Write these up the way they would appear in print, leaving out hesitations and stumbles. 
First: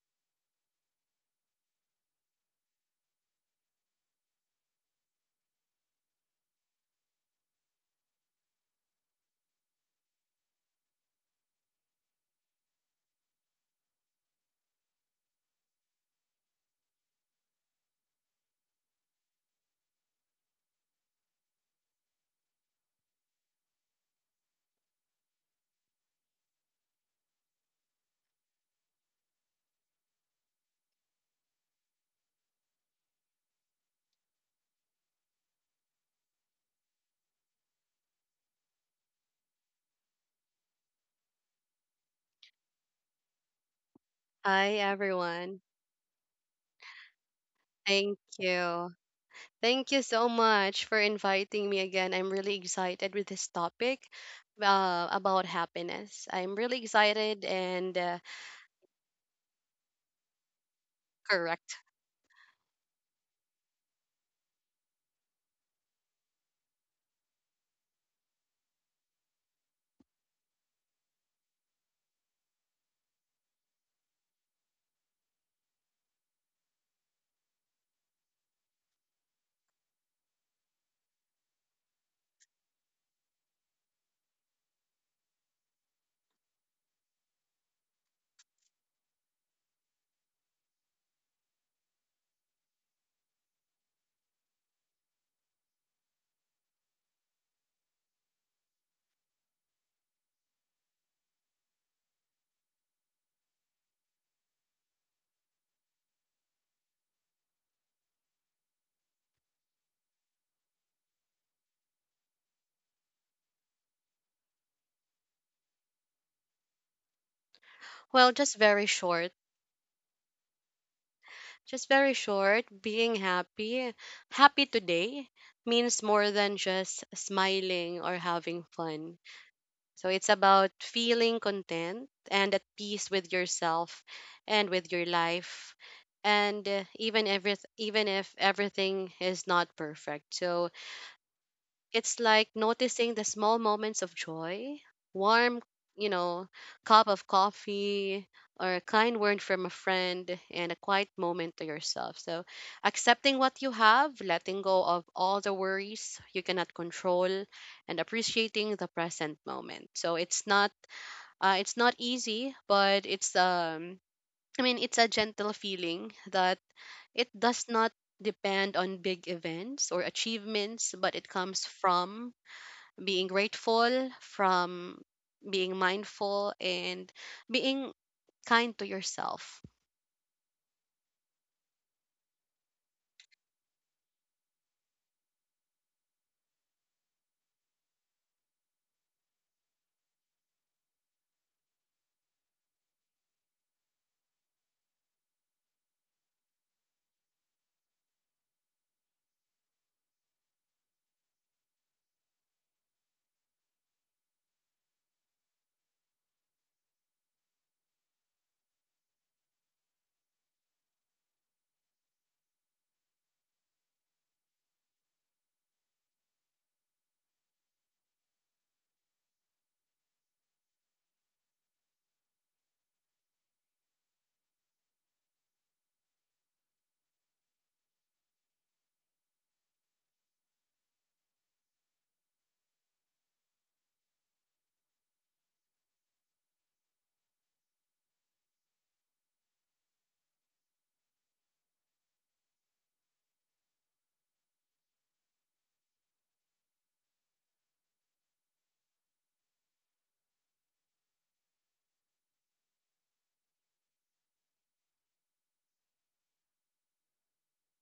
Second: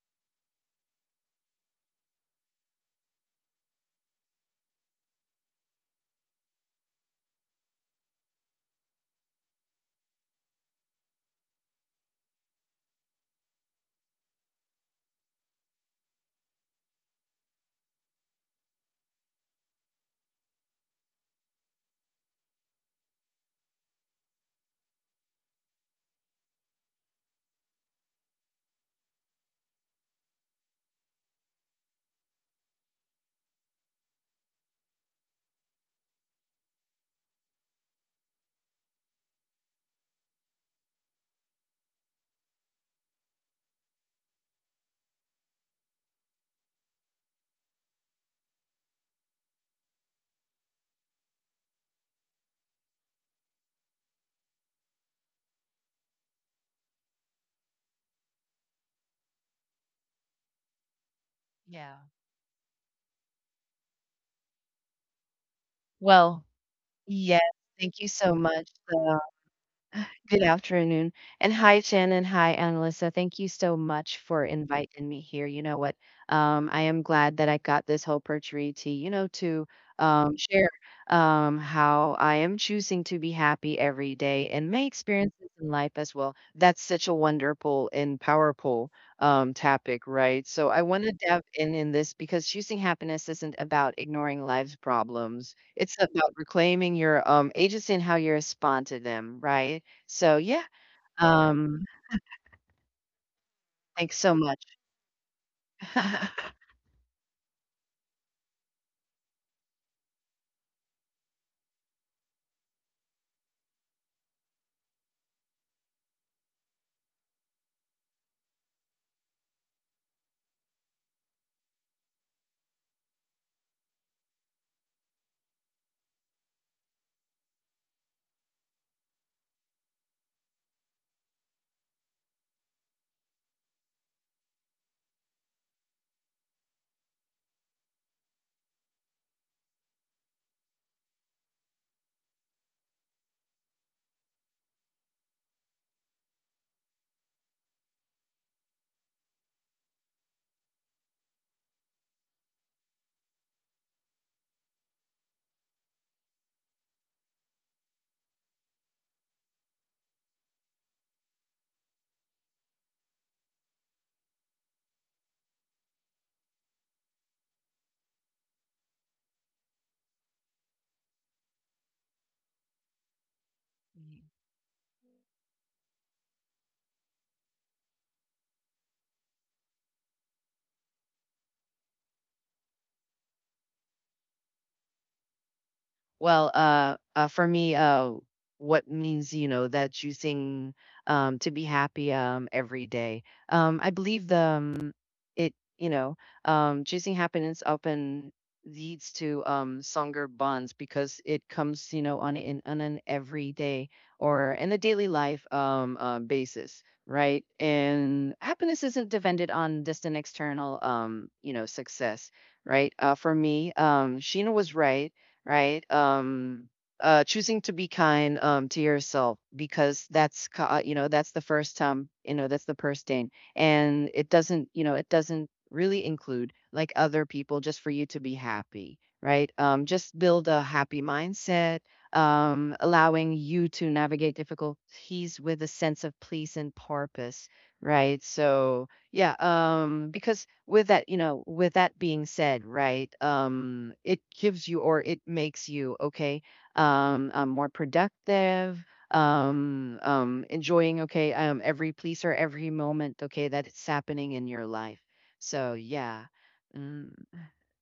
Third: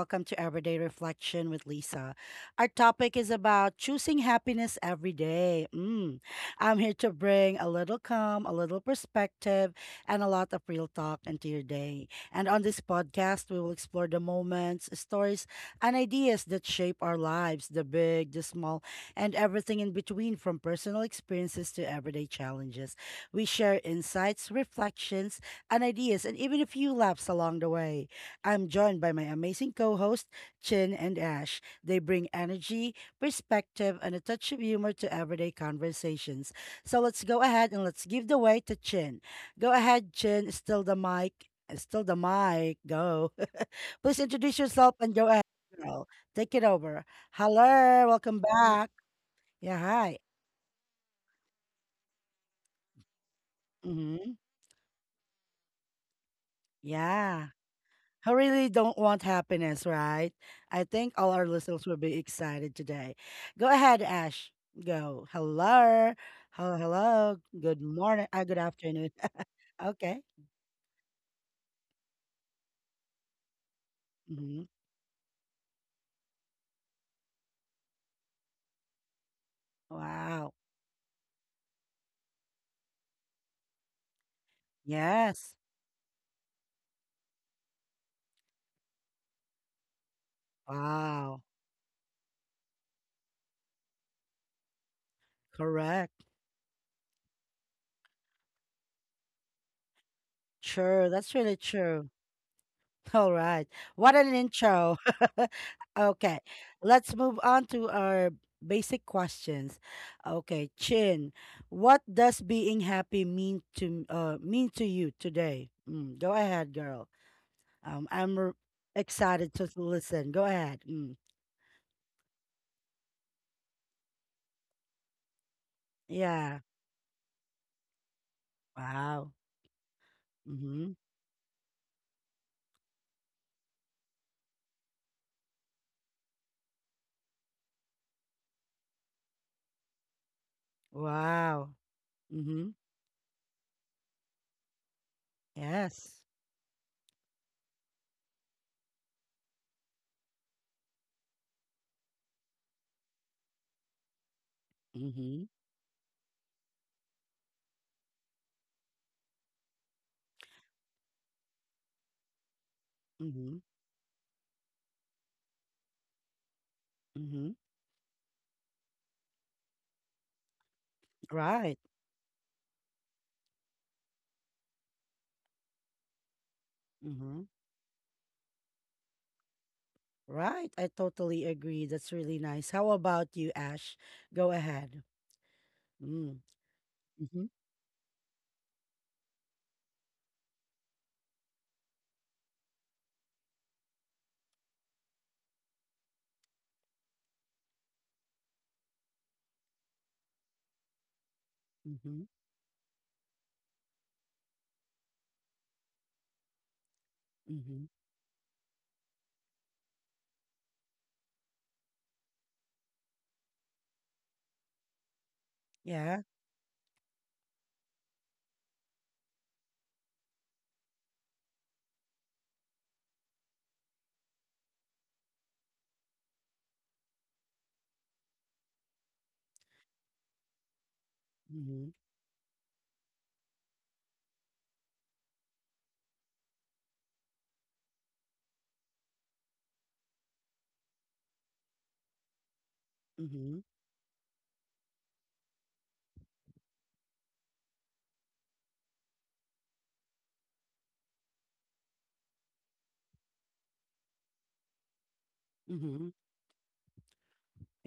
welcome to Everyday Reflection with Lisa. Our topic is about choosing happiness every day. Mm. I'm here to bring a little calm, a little perspective, and a lot of real talk into your day. And on this podcast, we will explore the moments, stories, and ideas that shape our lives, the big, the small, and everything in between, from personal experiences to everyday challenges. We share insights, reflections, and ideas, and even a few laughs along the way. I'm joined by my amazing co hosts, Chin and Ash. They bring energy, perspective, and a touch of humor to everyday conversations. So let's go ahead and let's give the way to Chin. Go ahead, Chin, still the mic. Still the mic. Go. Please introduce Hi, yourself and go ahead, everyone. girl. Take it over. Hello. Thank Welcome back. you. Yeah, Thank you hi. so much for inviting me again. I'm really excited with this topic Mm-hmm. About happiness. I'm really Yeah. excited and Who really don't want happiness, right? I think all our listeners correct. will Yeah. be excited today. Go ahead, Ash. Go. Hello. Well, Hello. Hello. yes, Good thank you morning. so Good much. afternoon. The Okay. Good afternoon. And hi, Jen, and hi, Annalisa. Thank you so much for Hmm. inviting me here. You know what? I am glad that I got this whole opportunity, to Wow. share how I am choosing to be happy every day and my Yes. experiences in life as well. That's such a wonderful and powerful topic, right? So I want to Wow. dive in this because choosing happiness isn't about ignoring life's problems. It's Correct. about reclaiming your agency and how you respond to them, right? So, yeah, Sure. That's really um, true. All right. What thanks an so much. intro. Okay. Let's move on to our basic questions. Okay, Chin, what does being happy mean to you today? Mm, go ahead, girl. Um, Well, I'm r- just very short. Excited to listen. Go ahead. Mm, Just very short. Being happy, happy today means more yeah. than just smiling or having fun. Wow. So it's about Mm-hmm. feeling content and at peace with yourself and with your life and even if everything is not perfect. So Wow. it's like Mm-hmm. noticing the small moments of joy, warm, you Yes. know, cup of coffee, or a kind word from a friend, and a quiet moment to yourself. So, accepting what you have, letting go of Mm-hmm. all the worries you cannot control, and appreciating the present moment. So, it's not easy, but it's Mm-hmm. I mean, it's a gentle feeling that it Mm-hmm. does not depend on big events or achievements, but it comes Right. from being grateful, Mm. from being mindful, and Mm-hmm. being kind to yourself. Right. I totally agree. That's really nice. How about you, Ash? Go ahead. Mm. Well, Mm-hmm. for me, what means, that choosing to be happy every day. I believe the it, you know, choosing happiness often leads to stronger bonds because it comes, Mm-hmm. on an everyday or in a daily life basis, right? Mm-hmm. And happiness isn't dependent on just an external, success, right? For me, Sheena was right, right? Yeah. Choosing to be kind to yourself because that's the first time you know that's the first thing, and it doesn't really include, like, other people just for you to be happy, right? Just build a happy mindset, Mm-hmm. Allowing you to navigate difficulties with a sense of peace and purpose, right? So yeah, because with that being said, right, Mm-hmm. It gives you or it makes you okay, more productive, enjoying, okay, every piece or every moment, okay, that it's happening in your life. So Mm-hmm. yeah. mm,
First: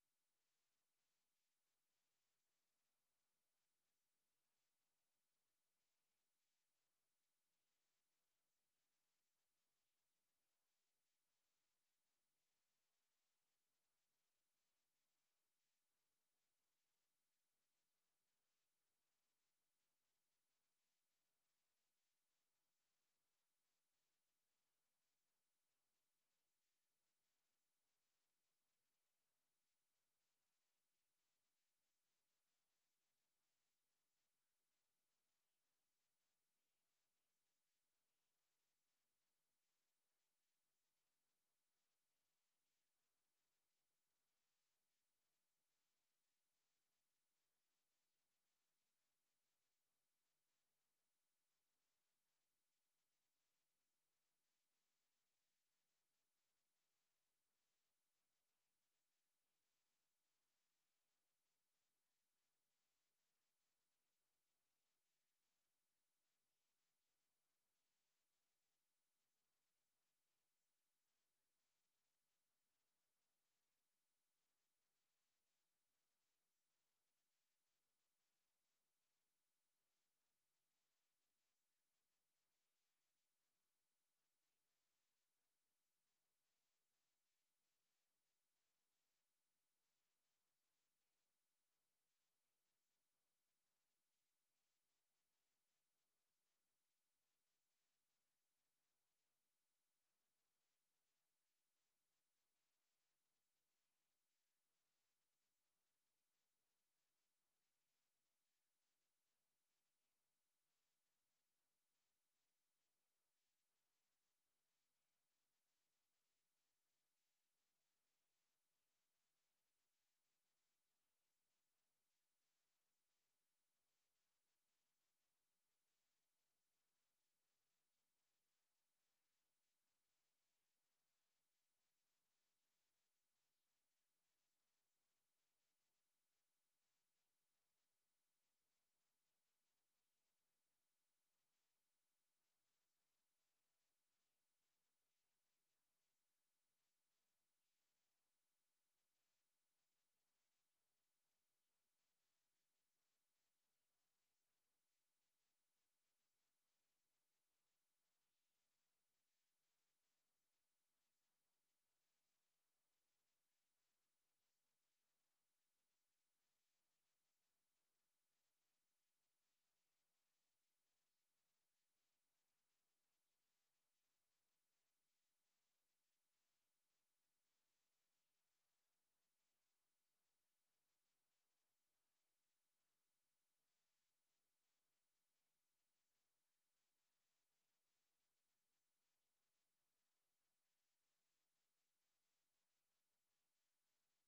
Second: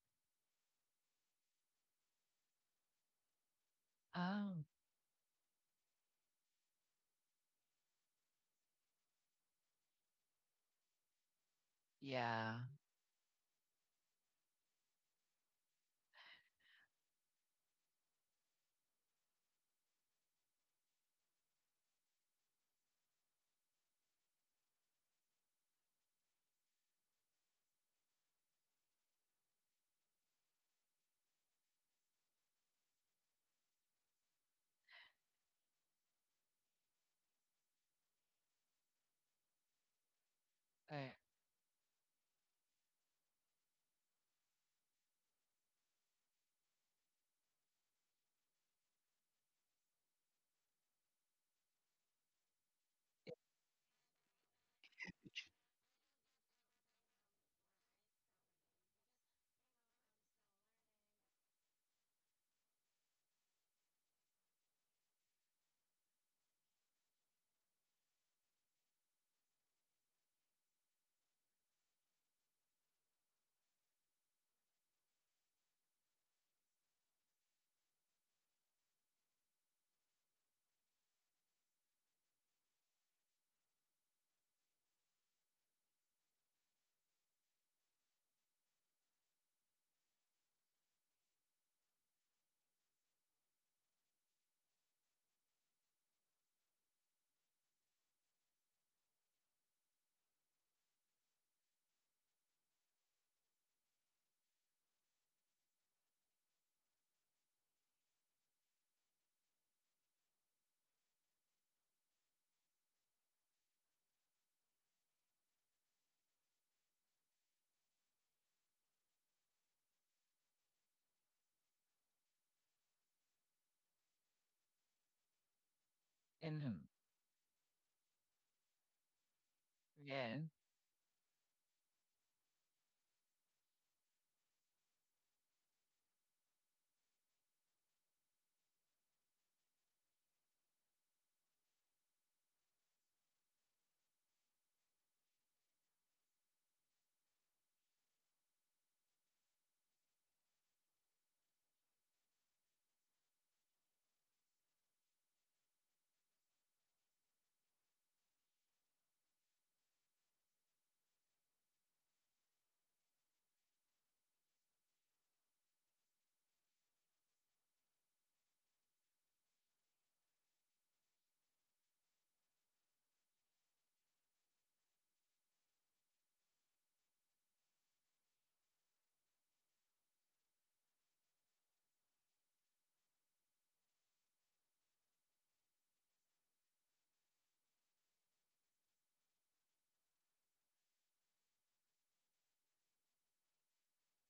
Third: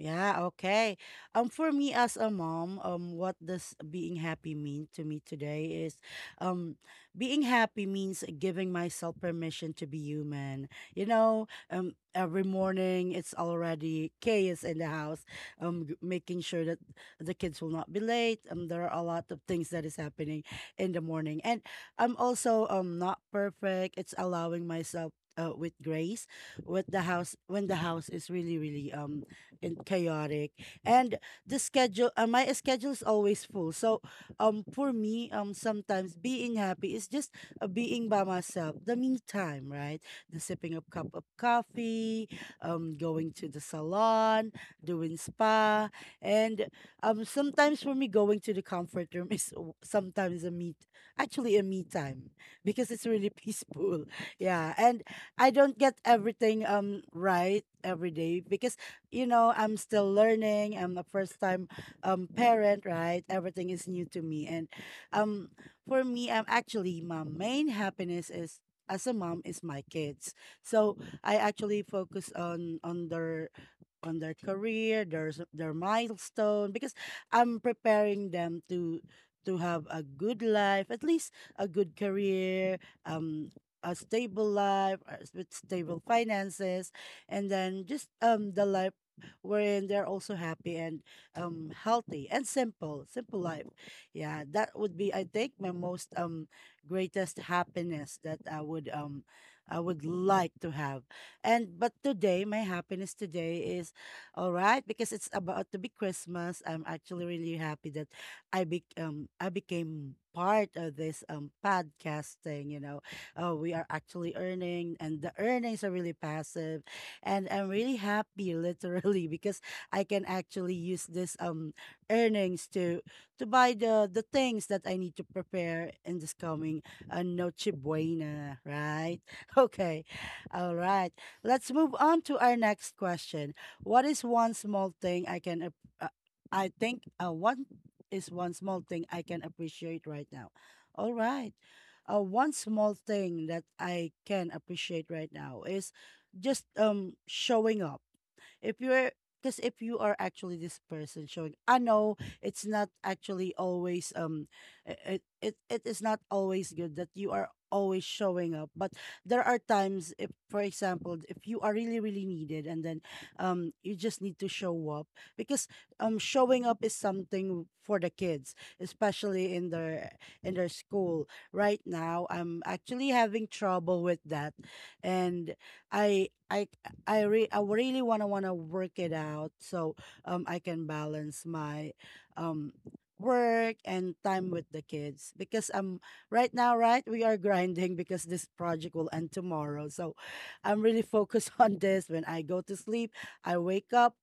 Yeah, okay. For me as a mom, what does being happy Oh, mean to me today is, um, being happy means giving myself permission to be human. You know, every yeah. morning it's already chaos in the house. Making sure that the kids will not be late. There are a lot of things that is happening in the morning, and I'm also not perfect. It's allowing myself. With grace, with the house when the house is really really and chaotic. And the schedule, my schedule is always full. So, for me, sometimes being happy is just being by myself. The me time, right? The sipping a Uh, cup of coffee, going to the salon, doing spa, and sometimes for me, going to the comfort room is sometimes a meet, actually a me time because it's really peaceful. Yeah, and I don't get everything right every day because you know, I'm still learning. I'm a first time parent, right? Everything is new to me. And um for me, I'm actually my main happiness is as a mom is my kids. So I actually focus on their career, their milestone because I'm preparing them to have a good life, at least a good career, um a stable life with stable finances and then just the life wherein they're also happy and healthy and simple, simple life. Yeah, that would be I think my most greatest happiness that I would like to have. And but today my happiness today is all right because it's about to be Christmas. I'm actually really happy that I became part of this podcasting. You know. We are actually earning and the earnings are really passive and I'm really happy literally because I can actually use this earnings to buy the things that I need to prepare in this and coming Noche Buena, right? Okay. Yeah. All right. Let's move on to our next question. What is one small thing I can ap- I think what is one small thing I can appreciate right now. All right. One small thing that I can appreciate right now is just showing up. If you're because if you are actually this person showing, I know it's not actually always it is not always good that you are always showing up, but there are times if for example if you are really really needed and then you just need to show up because showing up is something for the kids, especially in their school. Right now I'm actually having trouble with that, and I I I really wanna work it out, so I can balance my um work and time with the kids because right now, right, we are grinding because this project will end tomorrow, so I'm really focused on this. When I go to sleep, I wake up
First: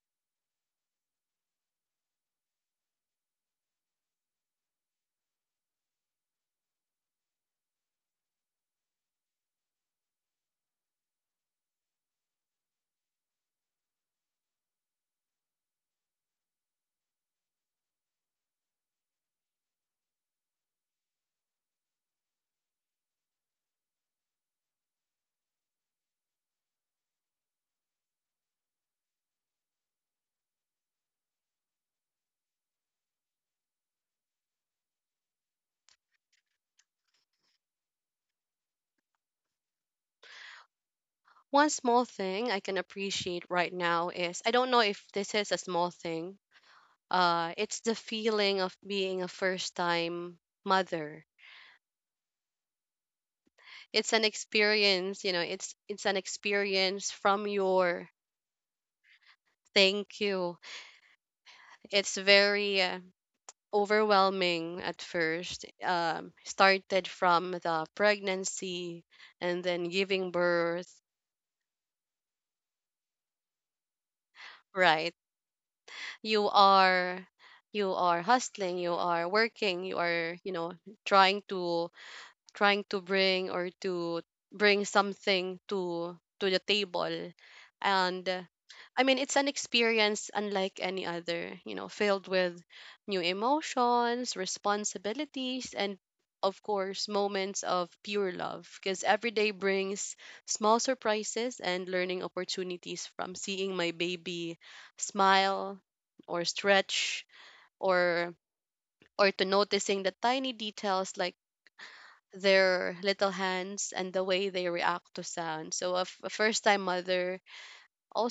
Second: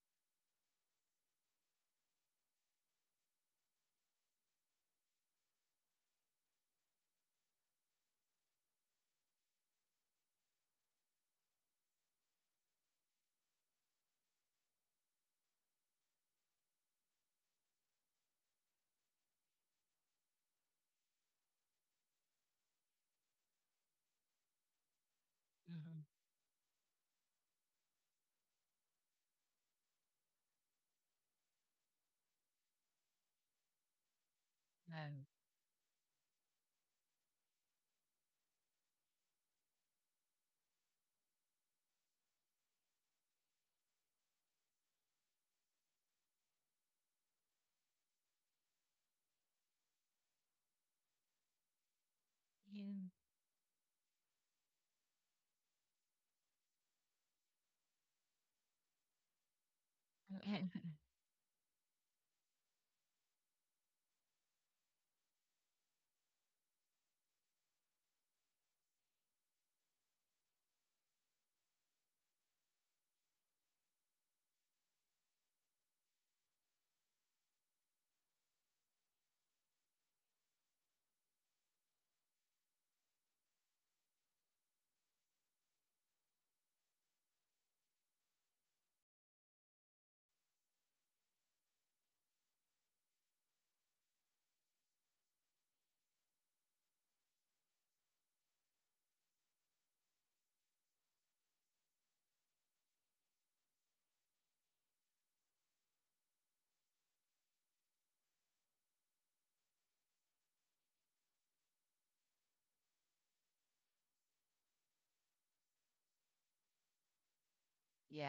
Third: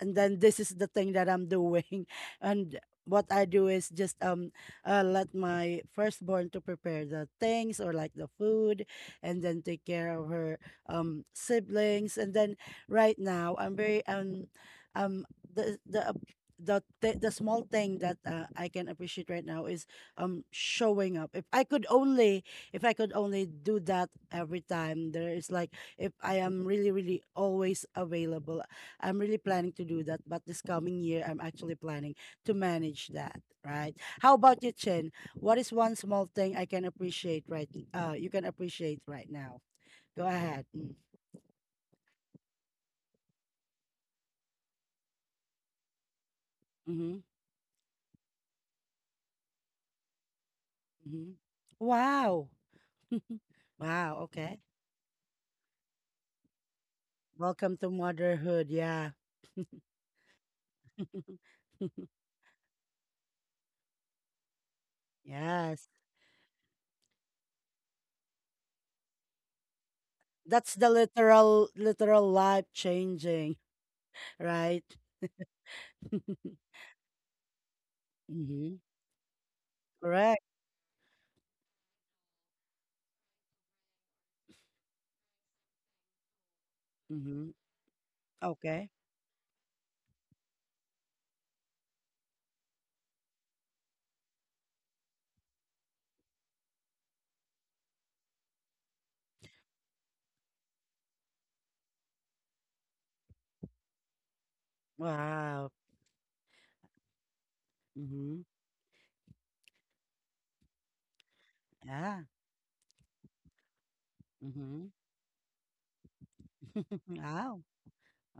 and then this is the thing that I'm doing. And what I do is just let my firstborn to prepare the things or like the food and then take care of her siblings, and then right now I'm very um the ap- the th- the small thing that I can appreciate right now is showing up. If I could only do that every time there is like Mhm. if I am really really always available. I'm really planning to do that, but this coming year I'm actually planning to manage that, right? How about you, Chen? Uh, What is one small thing I can appreciate right you can appreciate right now? Go ahead. Mm. One small thing I can appreciate right now is, I don't know if this is a small thing. Mhm, It's the feeling of being a first time mhm. mother. Wow. yeah. It's Wow, an okay. experience, you know, it's an experience from Welcome to your, motherhood. Yeah. thank you. It's very overwhelming at first. Yes. Started from the pregnancy and then giving That's the birth, literal literal life changing, right? right? You are, you are Mm-hmm. hustling, you are working, you Correct. are, you know, trying to trying to bring something to the table, Mm-hmm. and Okay. I mean, it's an experience unlike any other, you know, filled with new emotions, responsibilities, and of course moments of pure love, because every day brings small surprises and learning opportunities, from seeing my baby Wow. smile or stretch, Mm-hmm. or or to noticing the tiny details like Yeah. their little hands and the way they Mm-hmm. react to sound. So a, a first time mother, Wow.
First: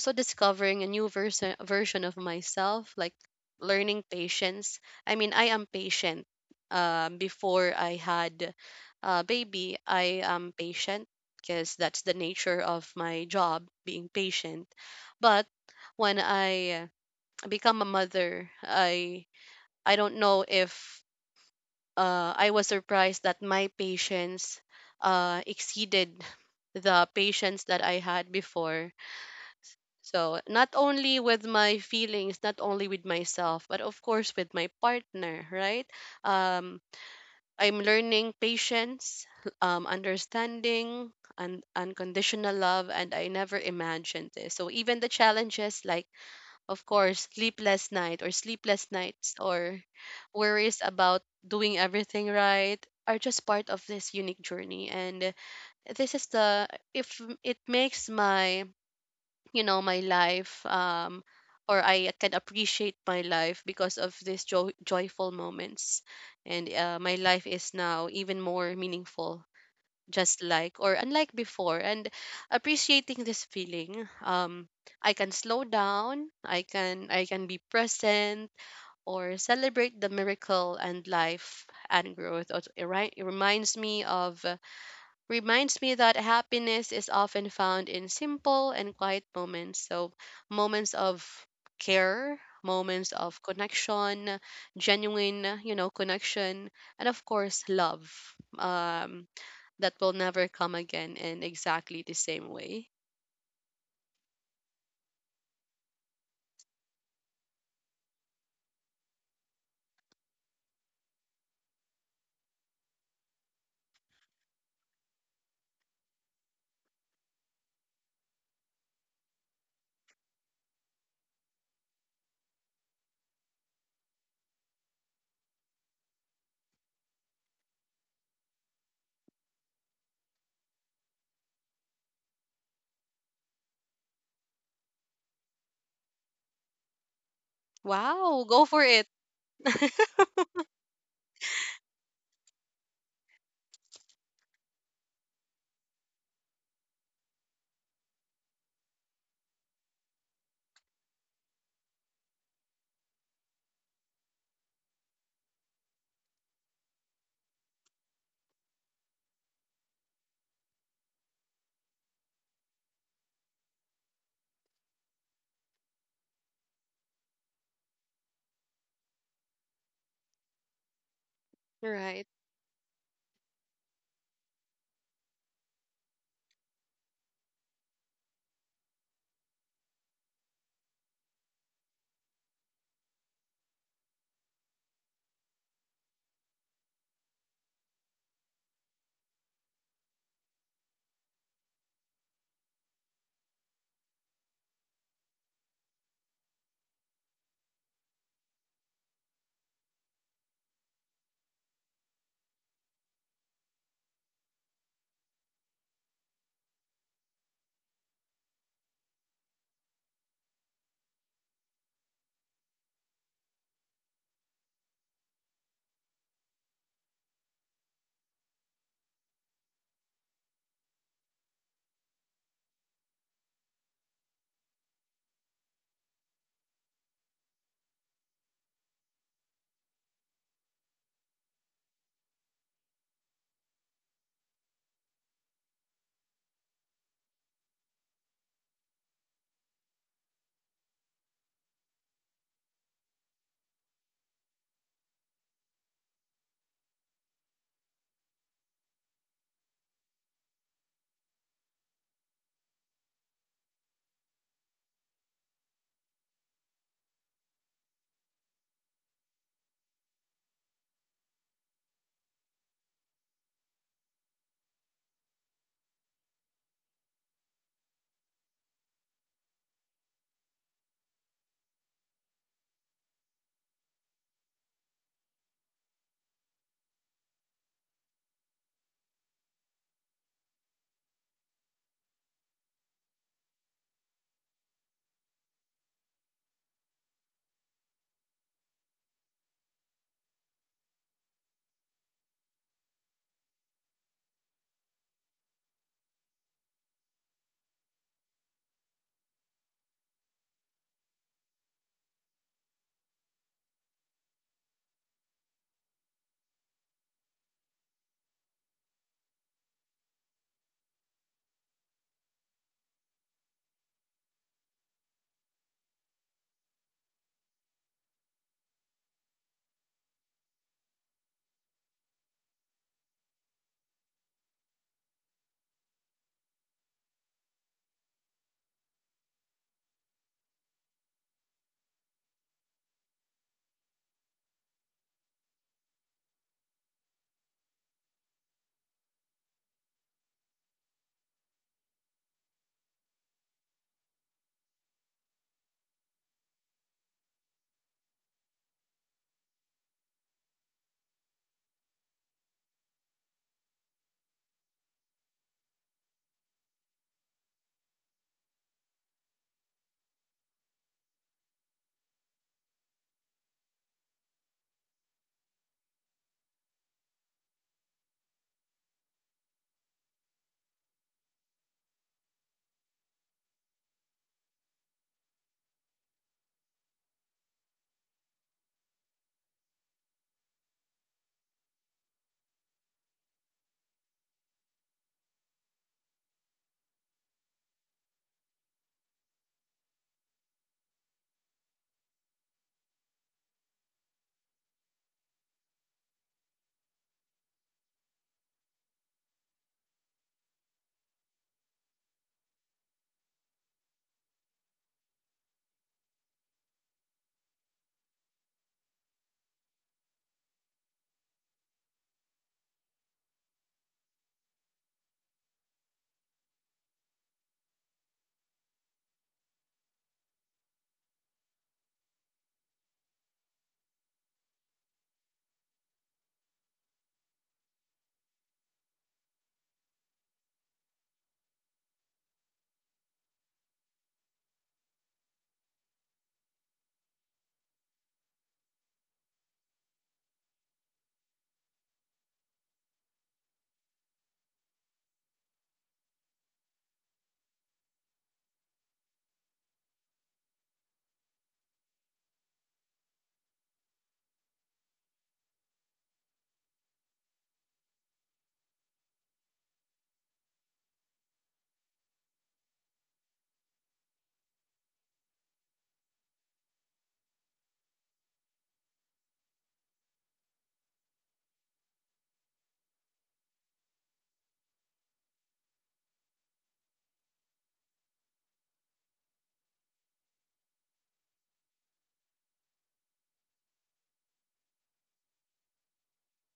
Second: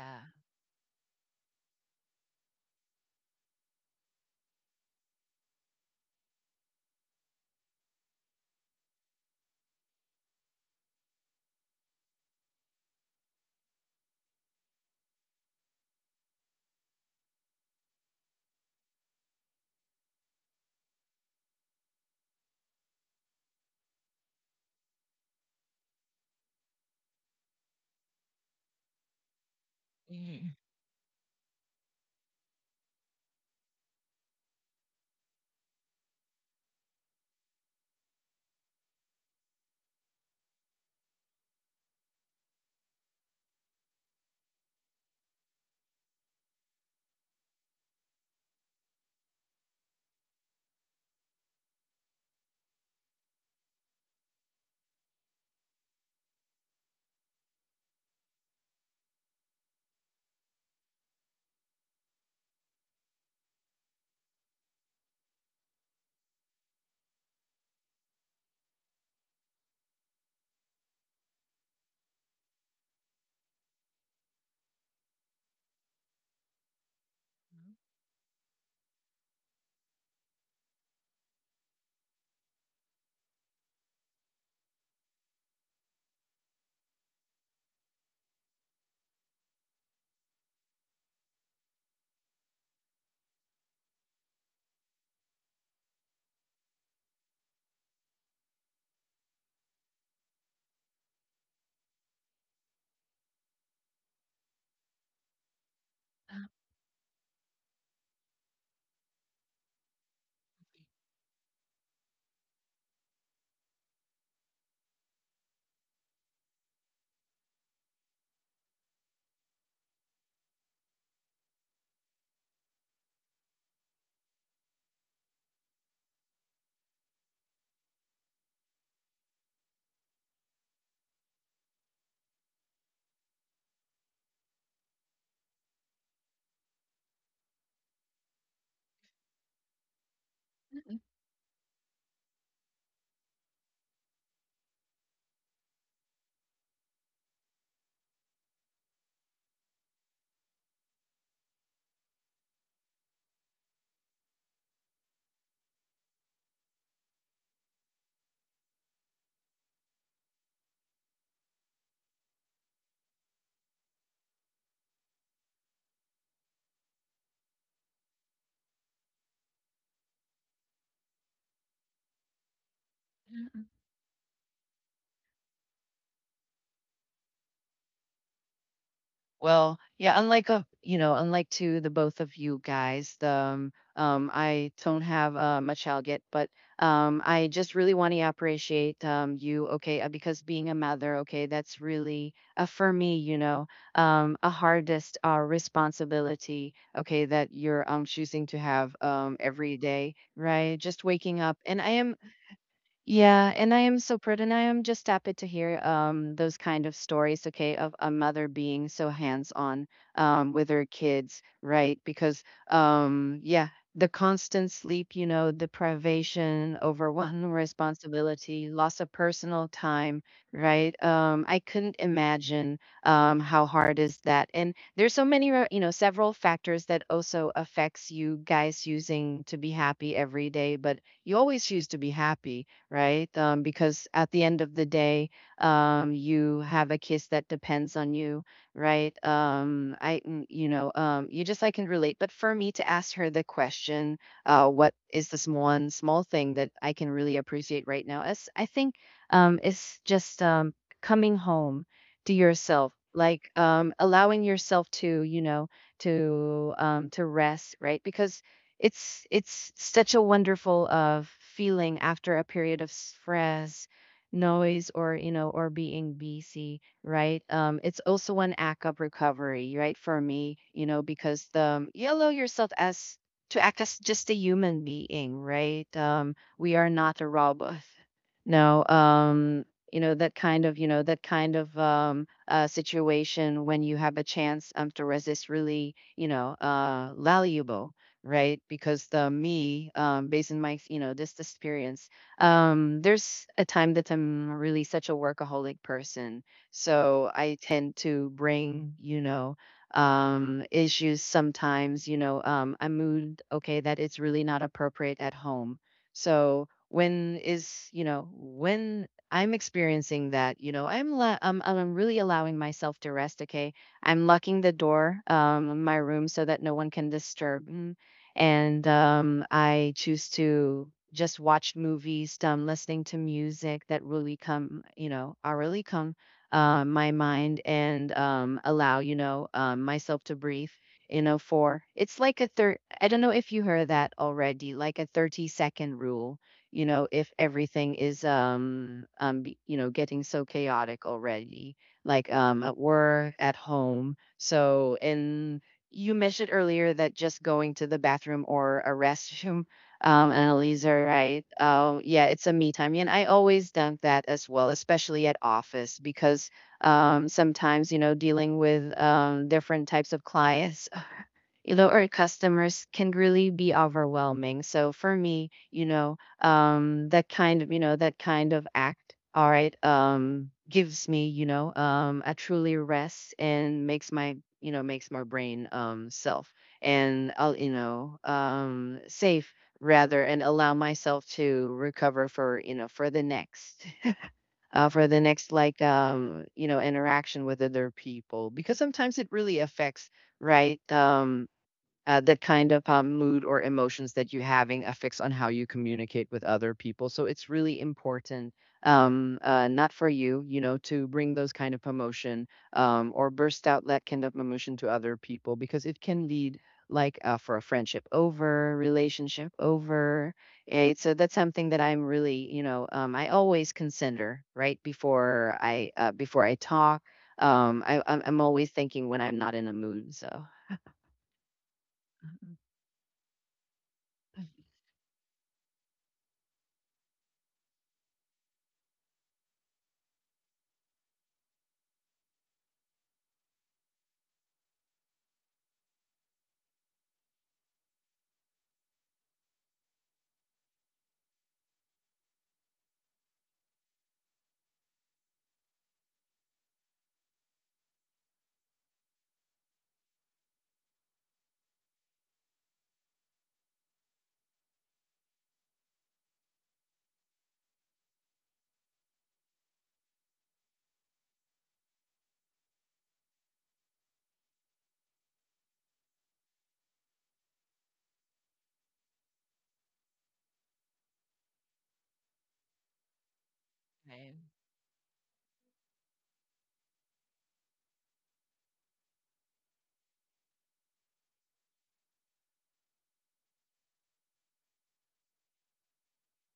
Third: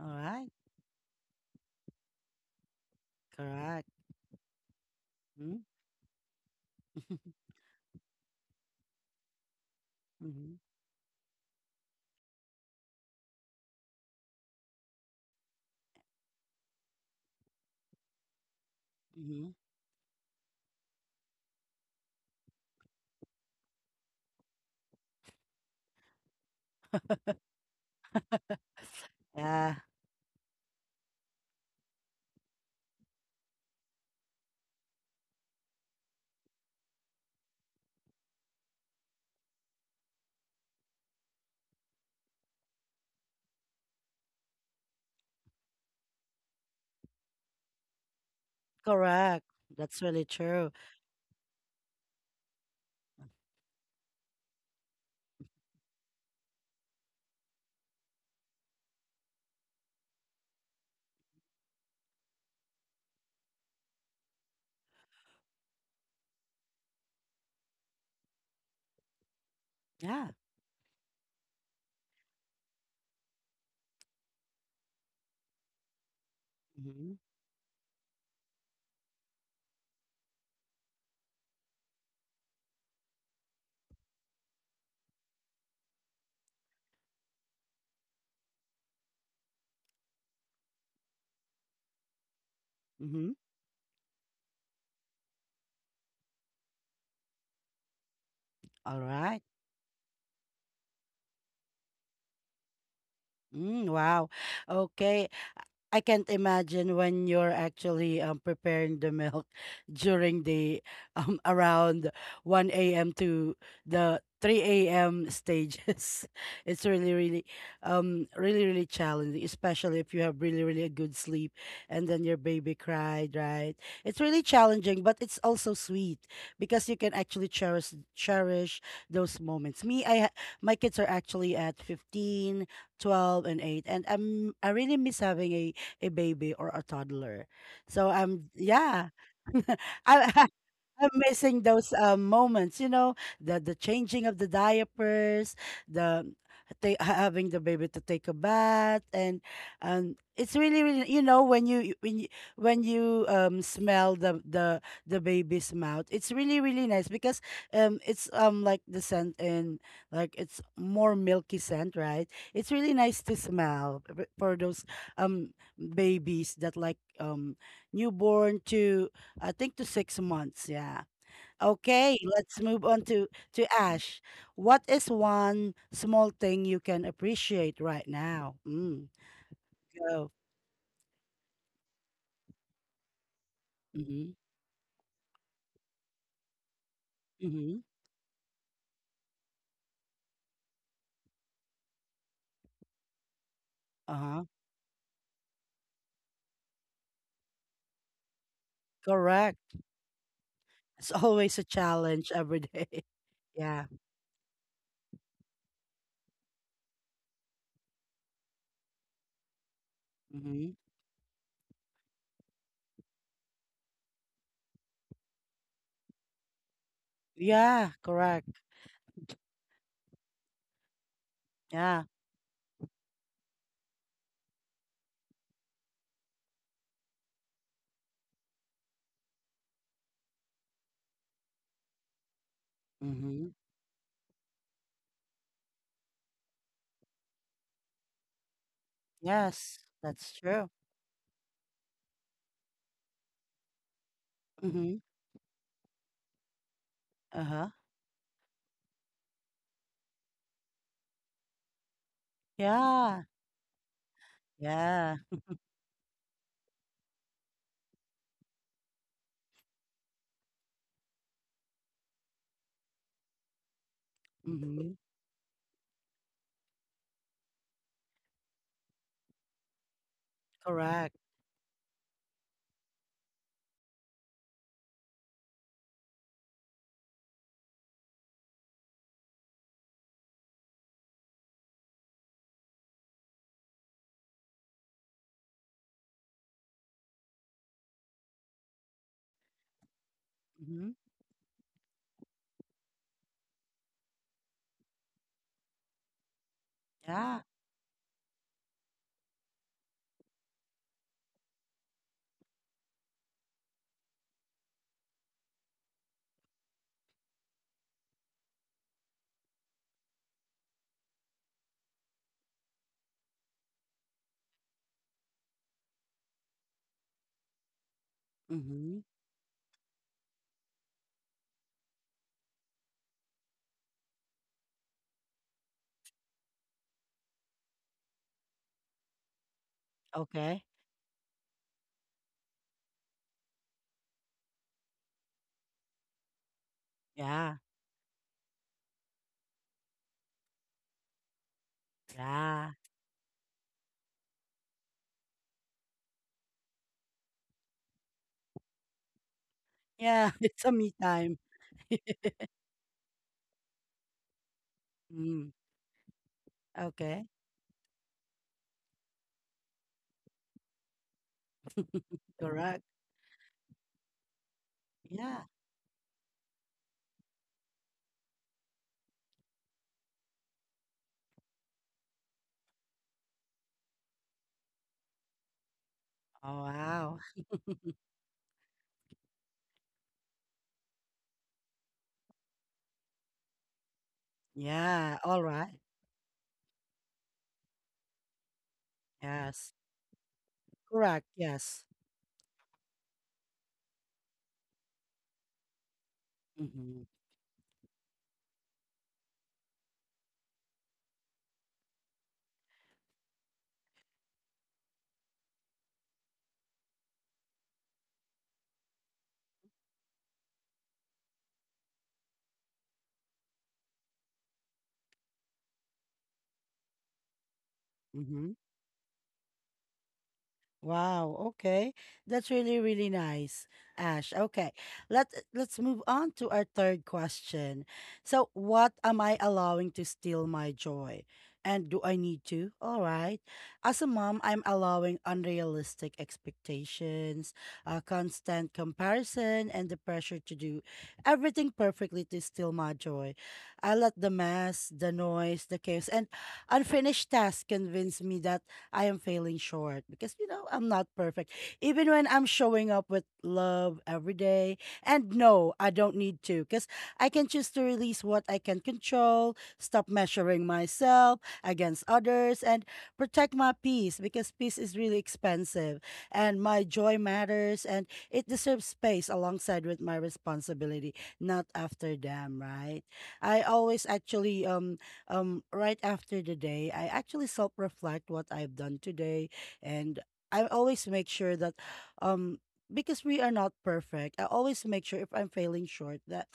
All right. discovering a new version of myself, like Correct. learning patience. I mean, I Mm-hmm. am patient. Before I had a baby, I am Mm-hmm. patient because that's the nature of my job, being patient. But when I become a mother, I Mm-hmm. I don't know if I was surprised that my patience exceeded the patience that I had before. Yeah. So, not only with my feelings, not only with myself, but of course with my partner, right? Um, I'm learning patience, understanding, and unconditional love, and I never imagined this. So, even the challenges like, of course, sleepless nights Correct. or That's really true. worries about doing everything right are just part of this unique journey. And this is the, if it makes my you know my life um, or I can appreciate my life because of these joyful moments, and my life is now even more meaningful, Yeah. just like or unlike before, and appreciating this feeling, um, I can slow down, i can Mm-hmm. i can be present or celebrate the miracle and life and growth. Also, it reminds me that happiness is often found in simple and quiet moments. So, moments of care, moments Mm-hmm. of connection, genuine, you know, connection, and of course, love, All um, right. that will never come again in exactly the same way. Mm, wow. Okay. I can't imagine when you're actually preparing the milk during the around 1 a.m. to the 3 a.m. stages. It's really, really, really, really challenging, especially if you have really, really a good sleep and then your baby cried, right? It's really challenging, but it's also sweet because you can actually cherish those moments. My kids are actually at 15, 12, and 8, and I really miss having a baby or a toddler. So Wow, I'm, go for it. yeah. I I'm missing those moments, you know, the changing of the diapers, the having the baby to take a bath, and it's really, really, you know, when you smell the baby's mouth. It's really really nice because it's like the scent and like it's more milky scent, right? It's really nice to smell for those um babies that like newborn to I think to 6 months. Yeah. Okay, Right. let's move on to Mhm. Ash. What is one small thing you can appreciate right now? Mm, Well, yeah, go. Unlike to the both of you guys, Mm-hmm. I don't have a child yet, but I just Mm-hmm. really want to appreciate you, okay, because being a mother, okay, that's really, for me, Uh-huh. a hardest responsibility, okay, that you're choosing to have Correct. every day, right? Just It's waking always up, a and I am, challenge every day. yeah, and I Yeah. am so proud, and I am just happy to hear those kind of stories, okay, of a mother being so hands-on with Mm-hmm. her kids, right? Because yeah, the constant sleep, the privation, overwhelming Yeah. Correct. responsibility, loss of personal time, right? I couldn't Yeah. imagine how hard is that. And there's so many, several factors that also affects you guys using to be happy every day, but you always choose to be happy, right? Mm-hmm. Because at the end of the day, you have a kiss that depends on you, right? Yes, I, that's mm, true. you know, you just I can relate. But for me to ask her the question, what Mm-hmm. is this one small thing that I can really Uh-huh. appreciate right now? Is I think it's just coming home to yourself, Yeah. like allowing yourself Yeah. to to rest, right? Because it's such a wonderful feeling after a period of stress, Mm-hmm. noise, or or being busy, right. It's also an act of recovery, right, for me, Correct. because you allow yourself as to act as just a human being, right. We are not a robot, no. That kind of that kind of situation when you have a chance to resist really, valuable, right? Because the me, based on my, Mm-hmm. This experience, there's a time that I'm really such a workaholic person. So Yeah. I tend to bring, issues sometimes, a mood, okay, that it's really not appropriate at home. So when is, when I'm experiencing that, I'm really allowing myself to rest, okay. I'm locking the door in my room so that no one can disturb. And Mm-hmm. I choose to just watch movies, listening to music that really come, are really come my mind, and allow, myself to Okay. breathe, for it's like a third. I don't know if you heard that already, like a 30-second rule. If Yeah. everything is, getting so chaotic already, like Yeah. at work, at home. So in you mentioned earlier that just going to the bathroom or a restroom, Yeah, it's a Annalise, me are time. right? Yeah, it's a me time. And I always done that as well, especially at Mm, office, because okay, sometimes, dealing with different types of clients, our correct. customers can really be overwhelming. So for Yeah. me, that kind of act, all right, gives me, a truly rest and makes my, makes my brain self, Oh, wow. and I'll, safe rather and allow myself to recover for, you know, for the next for Yeah, the all next, right. like interaction with other people, because sometimes it really Yes, affects, right. correct. Yes. The kind of mood or emotions that you're having affects on how you communicate with other Mm-hmm. people. So it's really important, not for you, to bring those kind of emotion, or burst out that kind of emotion to other people, because it can lead, like, for a friendship over, relationship over. Right? So that's something that I'm really, I always consider right before I talk. I'm Mm-hmm. always thinking when I'm not in a mood. So. Wow. Okay. That's Mhm. really, really nice, Ash. Okay. Let let's move on to our third question. So, what am I allowing to steal my joy? And do I need to? All right. As a mom, I'm allowing unrealistic expectations, constant comparison, and the pressure to do everything perfectly to steal my joy. I let the mess, the noise, the chaos, and unfinished tasks convince me that I am failing short because, you know, I'm not perfect. Even when I'm showing up with love every day. And no, I don't need to, because I can choose to release what I can control, stop measuring myself against others, and protect my peace, because peace is really expensive and my joy matters and it deserves space alongside with my responsibility, not after them, right? I always Right. actually right after the day, I actually self reflect what I've done today. And I always make sure that, um, because we are not perfect, I always make sure if I'm failing short that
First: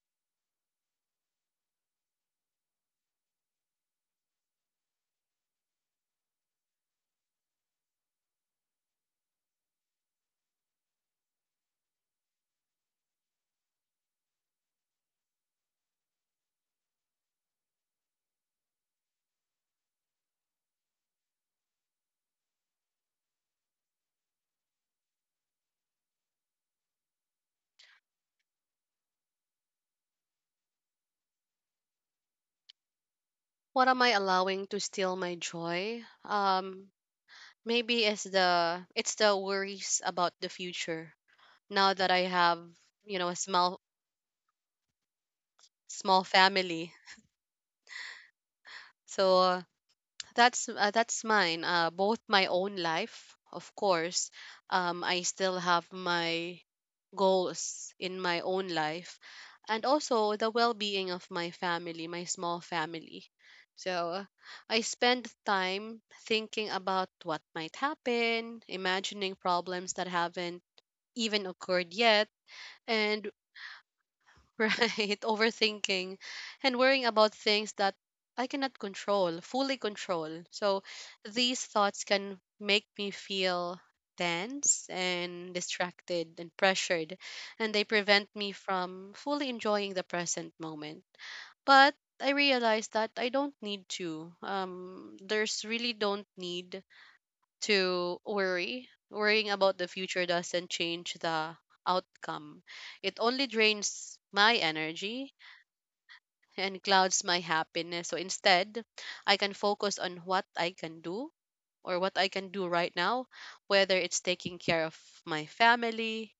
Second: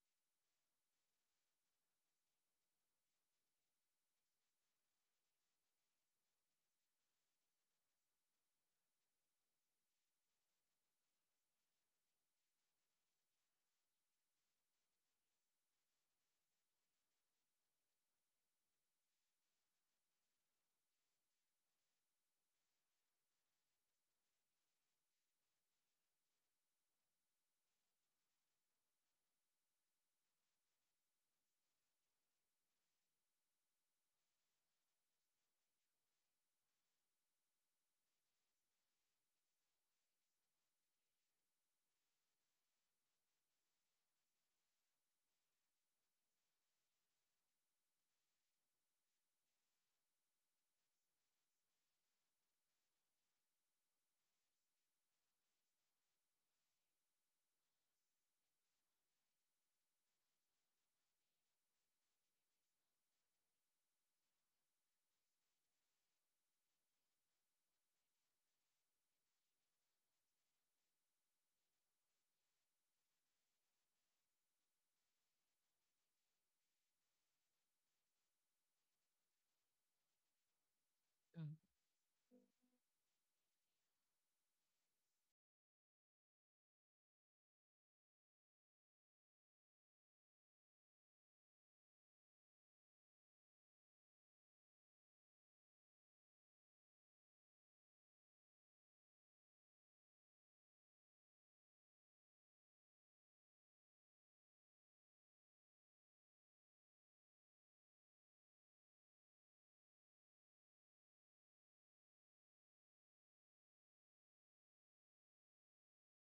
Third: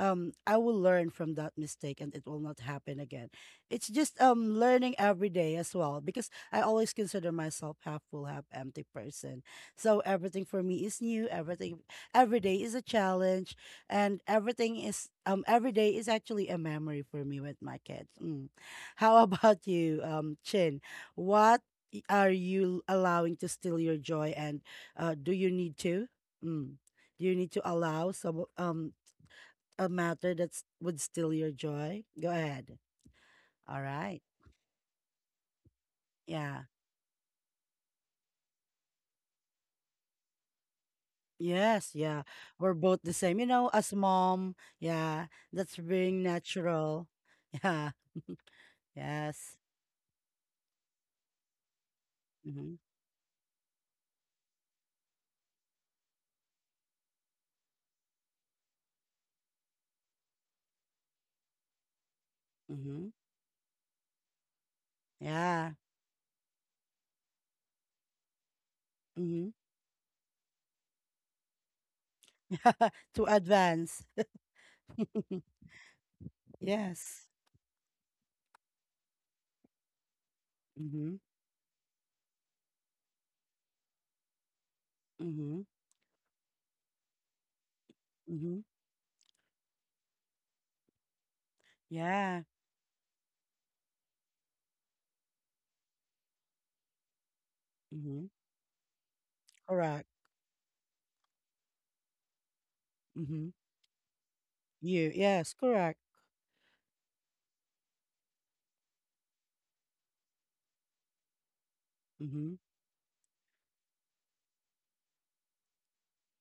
I will learn from that mistake and it will not happen again. It's just learning every day as well, because I always consider myself half full, half empty person. So everything for me is new. Every day is a challenge and everything is every day is actually a memory for me with my kids. Mm. How about you, Chin? What are you allowing to steal your joy, and do you need to? Mm. Do you need to allow some a matter that would steal your joy? Go ahead. All What am I right. allowing to steal my joy? Yeah. Maybe it's the worries about the future. Yes, Now that I yeah. have, We're both the you know, a same. You know, small as mom, yeah, that's being small family. natural. So Yeah, yes. That's mine. Both my Mm-hmm. own life, of course. I still have my goals in my own life, and also the well-being of my family, my small Mm-hmm. family. So uh, I spend Yeah. time thinking about what might happen, imagining Mm-hmm. problems that haven't even occurred yet, To and advance. right, overthinking and worrying Yes. about things that I cannot control, fully control. So Mm-hmm. Mm, these thoughts can make me feel tense and Mm-hmm. distracted and pressured, and they prevent me Mm-hmm. from fully enjoying the present moment. But I Yeah. realized that I don't need to. There's really, don't need to Mm-hmm. worry. Worrying about the Correct. future doesn't change the outcome. It only Mm-hmm. drains my You. energy Yes. Correct. and clouds my happiness. So instead, I can focus on what I can Mm-hmm. do right now, whether it's taking care of my family,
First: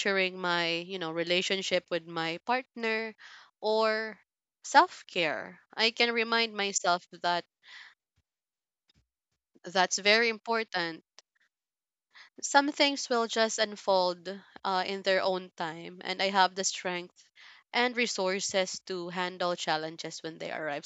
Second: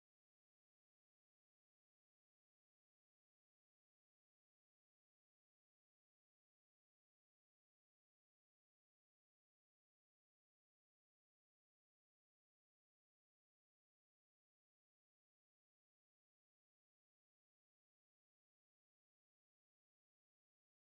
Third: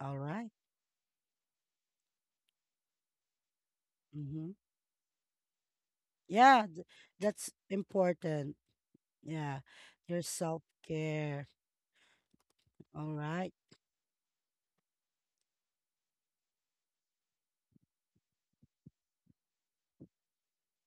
All right. my, you know, relationship with my partner, or Mm-hmm. self-care. I can remind Yeah. Myself that That's important. Yeah. that's Your very self important, care. some things All will right. just unfold in their own time, and I have the strength and resources to handle challenges when they arrive.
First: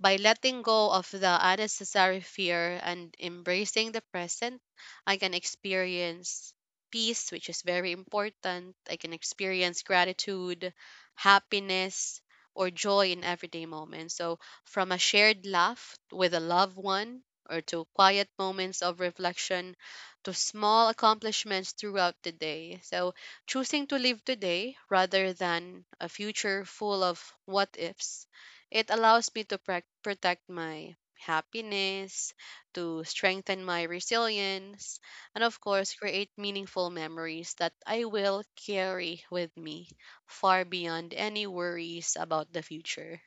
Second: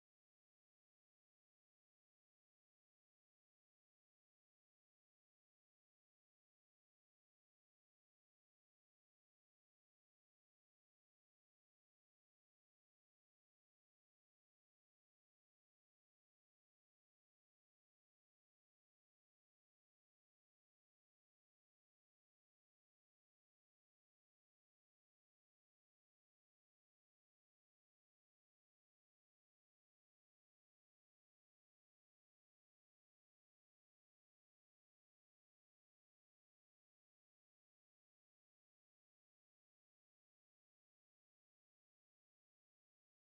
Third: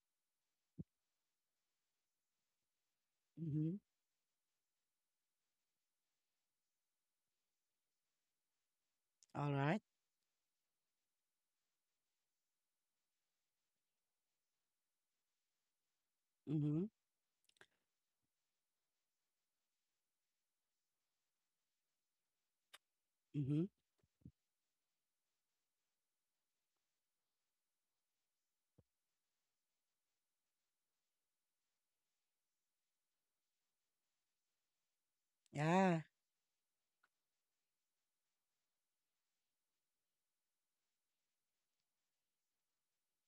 By letting go of the unnecessary fear and Mm-hmm. embracing the present, I can experience peace, which is very important. I can All right. experience gratitude, happiness, or joy in everyday moments. So, from a shared laugh with a loved Mm-hmm. one, or to quiet moments of reflection, to small accomplishments throughout the day. So, Mm-hmm. choosing to live today rather than a future full of what ifs it allows me to protect my happiness, to strengthen my resilience, and of course, Yeah. create meaningful memories that I will carry with me far beyond any worries about the future.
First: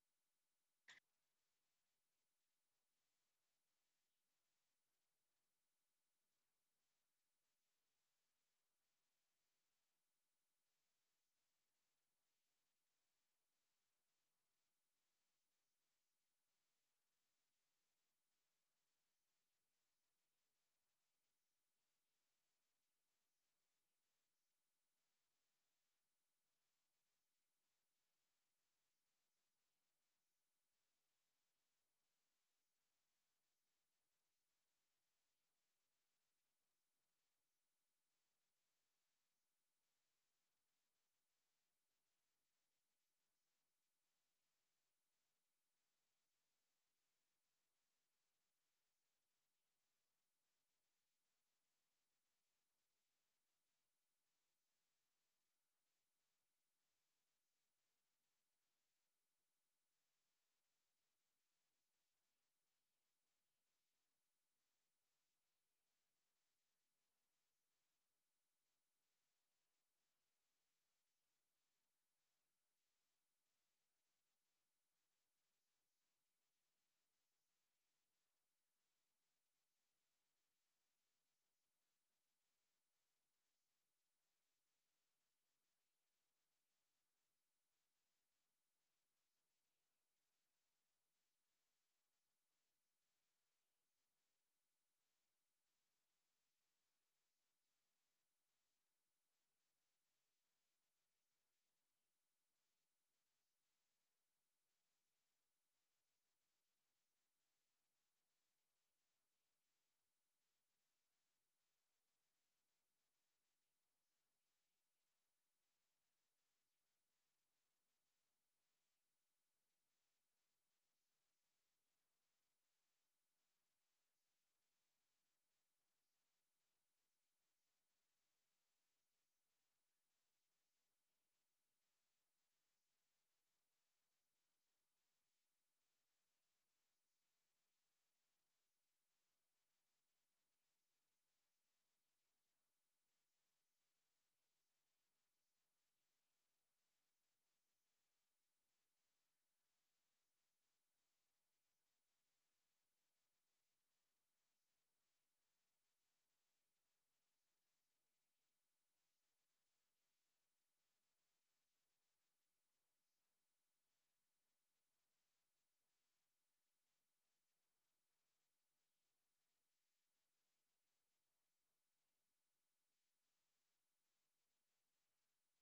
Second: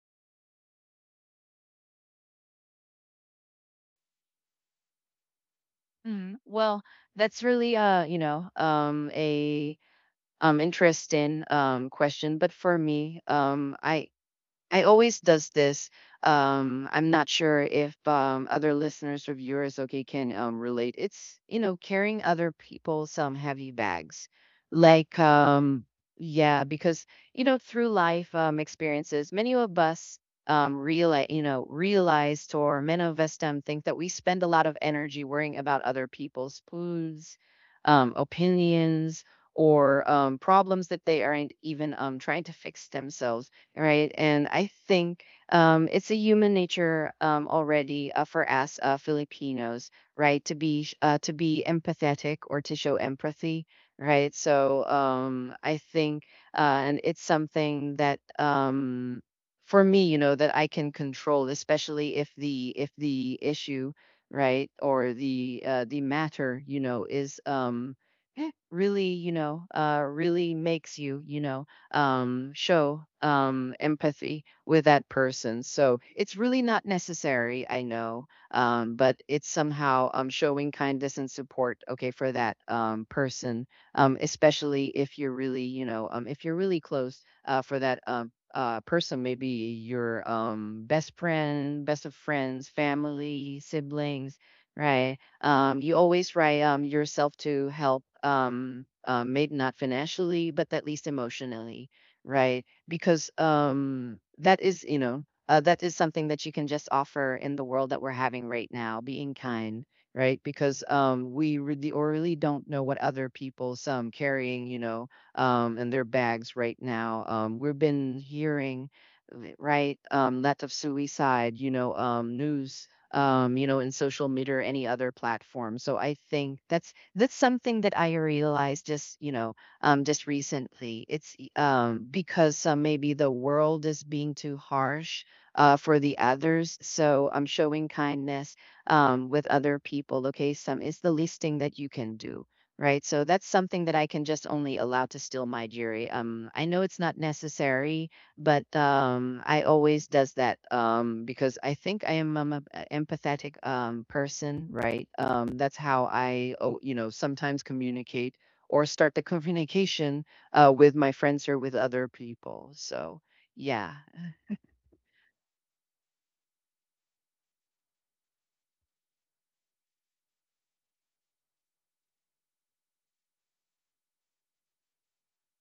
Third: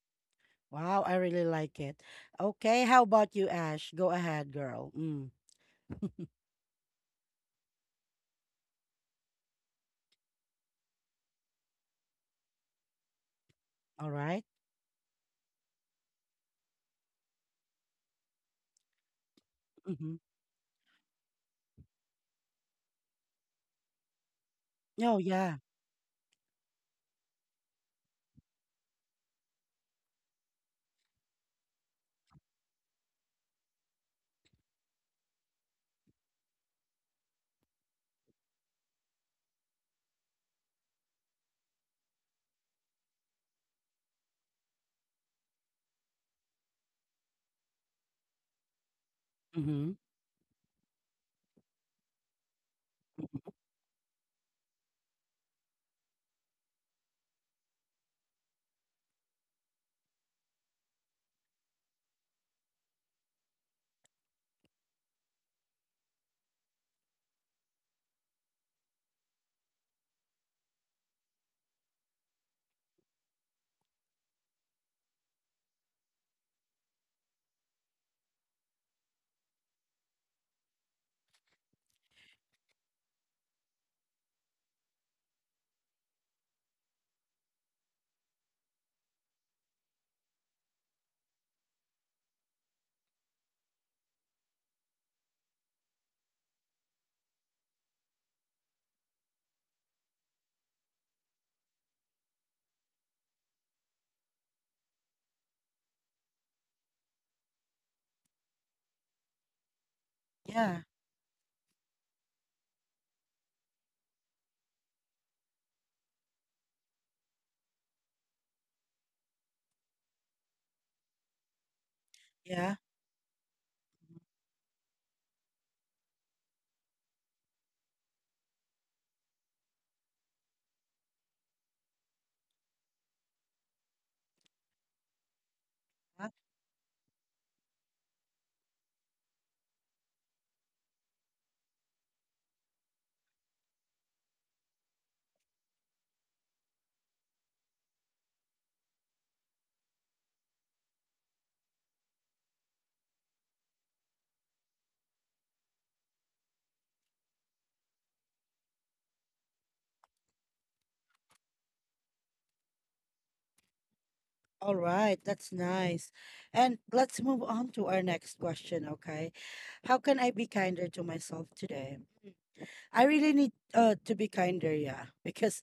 Wow. I really like it. Okay. How about you, Ash? Go ahead, girl. Mm. Well, that's really a interesting question, but for me, I All right. I always does this. I'm not sure if other listeners or viewers, okay, Mm-hmm. can relate. It's carrying other people some heavy bags, like, Oh, yeah. Yeah, because through life experiences, many of us realized or many of us think that we spend a lot of energy worrying about other people's foods, opinions, or problems that they aren't even trying to fix themselves, right? And I think it's a human nature already, for us, Filipinos, Mm-hmm. right, to be empathetic or to show empathy, right? So I think, and it's something that for me, that I can control, especially if the issue, right, or the matter, is, really, really makes you, show empathy with that person. So it's really not necessary, I know, but it's somehow showing kindness and support, okay, for that person, especially if you're really, if you're really close, for that person, maybe your best friend, best of friends, family, siblings, right? You always try yourself to help, maybe not financially, but at least emotionally, right? Because that is something that you can just offer in the world that we're having right now, being kind, right? Yeah. Because we really or really don't know what other people's carrying, in their bags right now. We've been hearing, right, lots of suicide, Yeah. news, in social media or any other platform. So I think that's something that I realized just, just recently. Because maybe the world is being too harsh, for the Huh? others. So I'm showing kindness with other people. Okay, some is the least thing that you can do. Right. So that's something that I can just only allow to steal my jury. I know it's not necessary, but I always does that, because I think I am, a empathetic person, right. That's how I, oh, sometimes communicate or start the communication with my friends or with other people. So yeah. All right. That's nice. And let's move on to our next question, okay? How can I be kinder to myself today? I really need to be kinder, yeah, because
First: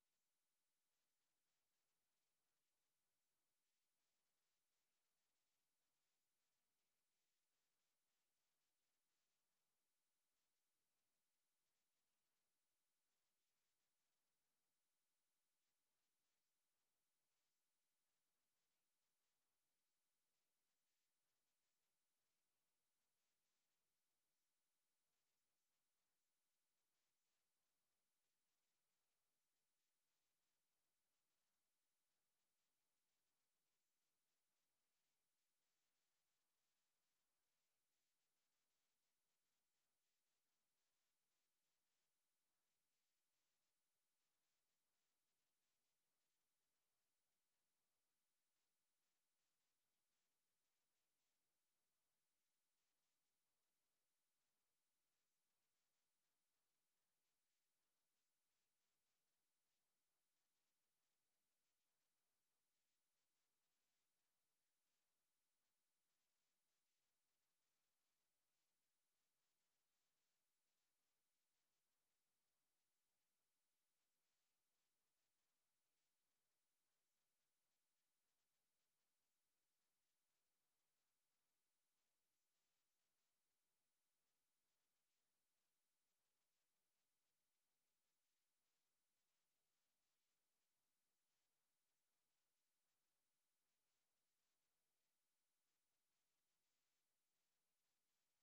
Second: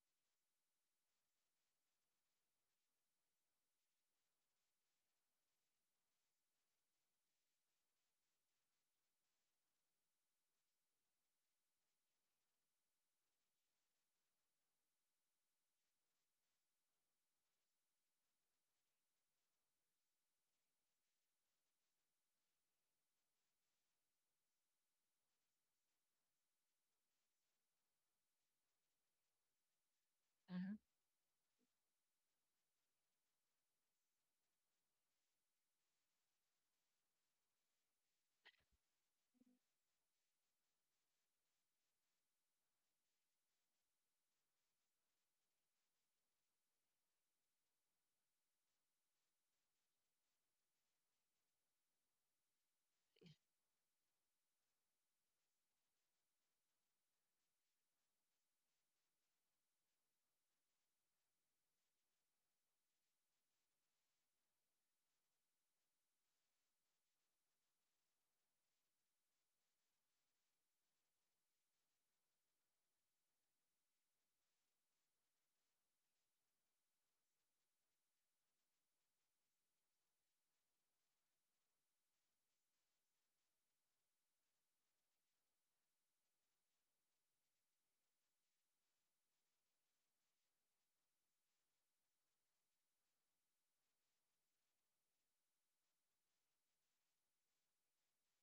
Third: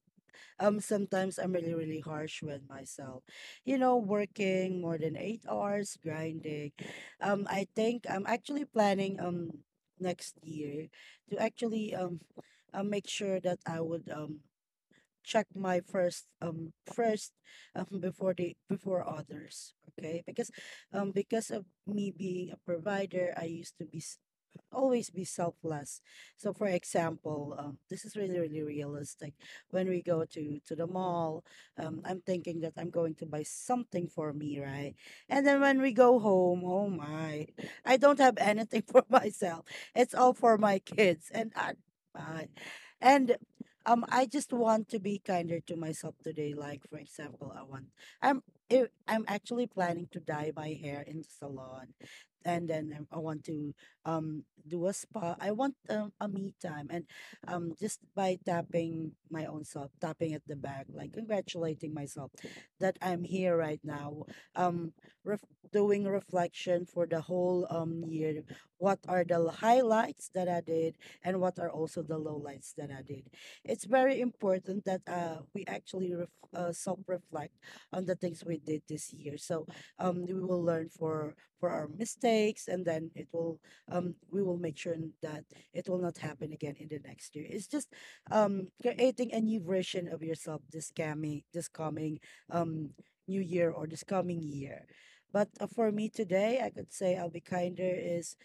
sometimes I'm really harsh with myself. You know, working more than 8 hours, grinding. I think I'm actually planning next year to actually make sure that I would check my first before the before others, okay, because of me being a provider, I used to be always be selfless. So, for example, this is really realistic. When we go to Mhm. the mall, I'm thinking that I'm going to buy something for me, right? And then when we go home, oh my, I don't have anything for myself. It's all for my kids, I and I just want to be kinder to myself today. Like, for example, I want I'm. I- I'm actually planning to dye my hair in the salon, and then I want to um do a spa. I want, a me time, and just by tapping my own self, tapping at the back, like congratulating myself that I'm here right now. Um, ref Doing reflection for the whole year. What are the highlights that I did, and what are also the lowlights that I did? It's very important that we actually ref self-reflect on the things we did this year. So we will learn for our mistakes, and then it will, we will make sure that it will not happen again in the next year. It's just, creating a new version of yourself this coming, um, new year or this coming year. But for me today, I could say I'll be kinder is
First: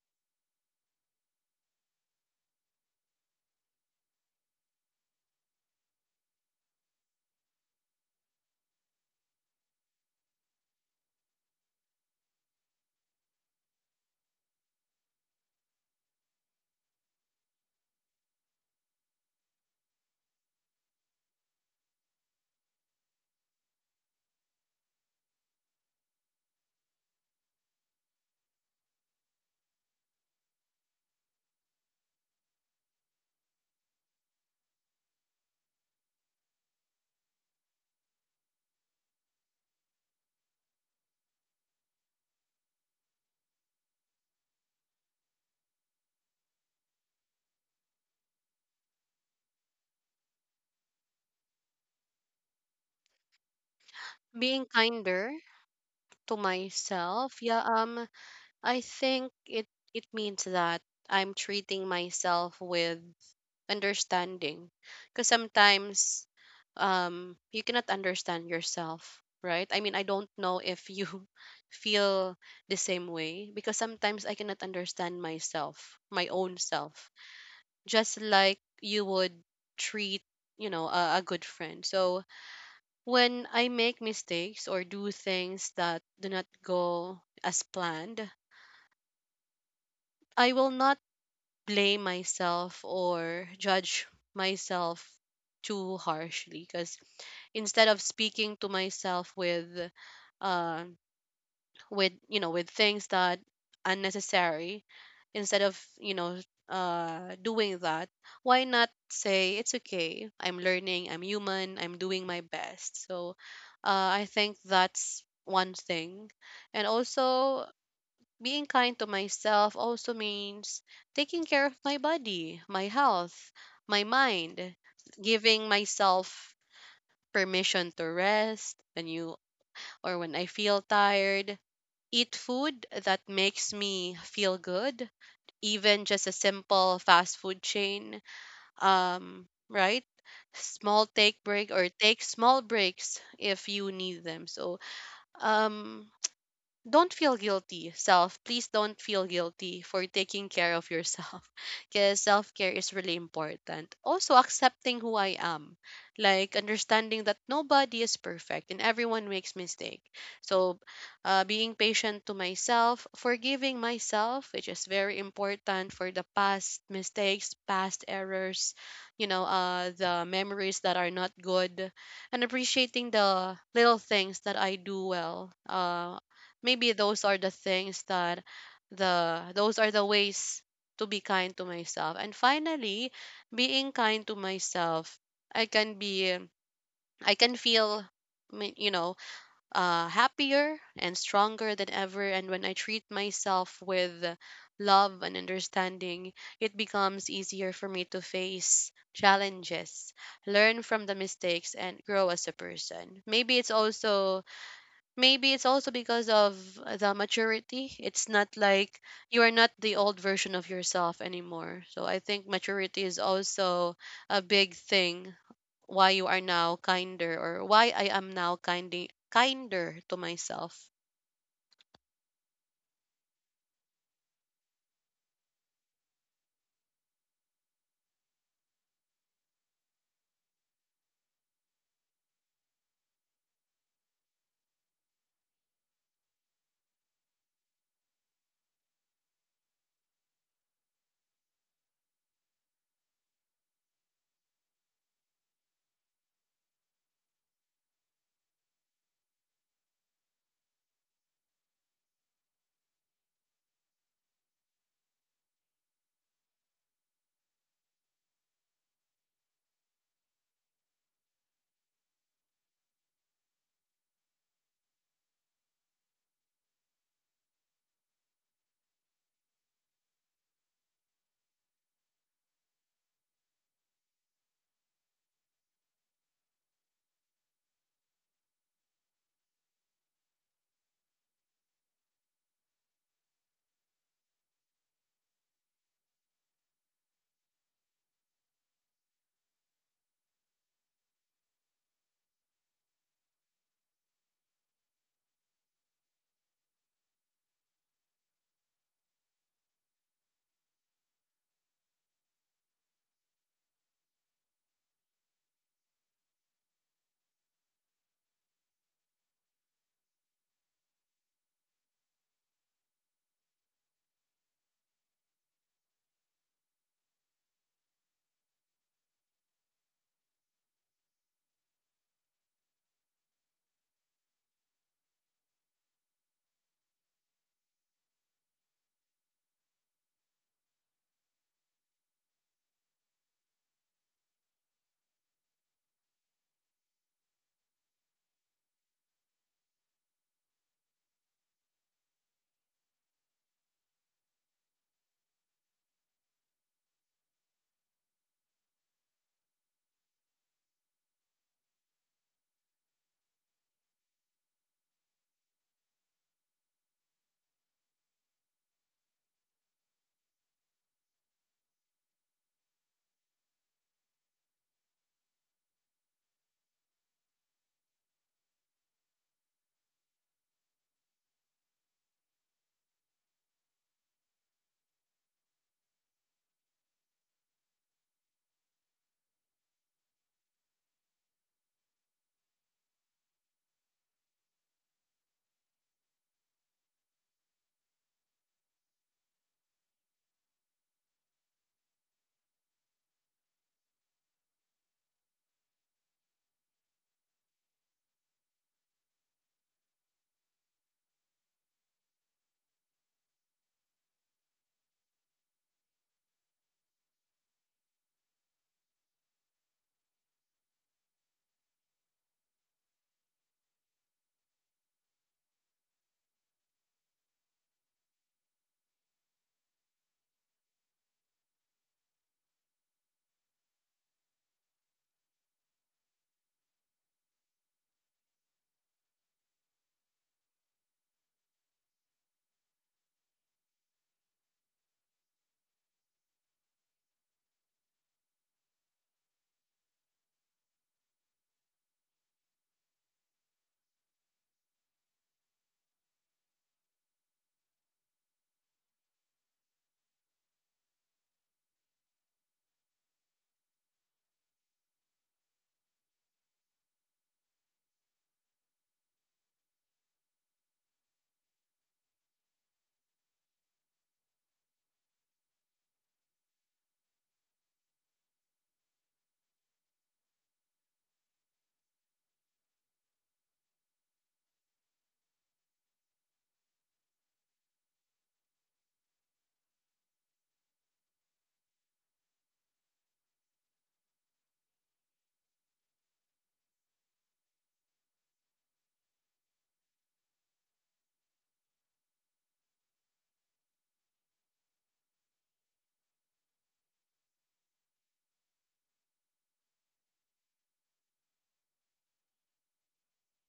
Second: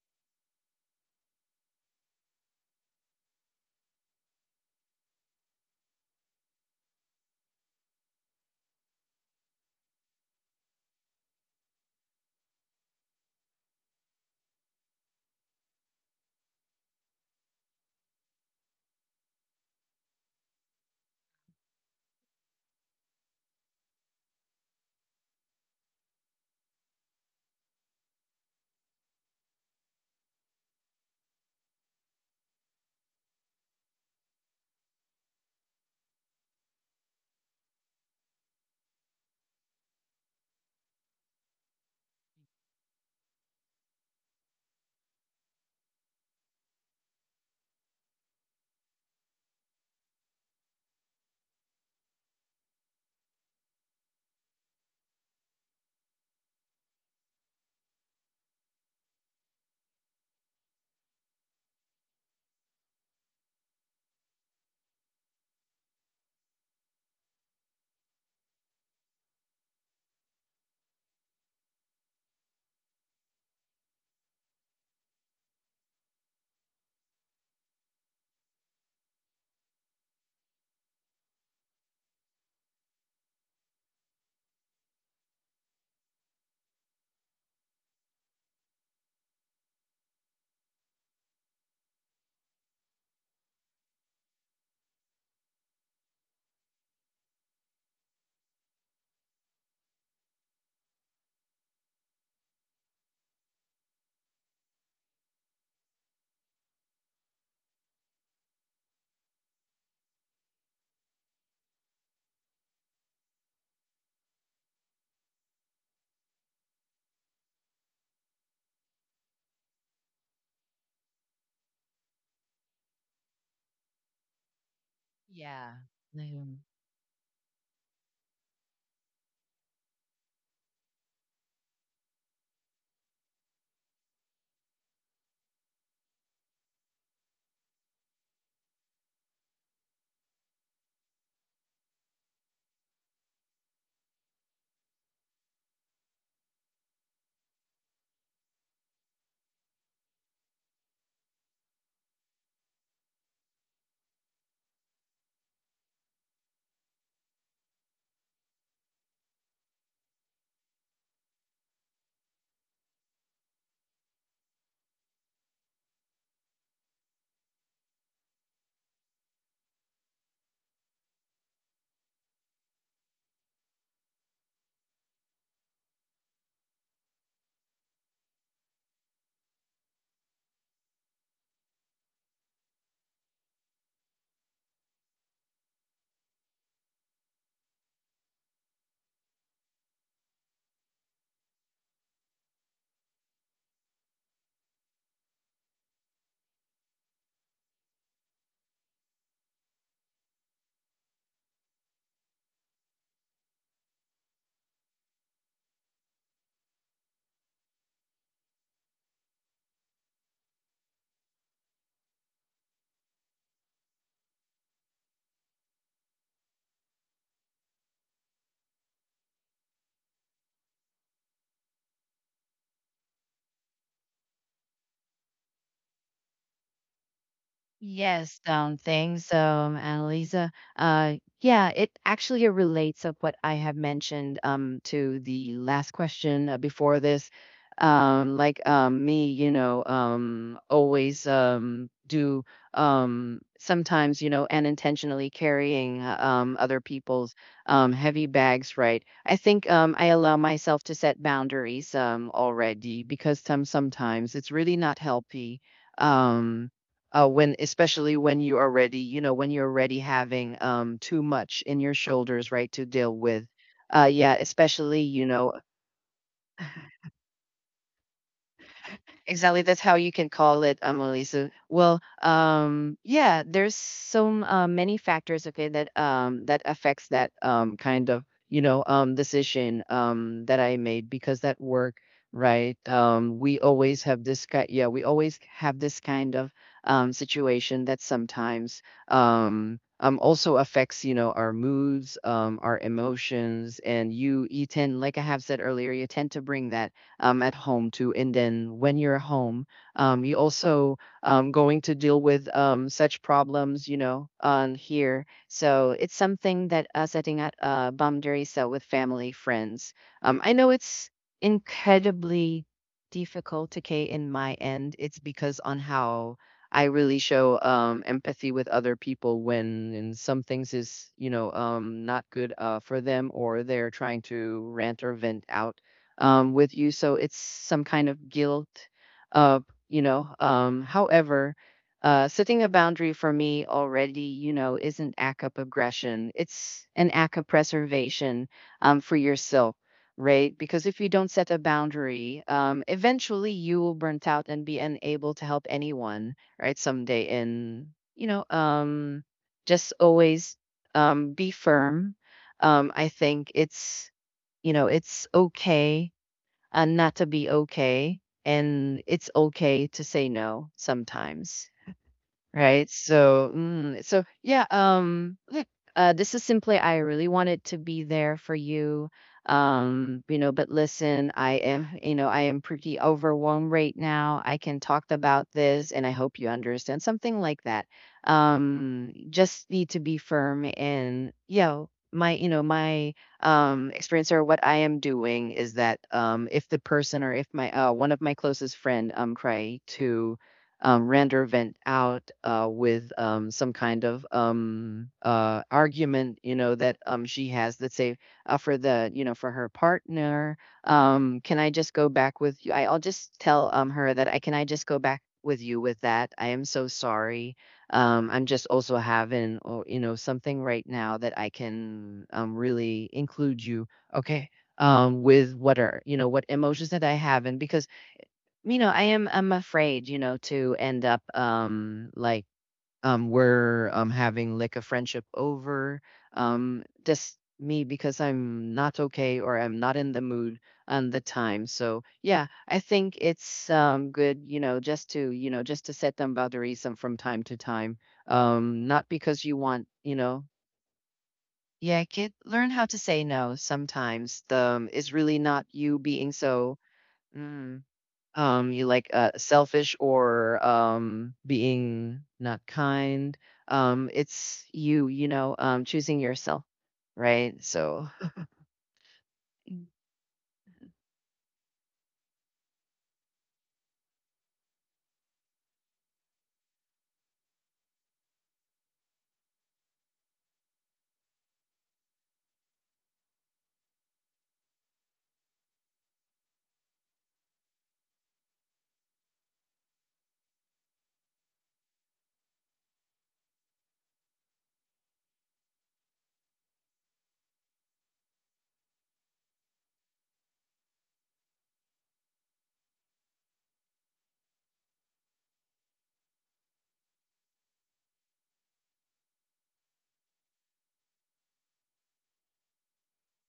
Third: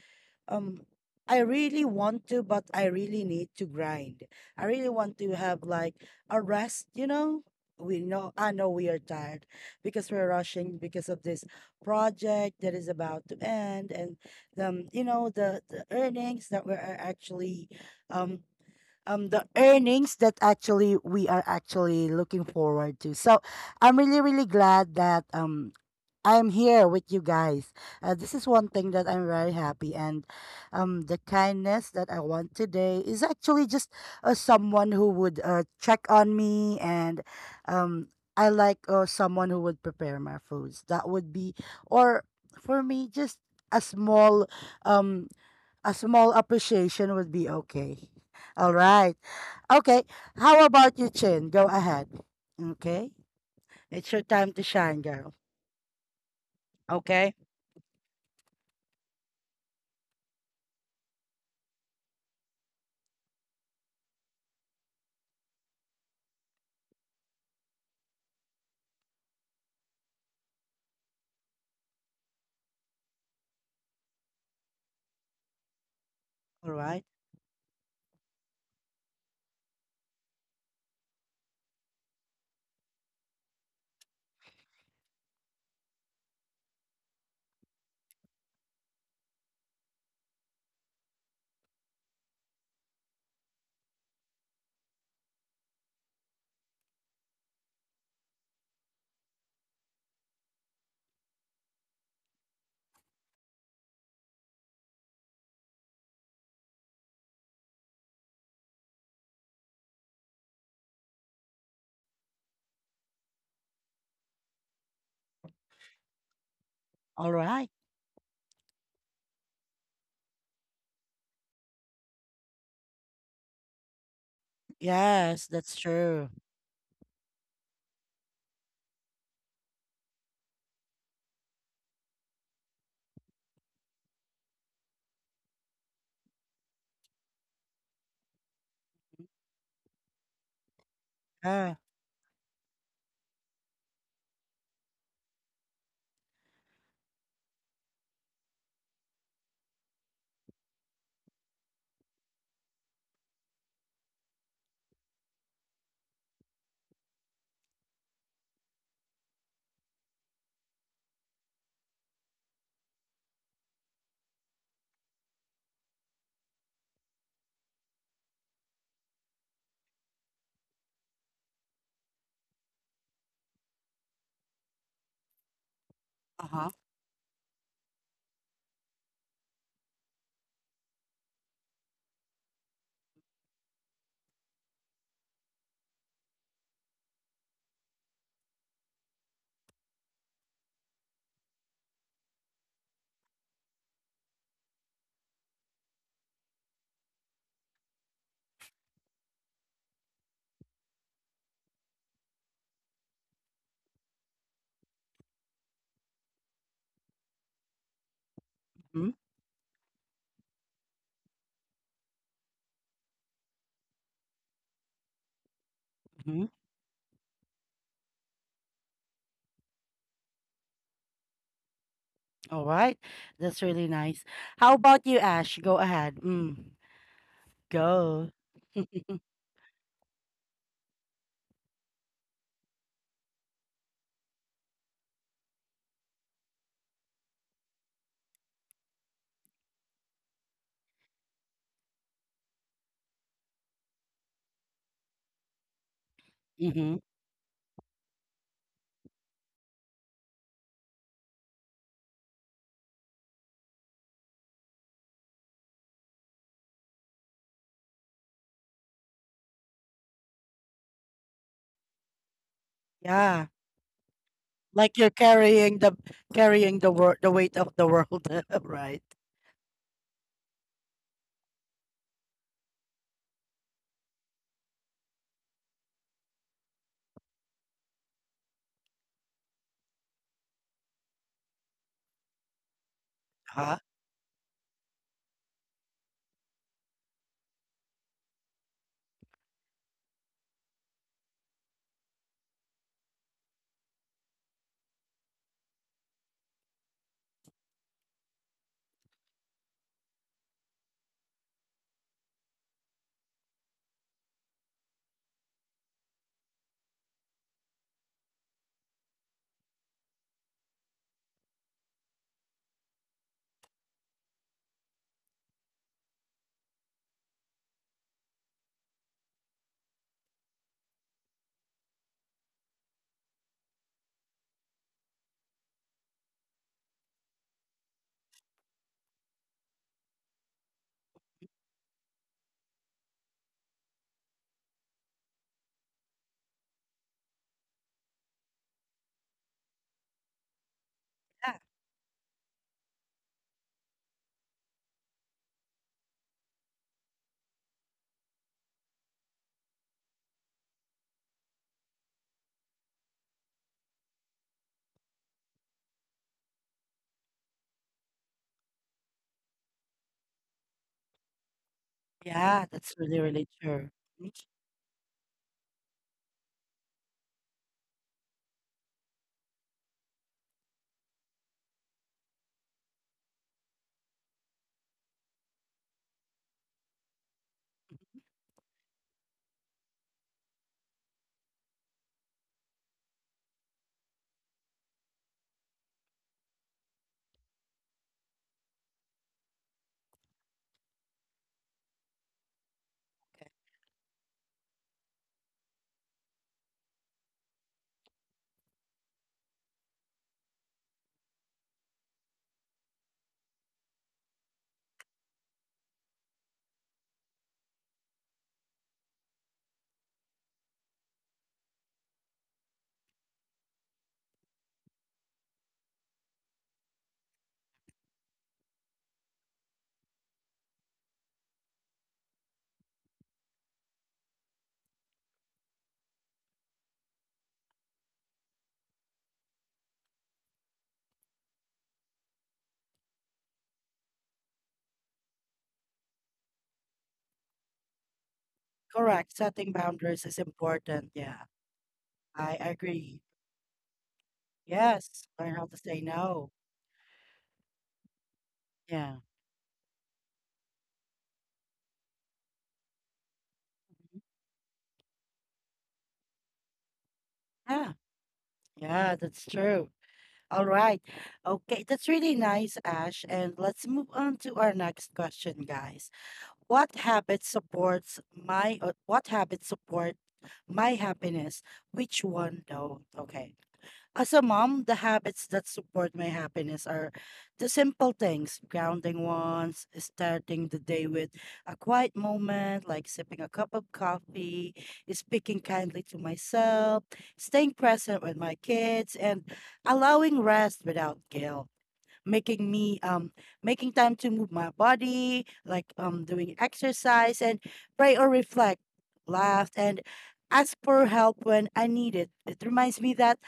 um I really want to, but I really need to grind. I really want to have like a rest, you know? We know I know we are tired because we're rushing because of this project that is about to end, and you know the earnings that we're actually um um the earnings that actually we are actually looking forward to. So I'm really glad that I'm here with you guys. This is one thing that I'm very happy, and the kindness that I want today is actually just, someone who would, check on me, and I like, someone who would prepare my foods. That would be, or for me, just a small, um, a small appreciation would be okay. All right. Okay. How about you, Chin? Go ahead. Okay. It's your time to Being shine, kinder girl. to Okay. myself, yeah, I think it means that I'm treating myself with understanding, because sometimes, um, you cannot understand yourself, right? I mean, I don't know if you feel the same way, because sometimes I cannot understand myself, my own All right. self, just like you would treat, you know, a good friend. So, when I make mistakes or do things that do not go as planned, I will not blame myself or judge myself too harshly, because instead of speaking to myself with uh, with, you know, with things that unnecessary, instead of, you know, uh, doing that, why not say, it's okay, I'm learning, I'm human, I'm doing my best. So uh, I think that's one thing. And All also, right. being kind to myself also means taking care of my body, my health, my mind, Yes, giving Yeah. that's true. myself Mhm. permission to rest when you or when I feel tired, eat food that makes me feel good, even just a simple fast food chain, right? Small take Yeah. break or take small breaks if you need them. So, um, don't feel guilty, self. Please don't feel guilty for taking care of yourself, because self care is really important. Also, accepting who I am, like understanding that nobody is perfect and everyone makes mistake. So, being patient to myself, forgiving myself, which is very important, for the past mistakes, past errors, you know, the memories that are not good, and appreciating the little things that I do well. Uh-huh. Maybe those are the things that, the those are the ways to be kind to myself. And finally, being kind to myself, i can be I can feel, you know, uh, happier and stronger than ever. And when I treat myself with love and understanding, it becomes easier for me to face challenges, learn from the mistakes, and grow as a person. Maybe it's also because of the maturity. It's not like Mm-hmm. you are not the old version of yourself anymore. So I think maturity is also a big thing why you are Mm-hmm. now kinder, or why I am now kindly kinder to myself. All right. That's really nice. How about you, Ash? Go ahead. Mm. Go. Yes, thanks, Annalisa. Yeah, it actually relates of what I have mentioned to the last question before this. Like me, always do, sometimes, unintentionally carrying, other Mm-hmm. people's heavy bags, right? I think I allow myself to set boundaries already because sometimes it's really not healthy. Um, when especially when you're already when you're already having too much in your shoulders, right, to deal with Yeah. uh Yeah, Like especially, you're you know. carrying the wor the weight of the world, right? Exactly. That's how you can call it, Emily. So, well, yeah, there's so many factors, okay, that that affects that kind of, decision that I made because that work, right? We Huh? always have this kind, yeah, we always have this kind of situation that sometimes also affects, you know, our moods, our emotions, and you tend, like I have said earlier, you tend to bring that at home too. And then when you're home, you also going to deal with such problems, you know, on here. So it's something that setting at boundaries with family, friends. I know it's incredibly difficult to Kay in my end. It's because on how I really show empathy with other people when in some things is, you know, not good for them, or they're trying to rant or vent out with you. So it's some kind of guilt, uh, you know. However, setting a boundary for me already, you know, is an act of aggression. It's an act of preservation for yourself, right? Because if you don't set Yeah. a boundary, eventually you will burn out and be unable to help anyone, right? Someday, and you know, just always be firm. I think it's, you know, it's okay and not to be okay. And it's okay to say no sometimes. Yeah, Right. that's really, really So, true. So Mm. yeah. Look, this is simply I really wanted to be there for you. You know, but listen, I am, you know, I am pretty overwhelmed right now. I can talk about this, and I hope you understand something like that. Just need to be firm, and you know my, you know my experience, or what I am doing is that if the person or if my one of my closest friend try to Rander went out with some kind of argument, you know, that she has. Let's say for the, you know, for her partner. Can I just go back with you? I'll just tell her that I, can I just go back with you with that? I am so sorry. I'm just also having, oh, you know, something right now that I can really include you. Okay. With what are, you know, what emotions that I have. And because you know, I'm afraid, you know, to end up like we're having like a friendship over just me because I'm not okay or I'm not in the mood on the time. So, yeah, I think it's good, you know, just to, you know, just to set them boundaries from time to time. Not Correct. because you Setting want, you boundaries is know, important. Yeah. yeah, kid, I learn how to agree. say no sometimes. The it's Yes, really learn not how to you say being no. so mm, you like Yeah. Selfish or being not kind, Mhm. it's you, you know, choosing yourself, right, Yeah. so. Yeah, that's Mm. true. All right. Okay, that's really nice, Ash. And let's move on to our next question, guys. What habit support my happiness? Which one don't? Okay. As a mom, the habits that support my happiness are the simple things, grounding ones, starting the day with a quiet moment, like sipping a cup of coffee, speaking kindly to myself, staying present with my kids, and allowing rest without guilt. Making me um Making time to move my body, like doing exercise, and pray or reflect, laugh, and ask for help when I need it. It reminds me that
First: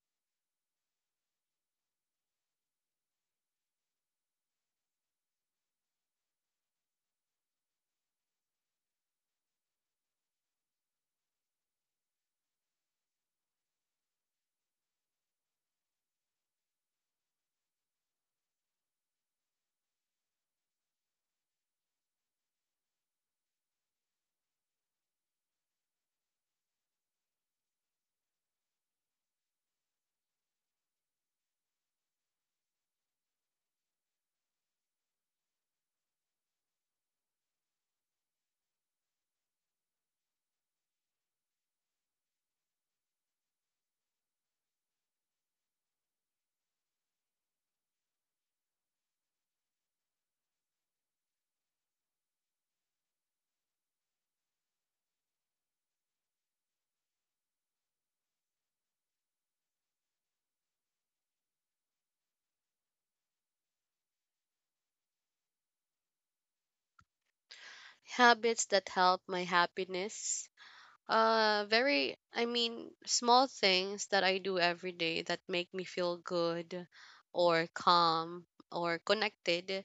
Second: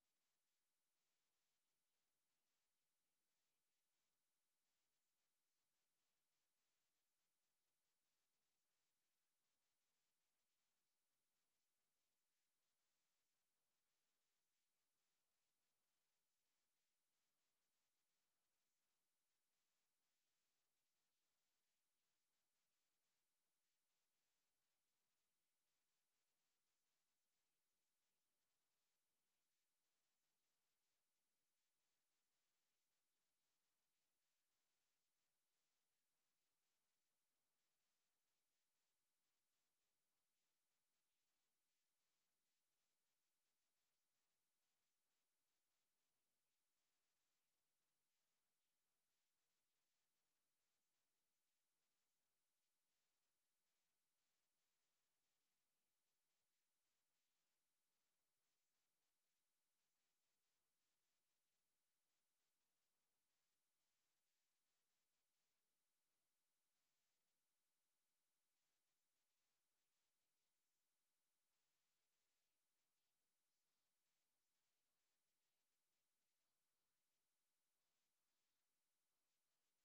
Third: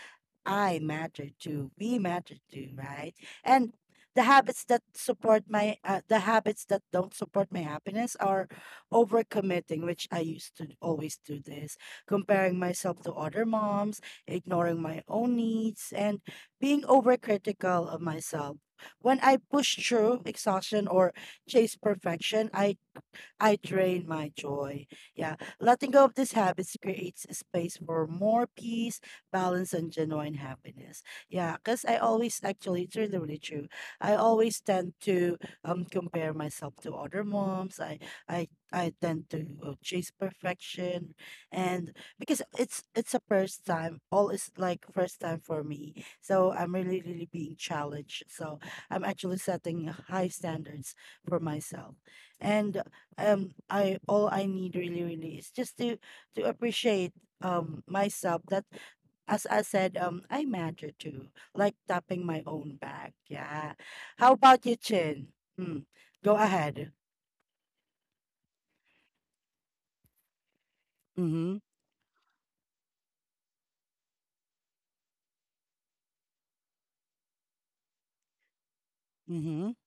I matter too. We matter too, right? And the habits that don't support my happiness are overcommitting, which I used to always do this, comparing myself to other moms, ignoring my own needs, and being overcritical of myself. When I push through exhaustion or chase perfection, I drain my joy. Yeah. Letting go of these habits creates a space for more peace, balance, and genuine happiness. Yeah. Because I always, actually, it's really true. I always tend to compare myself to other moms. I tend to, chase perfection, and because it's a first time, all is like first time for me. So I'm really being challenged. So I'm actually setting high standards for myself. And I, all I need really is just to appreciate myself, that as I said, um, I matter too, like tapping my own back. Yeah. How about you, Chin? Mm, go ahead. Habits that help my happiness. Mm-hmm. Very, I mean, small things that I do every day that make me feel good or calm or Mm-hmm. connected.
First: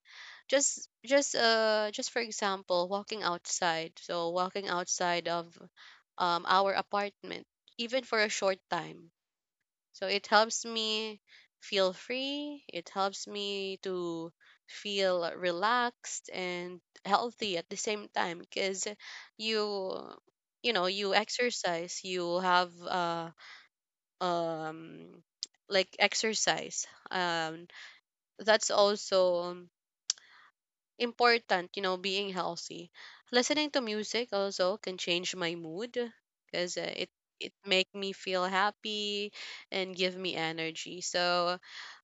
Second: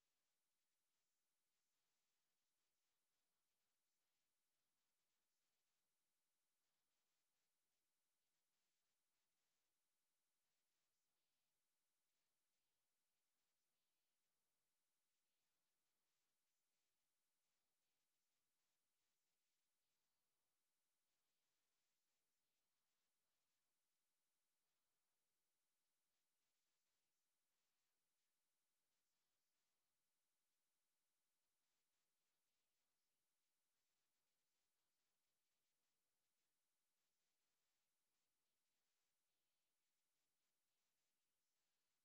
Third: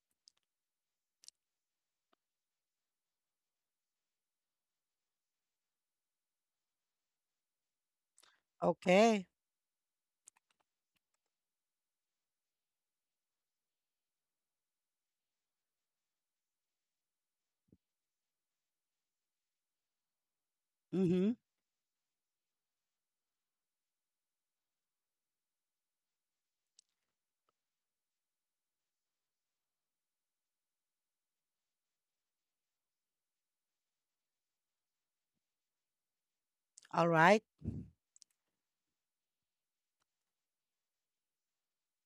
Just for example, walking outside. So walking outside of our apartment, even for a short time. Okay. So it helps me feel free. It helps me to feel relaxed and healthy at the same time, because you you know, you Mm-hmm. exercise, you have um like exercise, um, that's also important, you know, being healthy. Listening to music also can change my mood, because All it right. it make me feel happy and give me energy. So,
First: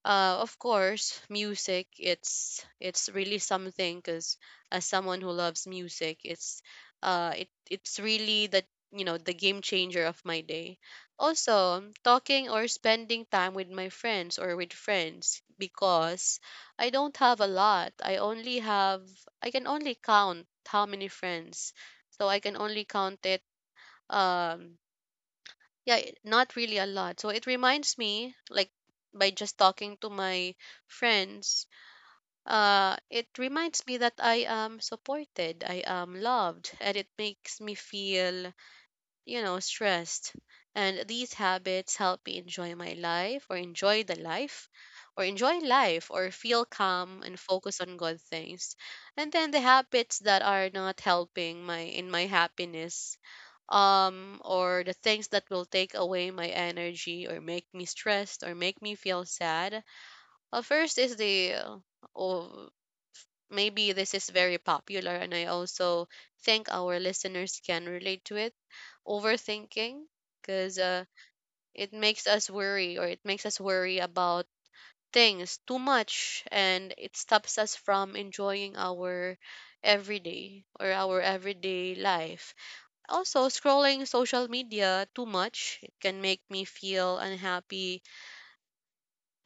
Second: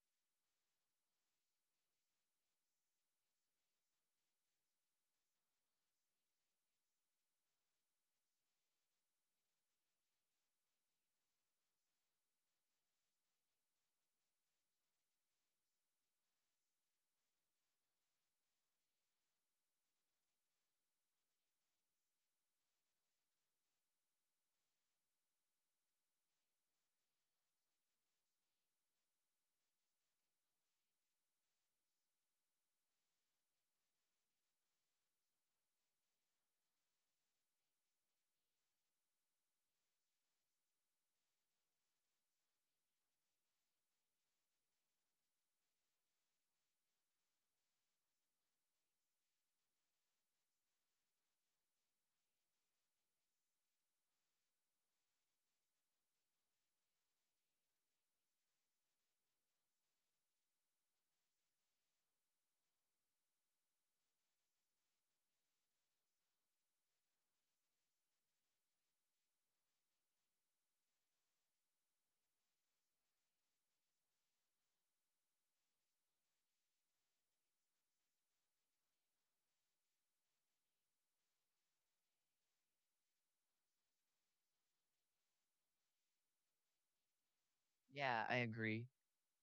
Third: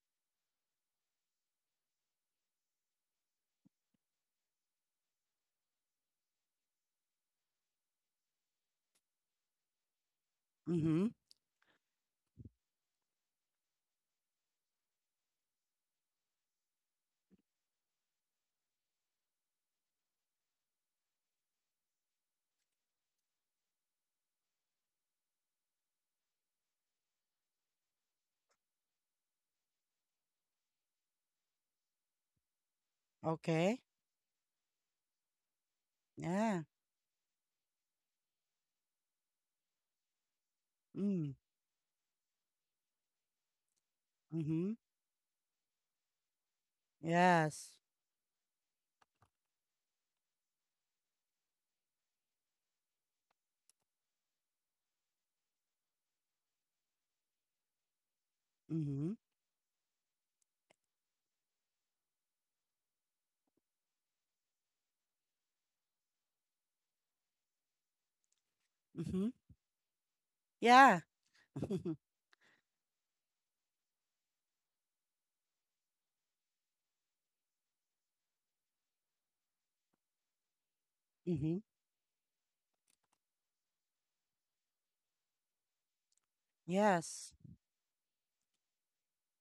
of course, music, it's really something, because as someone who loves music, it it's really the, you know, the game changer of my day. Mm-hmm. Also, talking or spending time with my friends, or with friends, because I don't have a lot. I only have, I can only count how many friends. So I can only count it, um, yeah, not really a lot. So it reminds me, like, by just talking to my friends, uh, it Okay. reminds me that I am supported, I am Yeah. loved, and it makes me feel, you know, stressed. And Mm. these habits help me enjoy my life or enjoy the life Mm-hmm. or enjoy life or feel calm and Yes. focus on good things. And then the habits that are not helping my happiness, um, or the things that will take away my energy or make me stressed or make me Mm-hmm. feel sad. First is the uh, maybe this is very popular, and I also think our listeners can relate to it. Mm-hmm. Overthinking because Yeah. uh, it Mm-hmm. makes us worry or it makes us worry about things too much, and it stops us from enjoying our everyday or our everyday life. Also, scrolling social media too much, it can make me feel Yes. unhappy, Yeah, I agree.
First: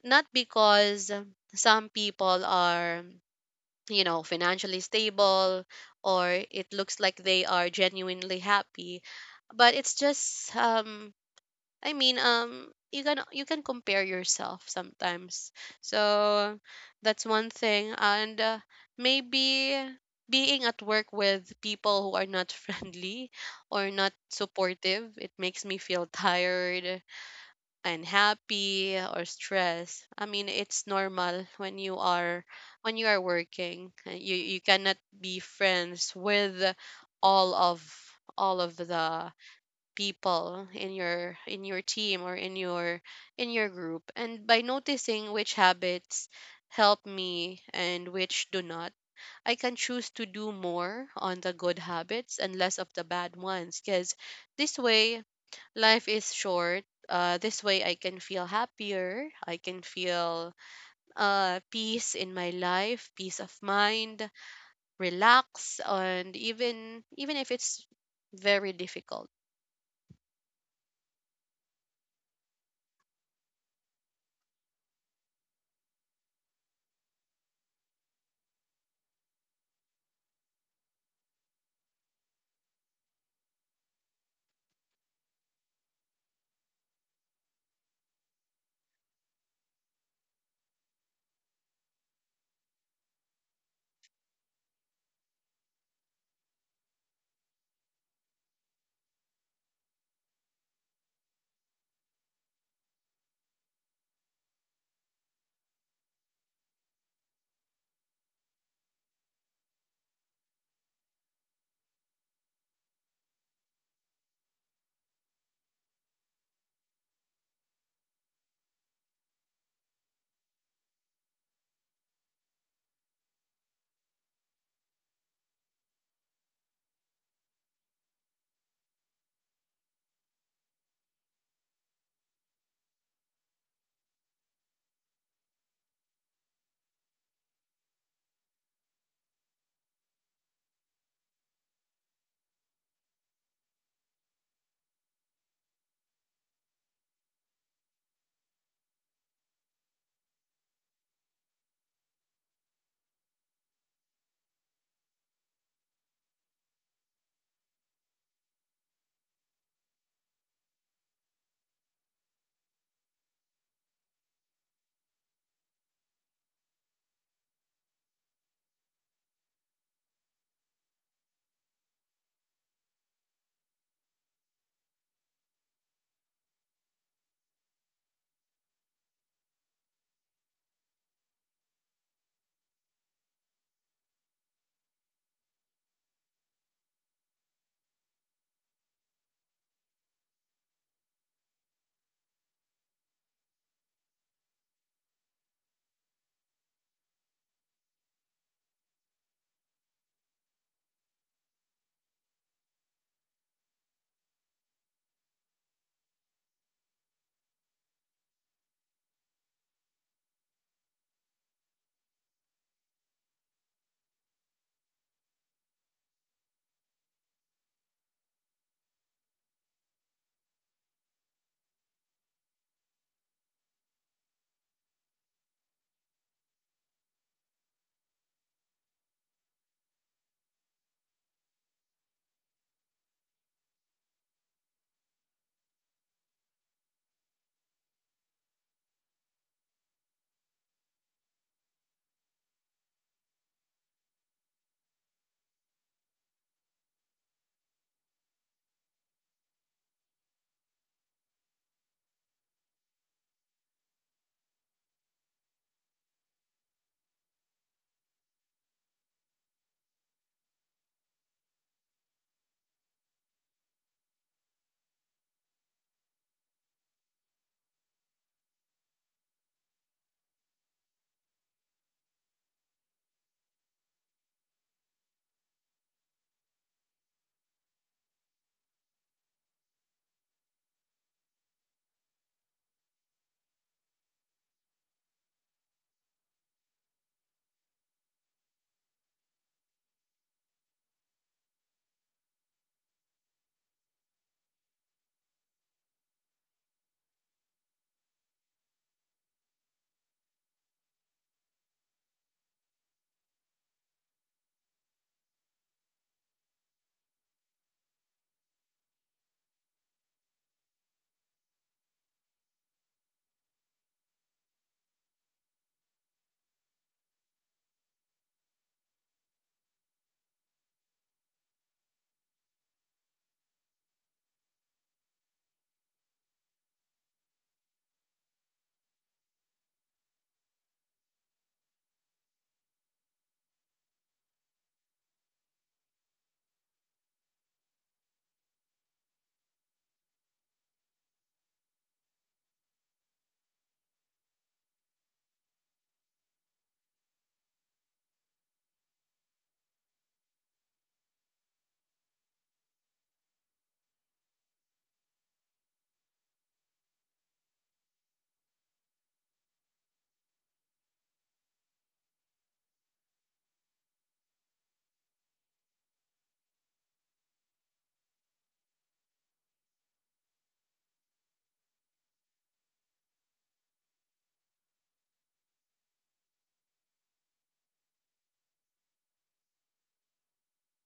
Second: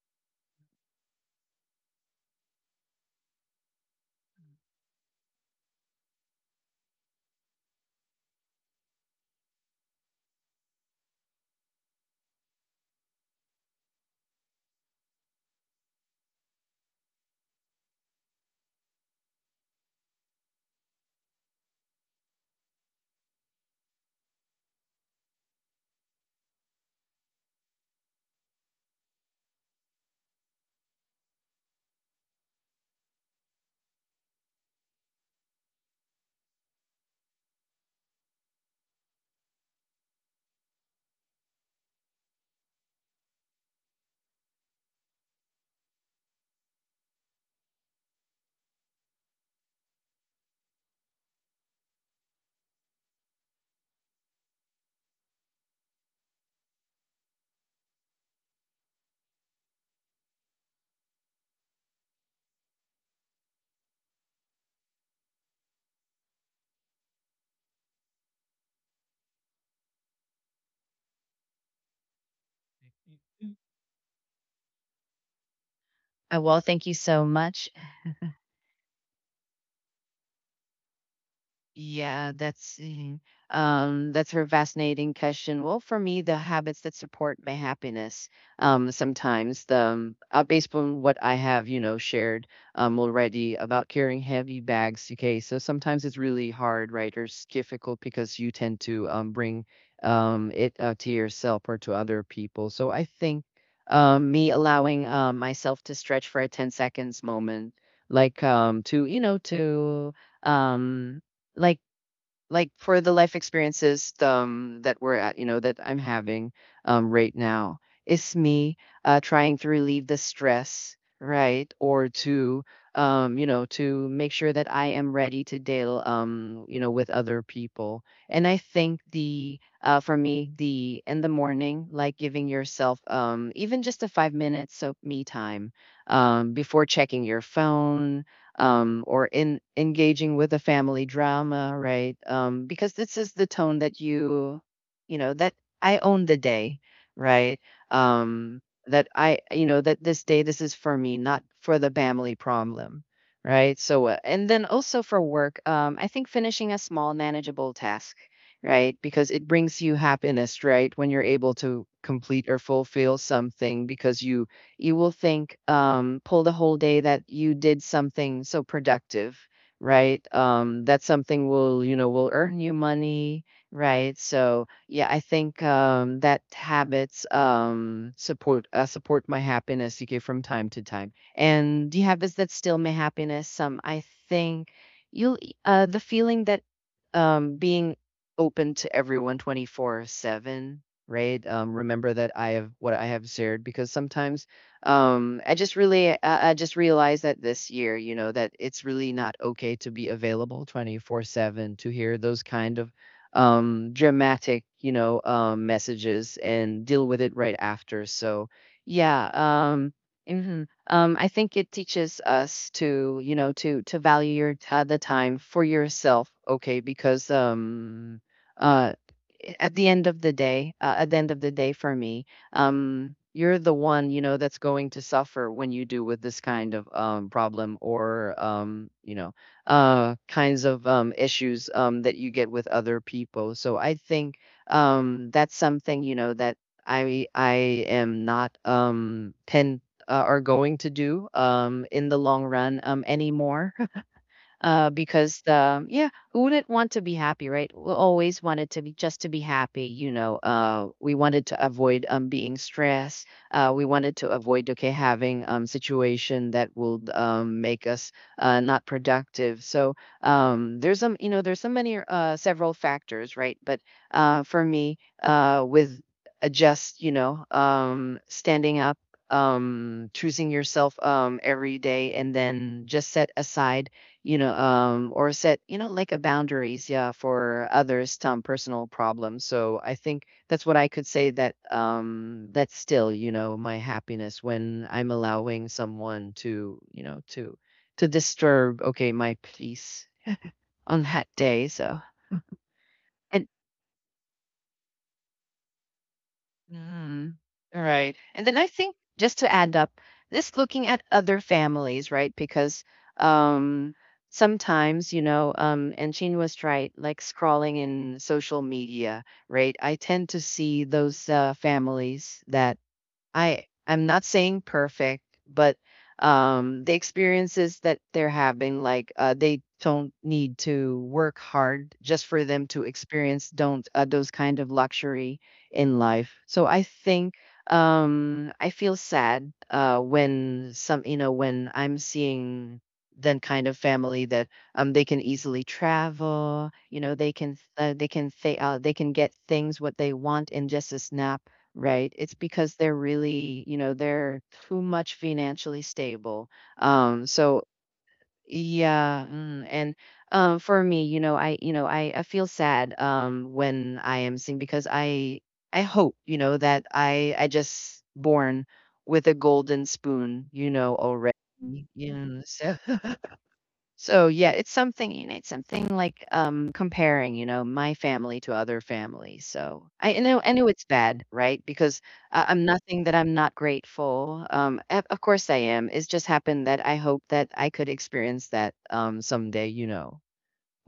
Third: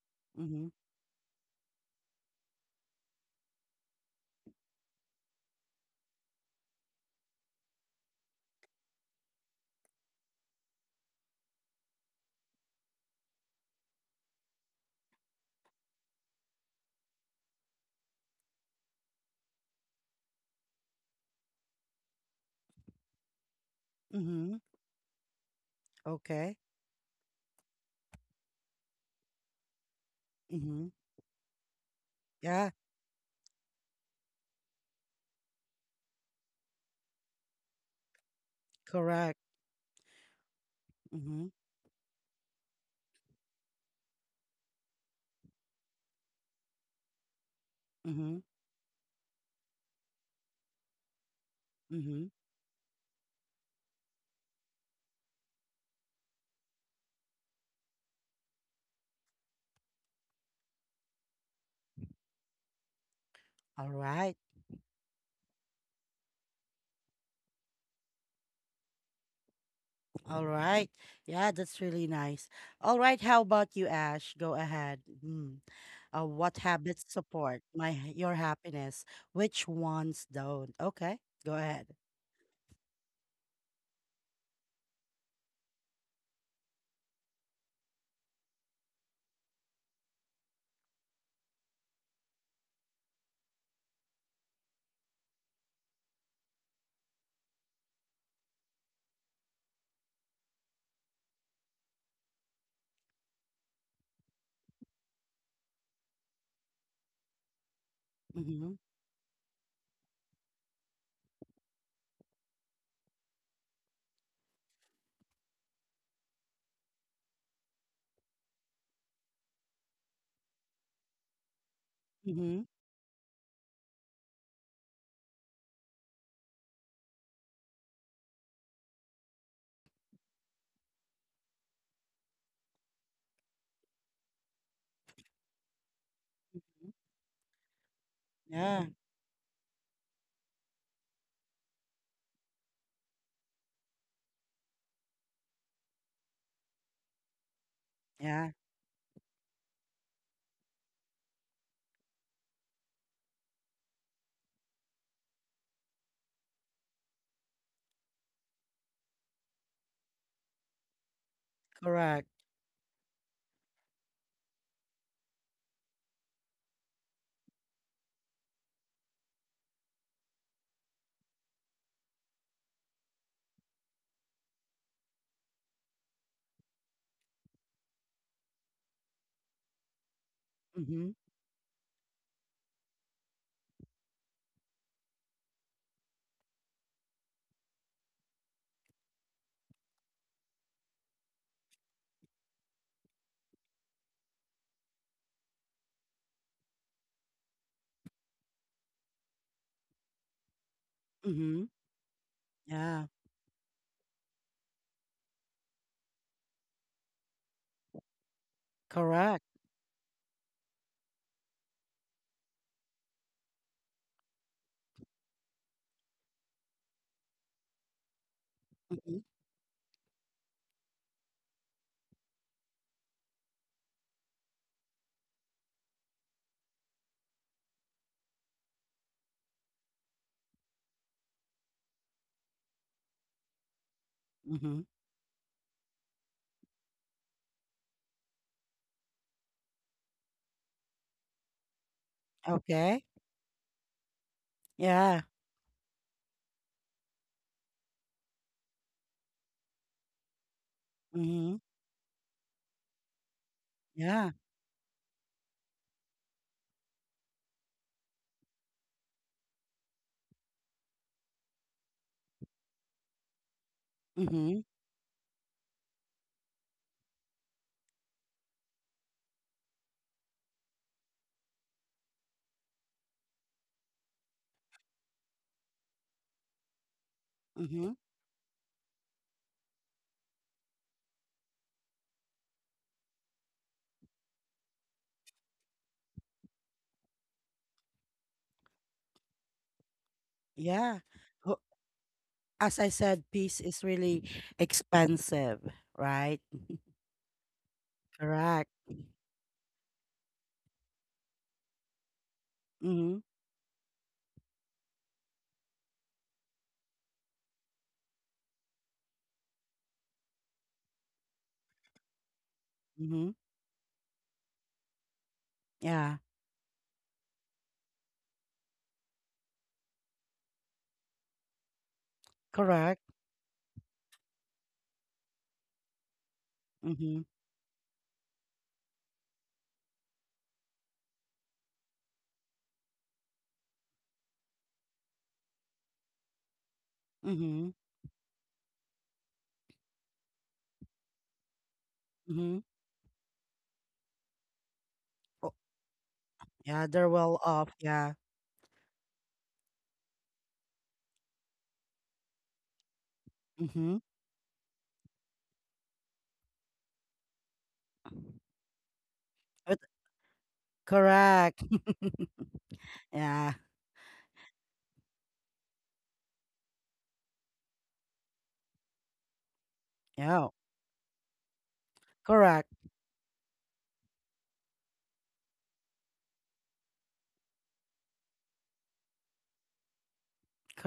not Mm-hmm. because some people are, you know, financially stable, or it looks like they are genuinely happy. But it's just. I mean, you can compare yourself sometimes. So that's one thing, and maybe being at work with people who are not friendly or not Mm-hmm. supportive, it makes me feel Okay. tired, unhappy, or stressed. I mean, Mm-hmm. it's normal Yeah. when you are working. You cannot be friends with all of all of Correct. the people Mm-hmm. In your team or in your group. And by noticing which habits help me and Mm-hmm. which do not, I can choose to do more on the good Mm-hmm. habits and less of the bad ones because this way, life is short. This way I can feel happier. I can feel peace in my life, peace of All mind, right. relax, and even if it's very difficult. All right. Yeah, that's really nice. All right. How Mm. about you, Ash? Go ahead. Mm. What Well, thank you habits so support much. my your happiness? Which ones don't? Okay. Go ahead. Yeah, that's mhm. That's a fascinating question. Well, for me, the habits that support my happiness, sometimes the based on what I have, you know, shared already about carrying heavy bags. Okay, so sometimes it's really hard, right, or it's difficult because you tend to bring it to yourself or to other people. So I think me allowing myself to stretch for a 10 seconds moment, like Mm-hmm. To you know to um like like for the life experiences that we're at, you know, that I'm having right now is me trying to relieve the stress, right, or Mm-hmm. to you know to make sure that I am ready to deal you know with other people. And I think the for me the in the morning, like giving yourself even just a 5-minute minutes of me time before checking your phone, Yeah. Or in engaging with a family drama, right? Because this is the tone that you know, that I own the day, right? Yeah. Um, that I, you know, that this day, this is for me, not for the family problem, right? So, and then also for work, I think finishing a small, manageable task, right? Because it brings you happiness, right? When you're able to Correct. complete or fulfill something because You will think, pull the whole day that you did something so productive, right? That something will, you know, will earn you money, right? So yeah, I think that habits support support my happiness, okay? From time to Mm-hmm. time. And the habits that still my happiness, some, I think you'll, the feeling that being open to everyone 24/7, right, remember that I have what I have shared, because sometimes I just really, I just realized that this year, you know, that it's really not okay to be available Mm-hmm. 24/7 to hear those kind of Yeah. Dramatic, you know, messages and deal with it right after, so yeah, Correct. Mhm. Um, I think it teaches us to, you know, to value the time for yourself, okay, because uh Mm-hmm. At the end of the day, at the end of the day for me, you're the one, you know, that's going to suffer when you do with this kind of problem, or, you know, kinds of issues that you get with other people. So I think Mm-hmm. That's something, you know, that I am not pin, are going to do in the long run Okay. Anymore, Yeah. because yeah, who wouldn't want to be happy, right? We always wanted to be, just to be happy, you know. We wanted Mm-hmm. to avoid being stressed. We wanted to Yeah. avoid, okay, having situation that will make us not productive. So there's some, you know, there's so many, several factors, right? But Mm-hmm. for me with just you know standing up choosing yourself every day, and then just set aside you know, or set, you know, like a boundaries, yeah, for Mm-hmm. others' some personal problems. So I think that's what I could say that that's still, you know, my happiness when I'm allowing someone to, you know, to disturb, okay, my peace Yeah. on that day. So As I said, and peace is really expensive, right? Mm, all right. And then I Correct. think just to add up, this looking at other families, right? Because Mm-hmm. um, sometimes, you know, and Chin was right, like scrolling in social media, right? I tend to see those families that Mm-hmm. I'm not saying perfect, but Yeah. The experiences that they're having, like they don't need to work hard just for them to Correct. experience don't those kind of luxury in life. So I Mm-hmm. think I feel sad when some, you know, when I'm seeing then kind of family that they can easily travel, you know, Mm-hmm. They can say they can get things what they want in just a snap. Right. It's Mm-hmm. because they're really, you know, they're too much Oh, financially stable. yeah, they're well So off. Yeah. yeah, and for me, you know, you know, I feel sad Mm-hmm. when I am seeing because I hope, you know, that I just born with a But golden spoon, you know, already. correct. You so Yeah. so yeah, it's something, you know, it's something like comparing, you know, my family to other families. So I know, Yeah. I know it's bad, right? Because I'm Correct. nothing that I'm not grateful. Of course I am. It's just happened that I hope that I could experience that someday, you know,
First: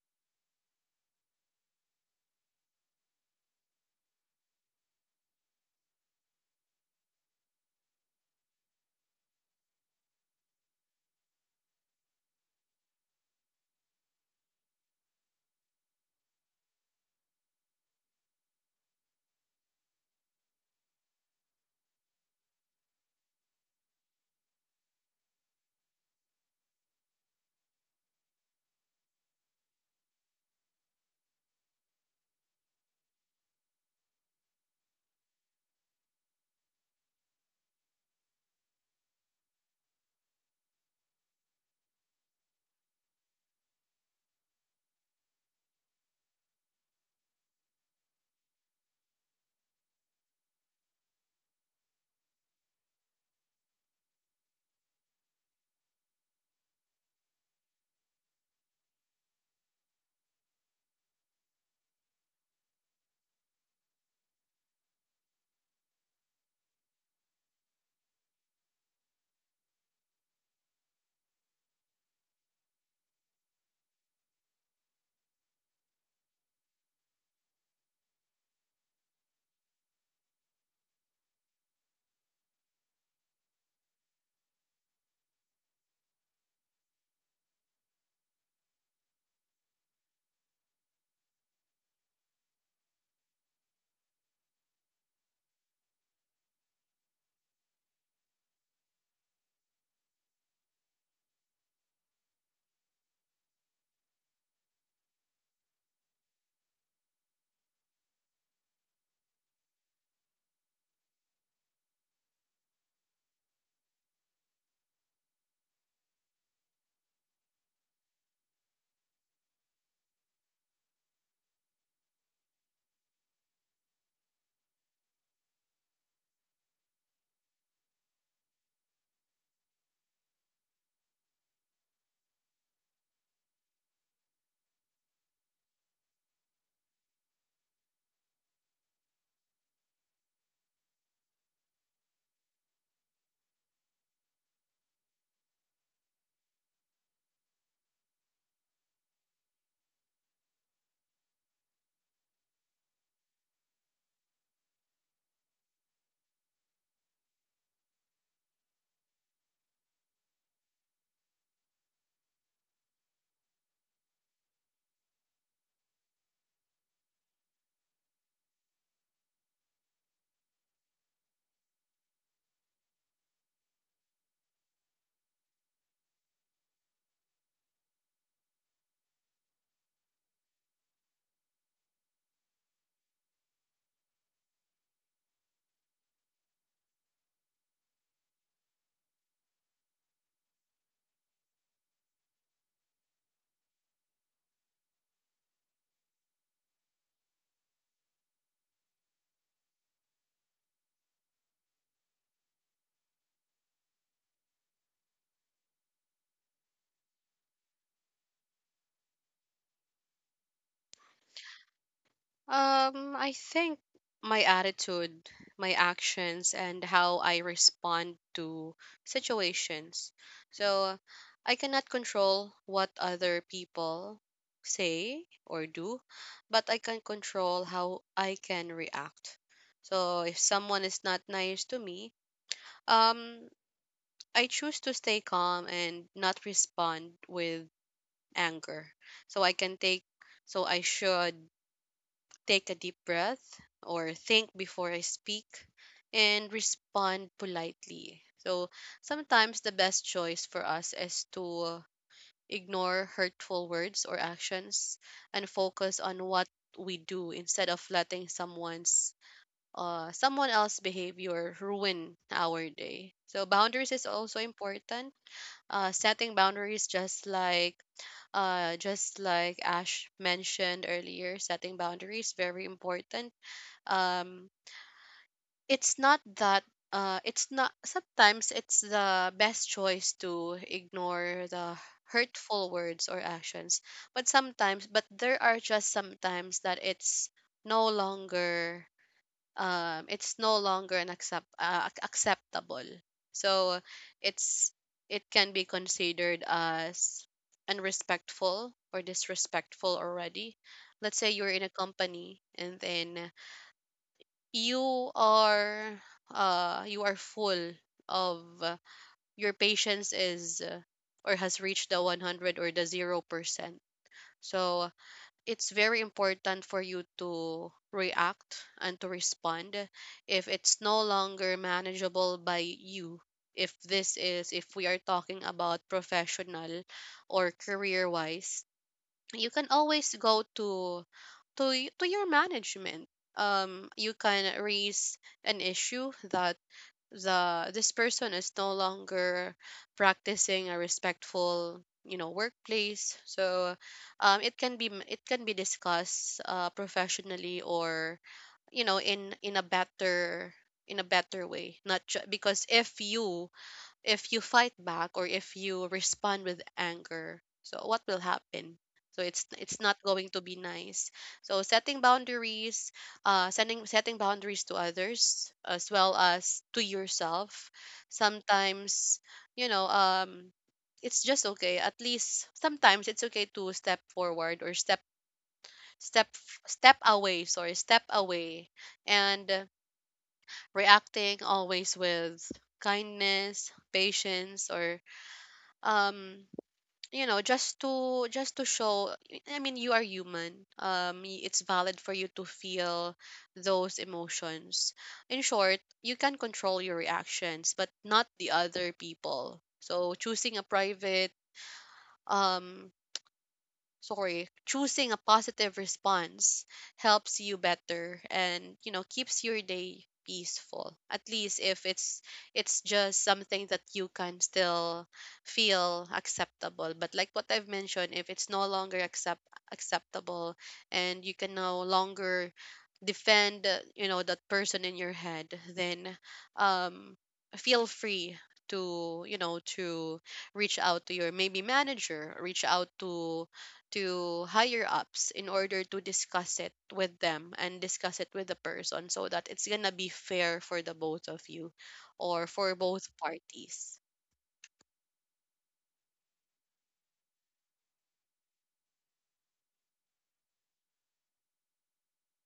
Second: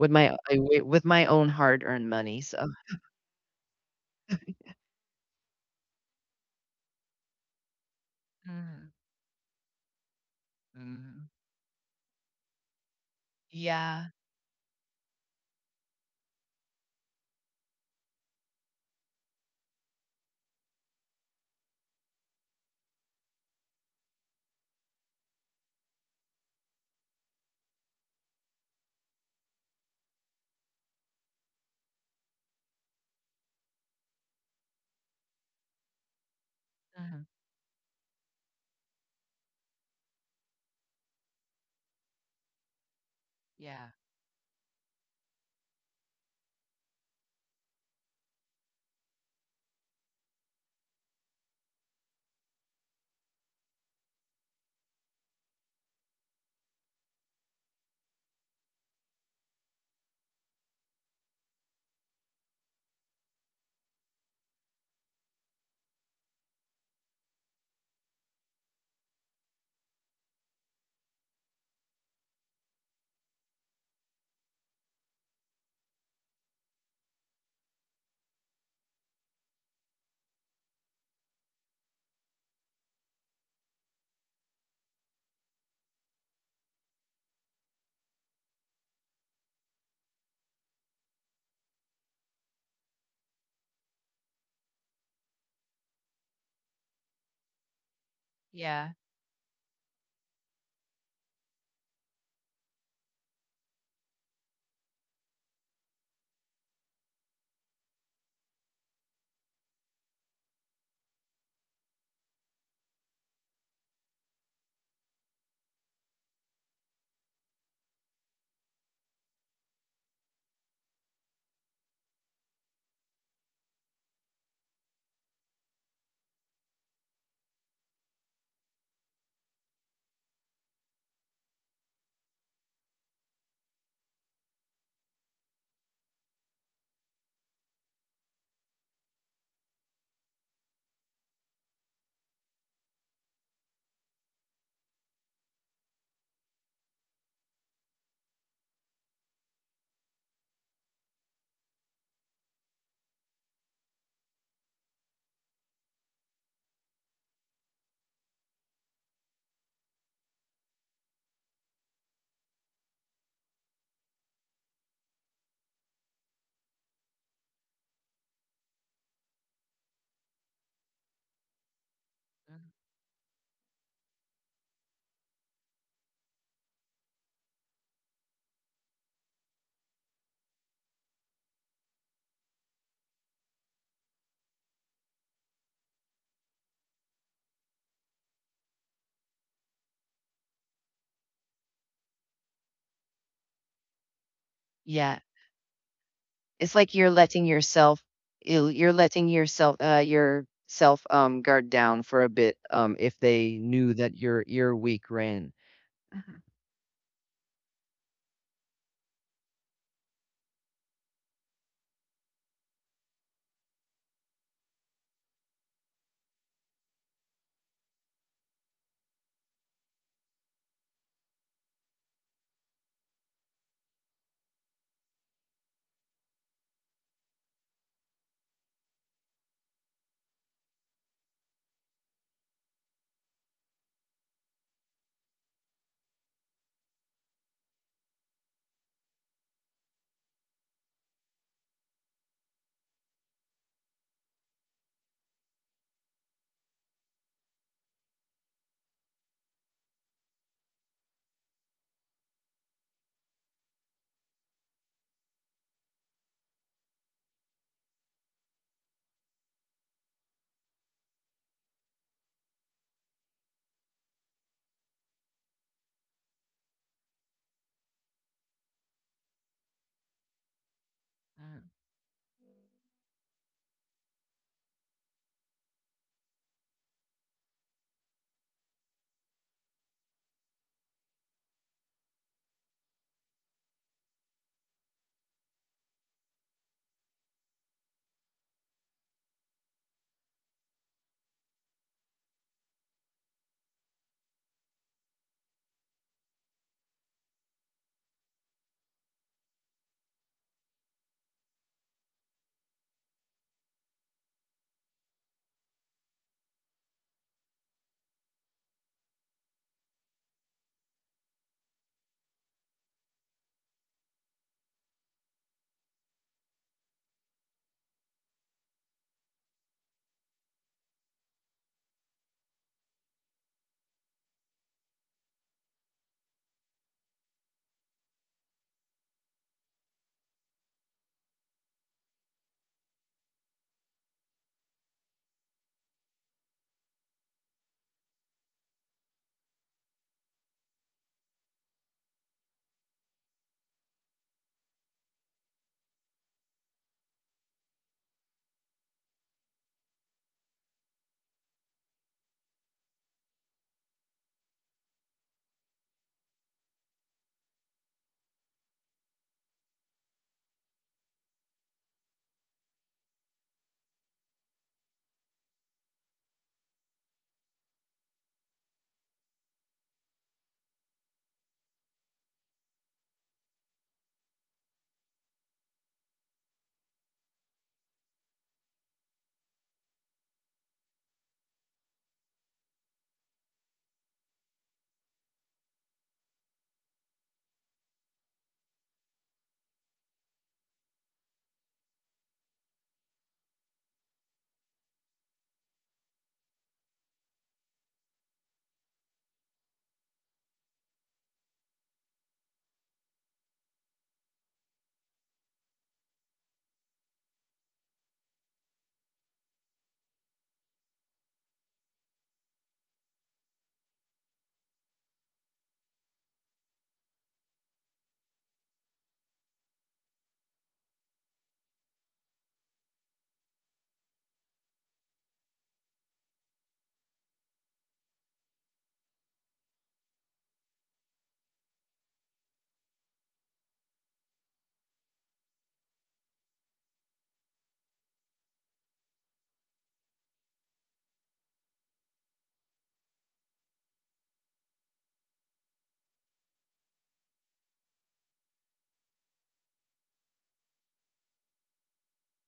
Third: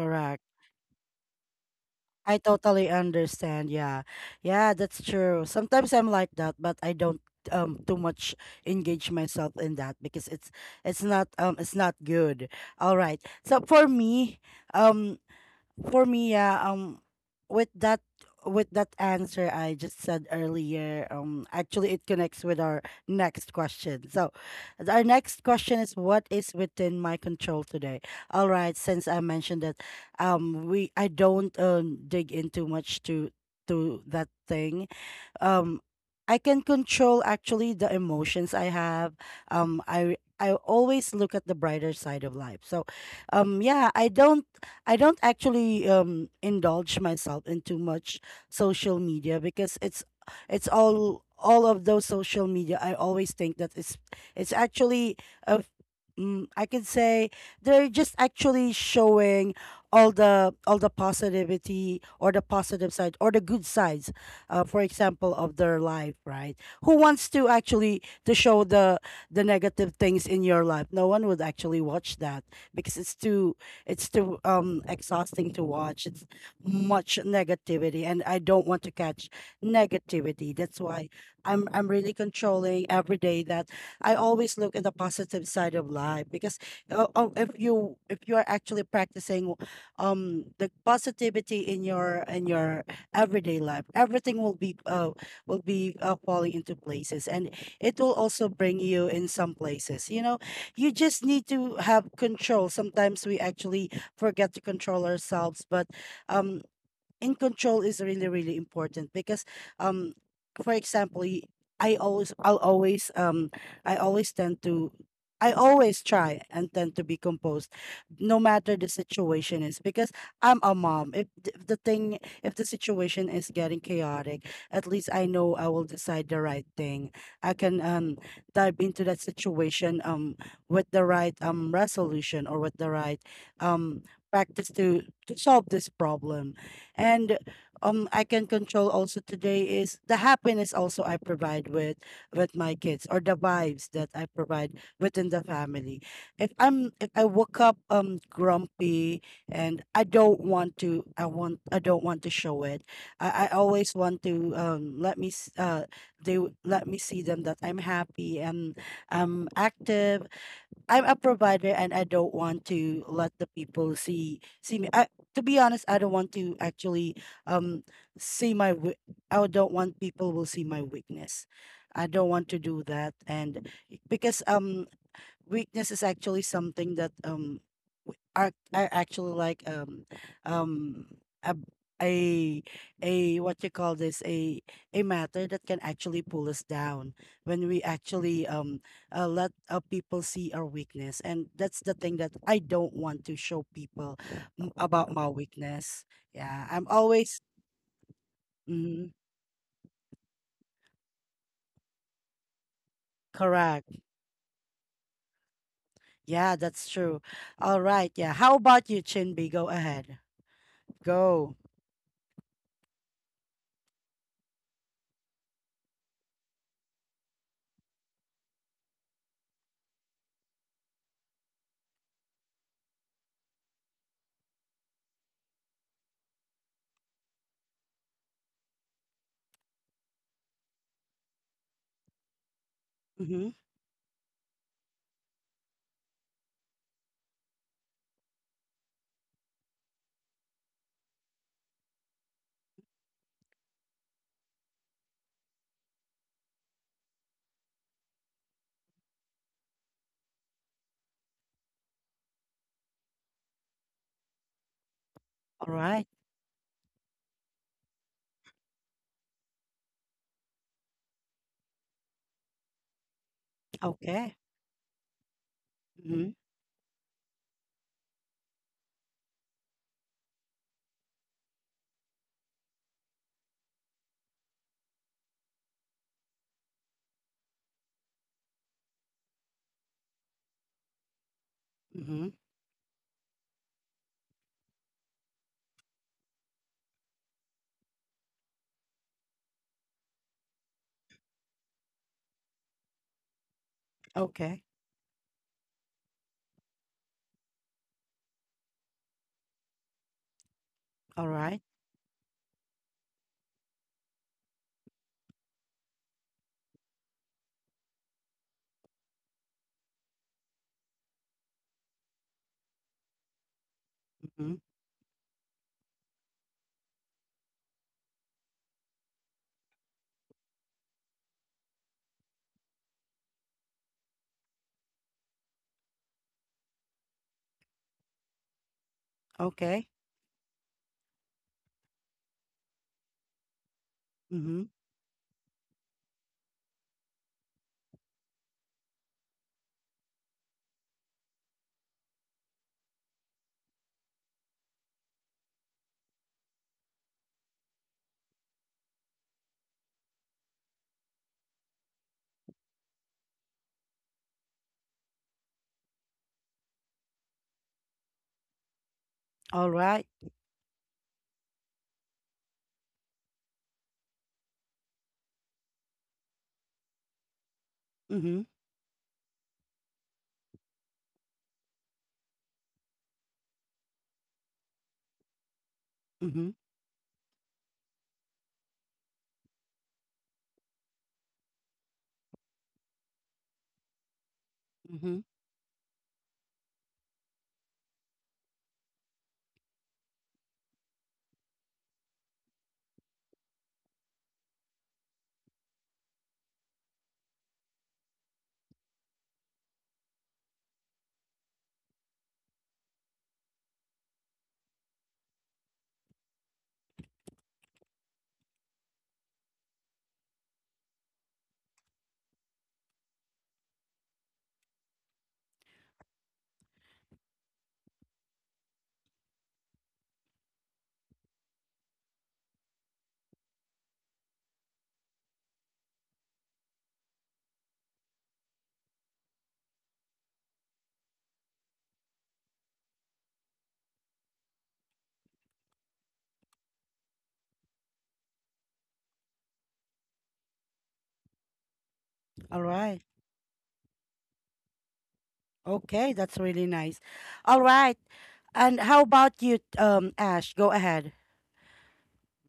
with my with my own hard-earned I money. So totally understand. Yeah. Yeah, that's true. Sometimes I'm like that, but I don't too much mm-hmm, engage myself in that, because it's not um, it's not good. All right. So for yeah. me, um yeah, um, with that with that answer I just said earlier, um, actually it connects with our next question. So our next question is, what is within my control today? All right, since I mentioned that we I don't dig into much to that thing, um, I can Hmm. control actually the emotions I have. I always look at the brighter side of life. So Yeah. yeah, I don't actually indulge myself in too much social media because it's all of those social media, I always think that it's actually a mm, I can say they're just actually showing all the positivity, or the positive side, or the good sides, for example, of their life, right? Who wants to actually to show the negative things in your life? No one would actually watch that, because it's too exhausting to watch. It's much negativity, and I don't want to catch negativity. That's why I'm really controlling every day, that I always look at the positive side of life. Because if you are actually practicing the positivity in your everyday life, everything will be, will be, falling into places, and it will also bring Yeah. you in some places. You know, you just need to have control. Sometimes we actually forget to control ourselves, but, um, and control is really important because, um for example, I always, I'll always, um, i always tend to I always try and tend to be composed no matter the situation is, because I'm a mom. If th- the thing if the situation is getting chaotic, at least I know I will decide the right thing. I can dive into that situation, um, with the right, um, resolution, or with the right, um, practice to solve this problem. And I can control also today is the happiness also I provide with my kids, or the vibes that I provide within the family. If I woke up, um, grumpy, and I don't want to show it. I always want to let me s- they w- let me see them that I'm happy, and I'm active, I'm a provider, and I don't want to let the people see me. I, to be honest, I don't want to actually, um, see my wea- I don't want people will see my weakness. I don't want to Mhm. do that. And because, um, weakness is actually something that, are actually like, um a a, a, what you call this, a matter that can actually pull us down when we actually, um, let, people see our weakness. And that's the thing that I don't want to show people, about Yeah. my weakness. Yeah, It's I'm like you're always, letting yourself, you're mm, letting yourself guard down for a bit if they correct. knew that your ear week ran. Yeah, that's true. All right. Yeah, how about you, Chinby? Go ahead. Go. I think my attitude, my actions, and how I respond to situations. So I cannot control what other people say or do, but I can control how I can react. So if someone is not nice to me, Mm-hmm. um, I choose to stay calm and not respond with anger. So I can take, so I should take a deep breath or think before I speak and respond politely. So sometimes the best choice for us is to ignore hurtful words or actions and All right. focus on what we do instead of letting someone else's behavior ruin our day. So boundaries is Okay. also important. Mm-hmm. Setting boundaries just like Just like Ash mentioned earlier, Mm. setting boundaries very important. um it's not that it's not, sometimes it's the best choice to ignore the Mm-hmm. hurtful words or actions, but sometimes, but there are just sometimes that it's no longer, it's no longer an acceptable, so Okay. it's it can be considered as unrespectful or disrespectful already. Let's All say you're right. in a company, and then you are you are full of your patience is or has reached the 100 or the 0%. Mm-hmm. So it's very important for you to react and to respond if it's no longer manageable by you. If this is, if we are talking about professional or career wise, you can Okay. always go to to your management. You can Mm-hmm. raise an issue that the this person is no longer practicing a respectful, you know, workplace. So it can be it can be discussed professionally, or you know, in in a better way. Not ju- Because if you, if you fight back or if you respond with anger, so what will happen? So it's All it's not right. going to be nice. So setting boundaries, sending setting boundaries to others as well as to yourself. Mm-hmm. Sometimes, you know, it's just okay, at least sometimes it's okay to step forward or step Mm-hmm. step away. Sorry, step away. And reacting always with kindness, patience, or Mm-hmm. um you know, just to show, I mean, you are human. It's valid for you to feel those emotions. In short, you can control your reactions but not the other people. So um choosing a positive response helps you better and, you know, keeps your day peaceful. At least if it's, it's just something that you can still feel acceptable. But like what I've mentioned, if it's no longer acceptable and you can no longer defend, you know, that person in your head, then um feel free to, you know, to reach out to your maybe manager, reach out to higher ups in order to discuss it with them and discuss it with the person so that it's gonna be fair for the both of you, or All for right. both parties. Okay, that's really nice. All right. And how about you, Ash? Go ahead.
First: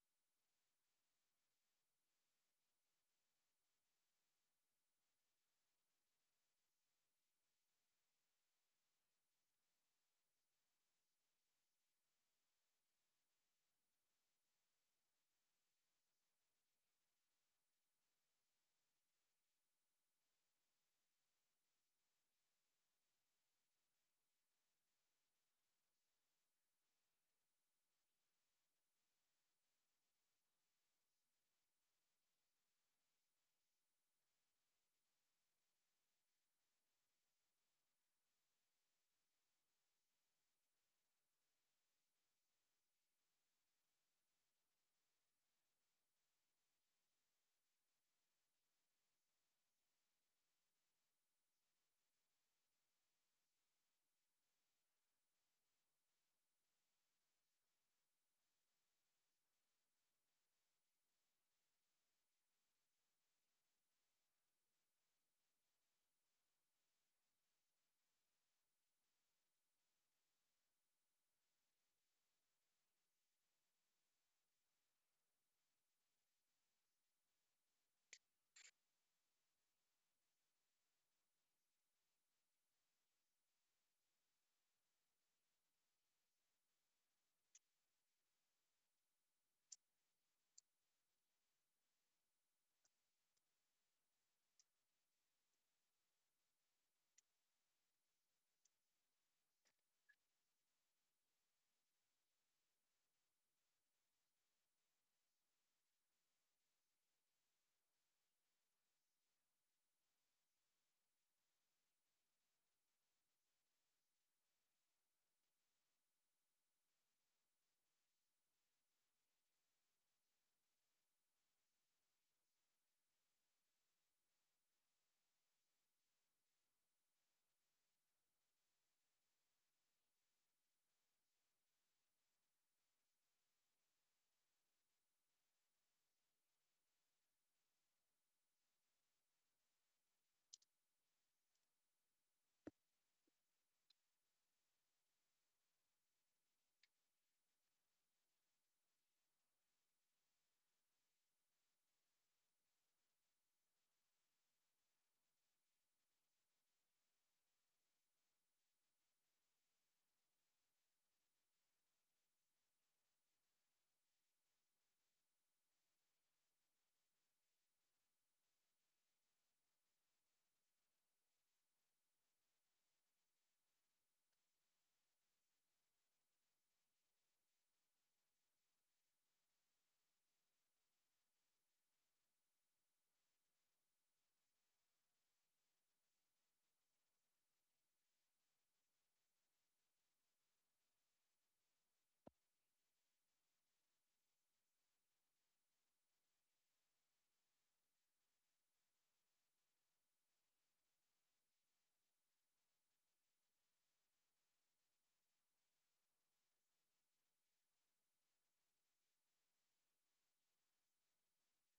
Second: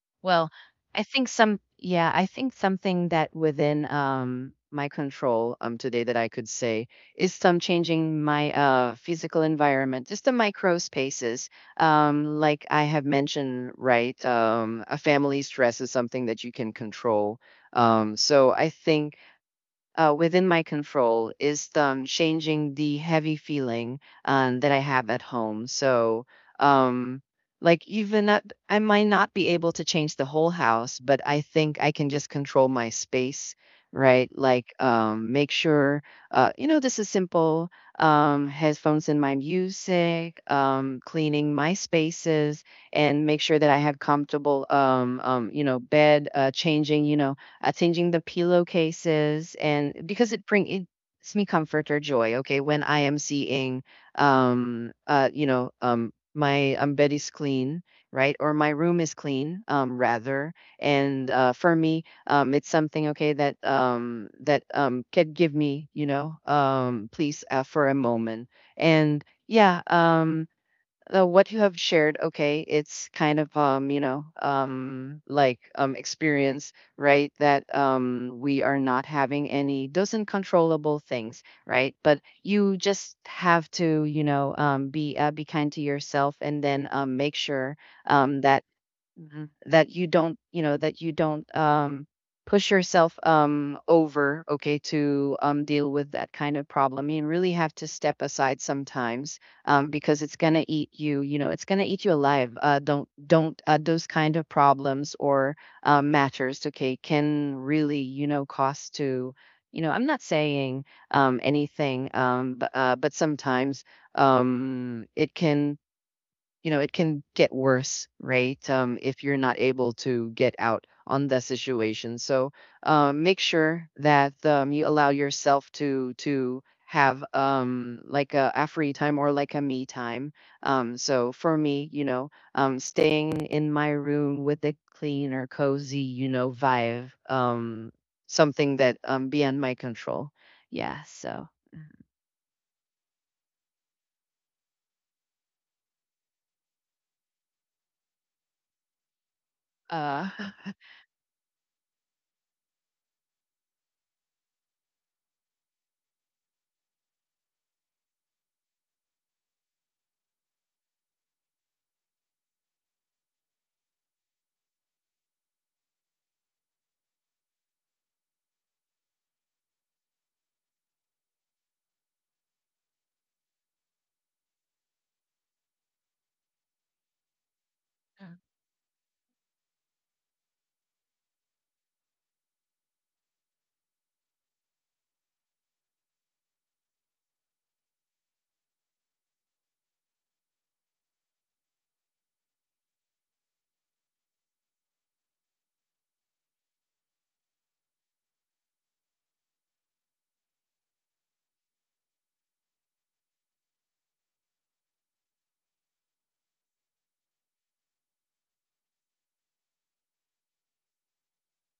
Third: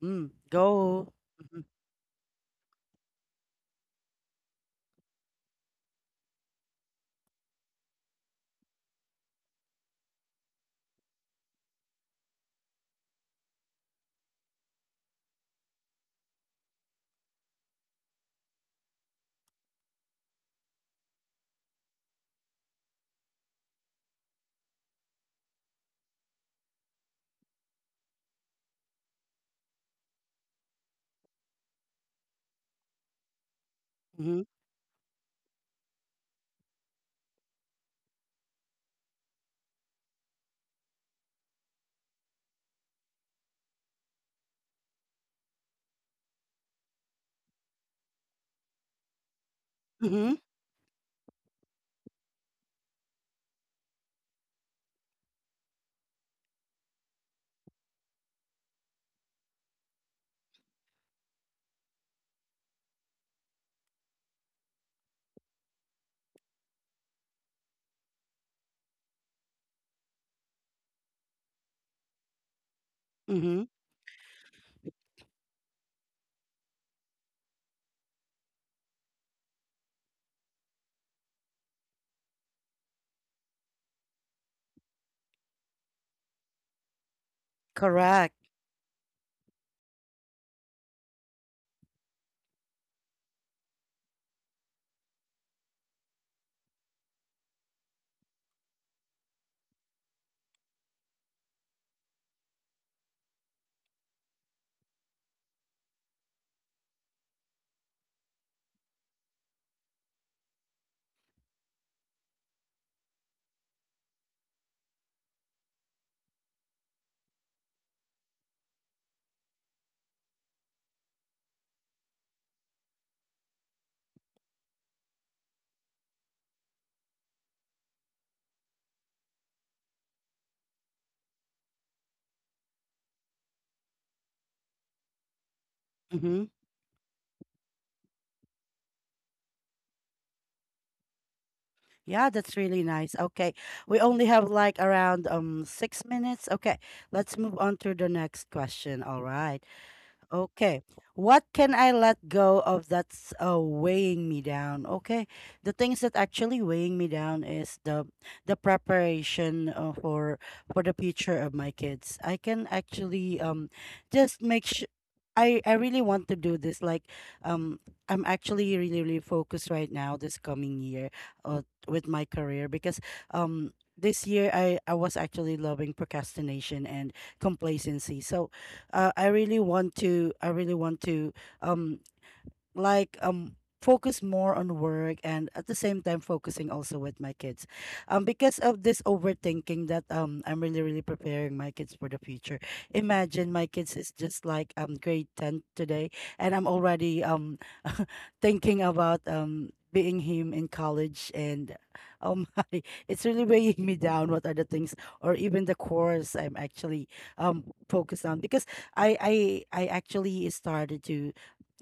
Mm. Well, I Go. think some Mm-hmm. yeah, I think something that within my control today that I could say is some changing my physical environment, just the micro spaces. Like I have mentioned, right? A family stress is something that you can control. So I think within my control is changing the heavy feeling that I have at home. So, um, like, I might not be able to change the whole house, but I think I can just control my space, right? Mm-hmm. Like, make sure, this is simple headphones in my music, cleaning my spaces, and make sure that I have comfortable, bed, changing, changing the pillowcases, and because Mm-hmm. it bring it gives me comfort or joy. Okay, when I am seeing, my bed is clean, right, or my room is clean, rather, and for me, it's something okay that can give me, please for a moment, and yeah, what you have shared, okay, it's kind of Mm-hmm. Experience, right, that we are not having any those uncontrollable things, right, but you just have to, you know, be kind to yourself, and then make sure Correct. that Mhm. That you don't, you know, that you don't push yourself over, okay, to deal with that kind of problem. You really have to step aside sometimes, because it's gonna eat you. You know, it's gonna eat you alive. Don't those kind of problems or matters, okay, can really you know cost to. You know, I'm not saying anything, but sometimes it can, you know, it can get worse, right? If you're not able to get out on the situation. So make sure that, you allow yourself to have, a free time or like a me time. So for me, you know, staying in my room with the clean or cozy, you Mm-hmm. know, vibe, something that beyond my control. Yeah. So Yeah, that's really nice. Okay. We only have like around 6 minutes. Okay. Let's move on to the next question. All right. uh, Okay. What can I let go of that's weighing me down? Okay. The things that actually weighing me down is the preparation for the future of my kids. I can actually just make I really want to do this. Like, um, I'm actually really really focused right now this coming year, uh, with my career because this year I was actually loving procrastination and complacency. So, I really want to I really want to um like um focus more on work and at the same time focusing also with my kids because of this overthinking that I'm really really preparing my kids for the future. Imagine my kids is just like grade 10 today and I'm already thinking about being him in college and oh my it's really weighing me down, what are the things or even the course I'm actually um focused on because i i I actually started to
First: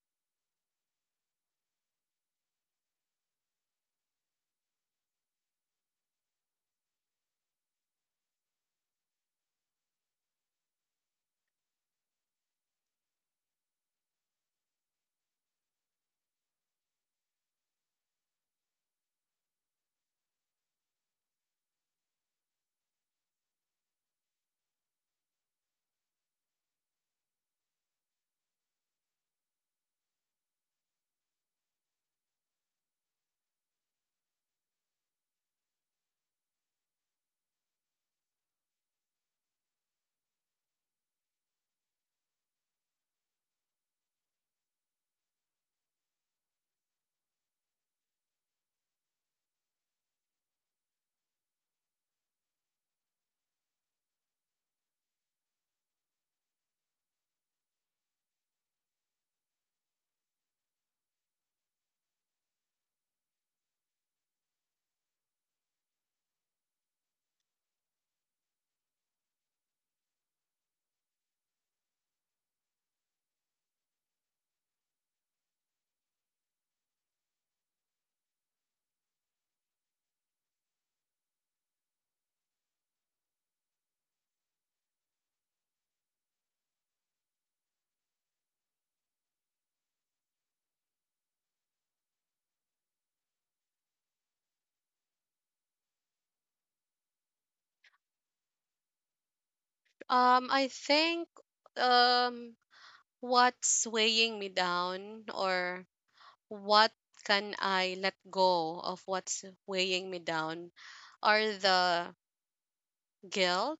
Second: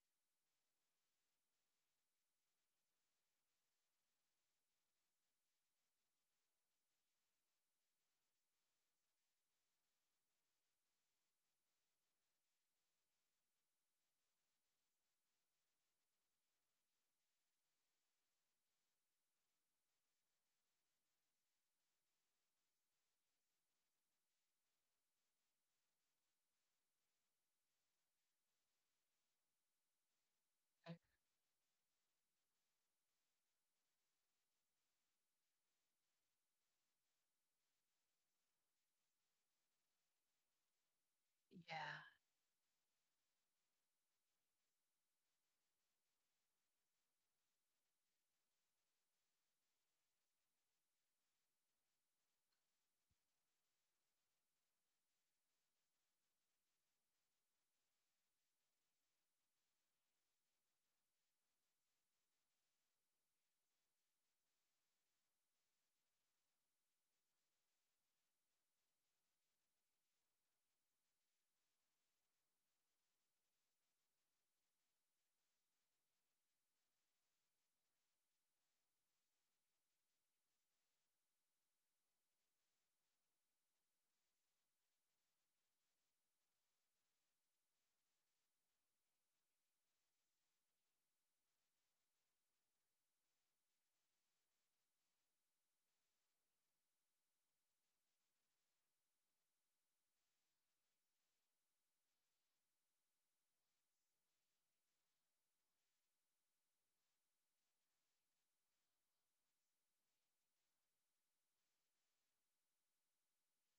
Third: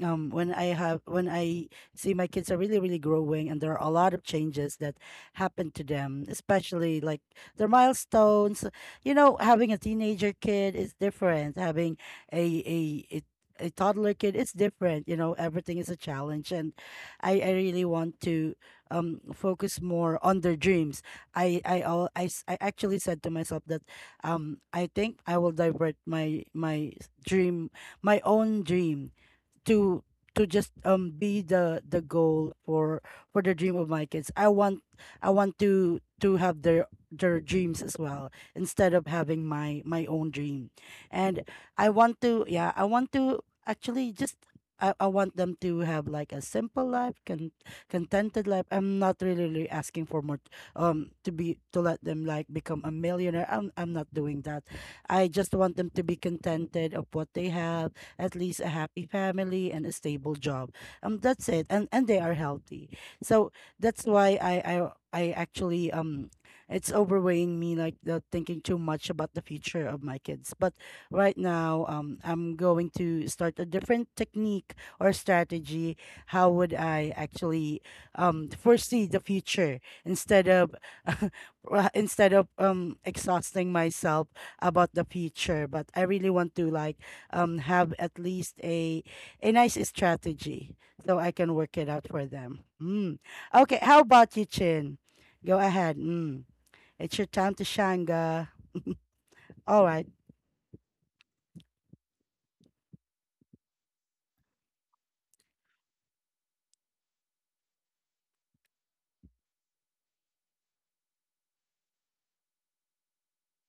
when I see my kids are really really growing, and there are a lot of changes that happen to them, especially like their milestones. You know, having a teenager kid is different, having a a, a a toddler kid it's different. You know, everything is a challenge and I really want to focus more on their dreams. I i al- i, s- I actually said to myself that I think I will divert my dream, my own dream, to to just be the goal for the dream of my kids. I want, I want to have their dreams as well instead of having my own dream. And I want to, yeah, I want to actually just I want them to have like a simple life, contented life. I'm not really, really asking for more to be to let them like become a millionaire. I'm not doing that. I just want them to be contented of what they have, at least a happy family and a stable job. That's it, and they are healthy. So that's why I actually it's overweighing me, like the thinking too much about the future of my kids. But right now, I'm going to start a different technique or strategy. How would I actually foresee the future instead of instead of exhausting myself about the future. But I really want to like have at least a nice strategy so I can work it out for them. Mm. Okay, how about you, Chin? Go ahead. Mm. It's your time to shine, girl. All right. I think um what's weighing me down, or what can I let go of what's weighing me down, are the guilt,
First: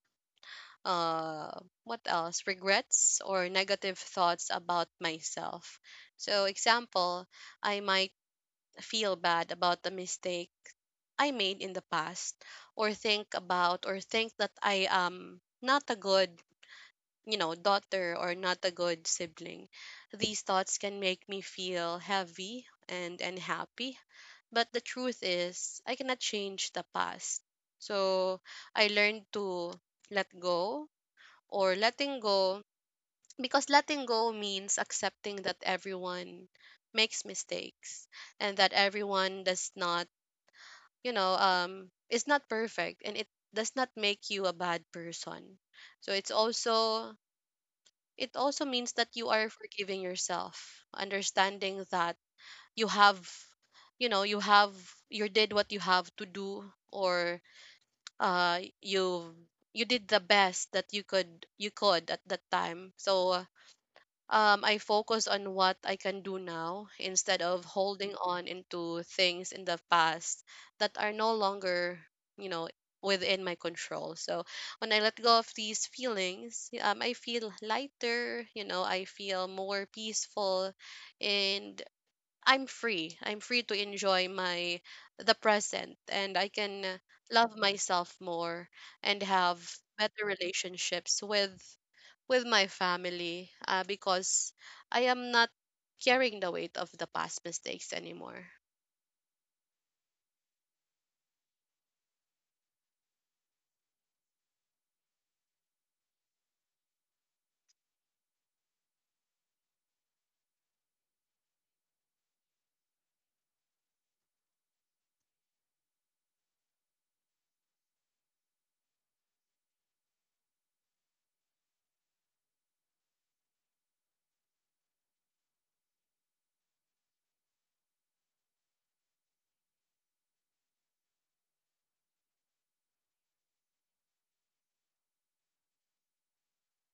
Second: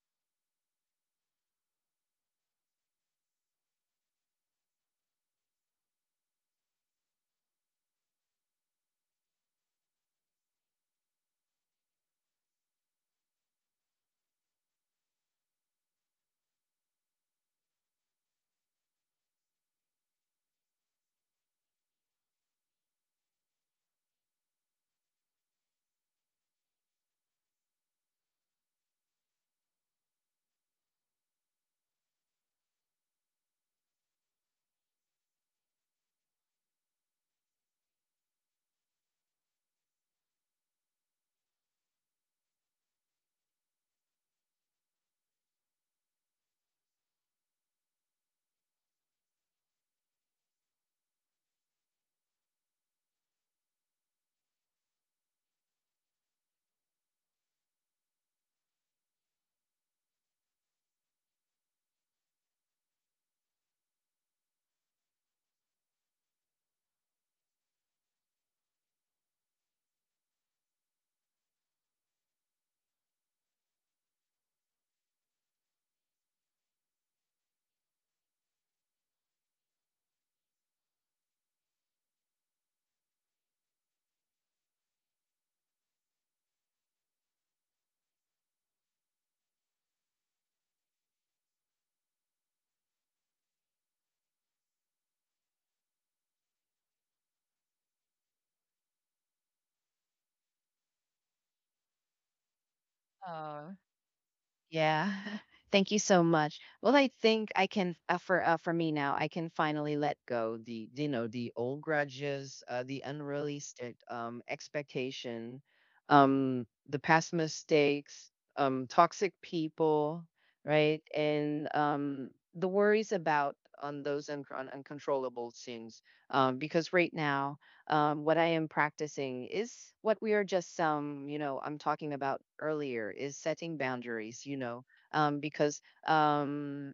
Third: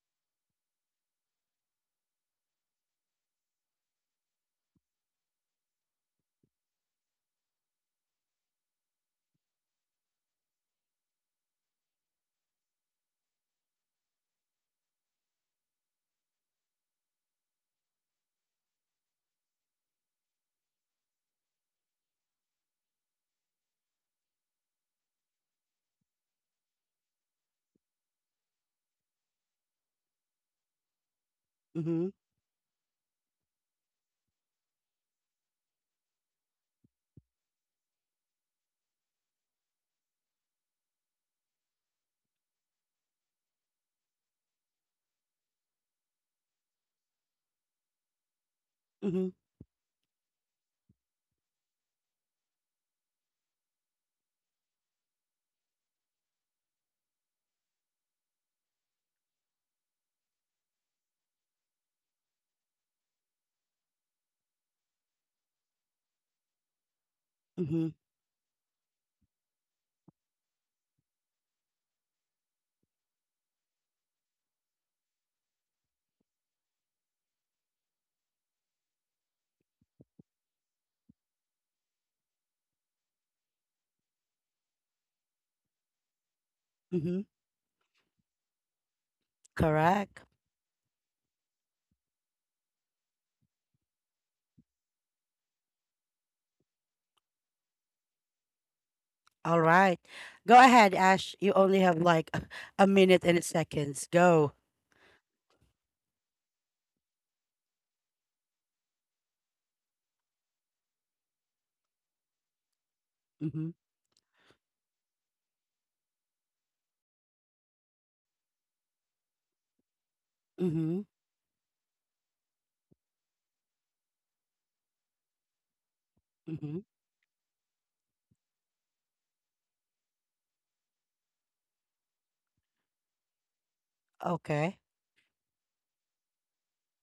uh, what else? Regrets or negative thoughts about myself. So, example, I might feel bad about the mistake I made in the past, or think about, or think that I am not a good, you know, daughter or not a good sibling. These thoughts can make me feel heavy and unhappy. But the truth is, I cannot change the past. So I learned to let go, or Mm-hmm. letting go, because letting go means accepting that everyone makes mistakes and that everyone does not, you know, is not perfect, and it does not make you a bad person. So it's also, it also means that Mm-hmm. you are forgiving yourself, understanding that you have you have, you did what you have to do, or you, you did the best that you could at that time. So I focus on what I can do now instead of Mm-hmm. holding on into things in the past that are no longer, you know, within my control. So when I let go of these feelings, I feel lighter, you know, I feel more peaceful, and I'm free. I'm free to enjoy my the present, and I can Mm-hmm. love myself more and have Correct. better relationships with my family, because I am not carrying the weight of the past mistakes anymore. All right. Go ahead, Ash. You only have like a minute and Yeah. seconds. Go. Yeah. Thank you so much. Well, I think I can, for me now, I can finally let go the you know the old grudges, the Mm-hmm. unrealistic expectation, the past mistakes, toxic people, Mm-hmm. right, and the worries about on uncontrollable things. Mm-hmm. Because right now what I am practicing is what we are just, I'm talking about earlier, is setting boundaries, you Okay. know, because um,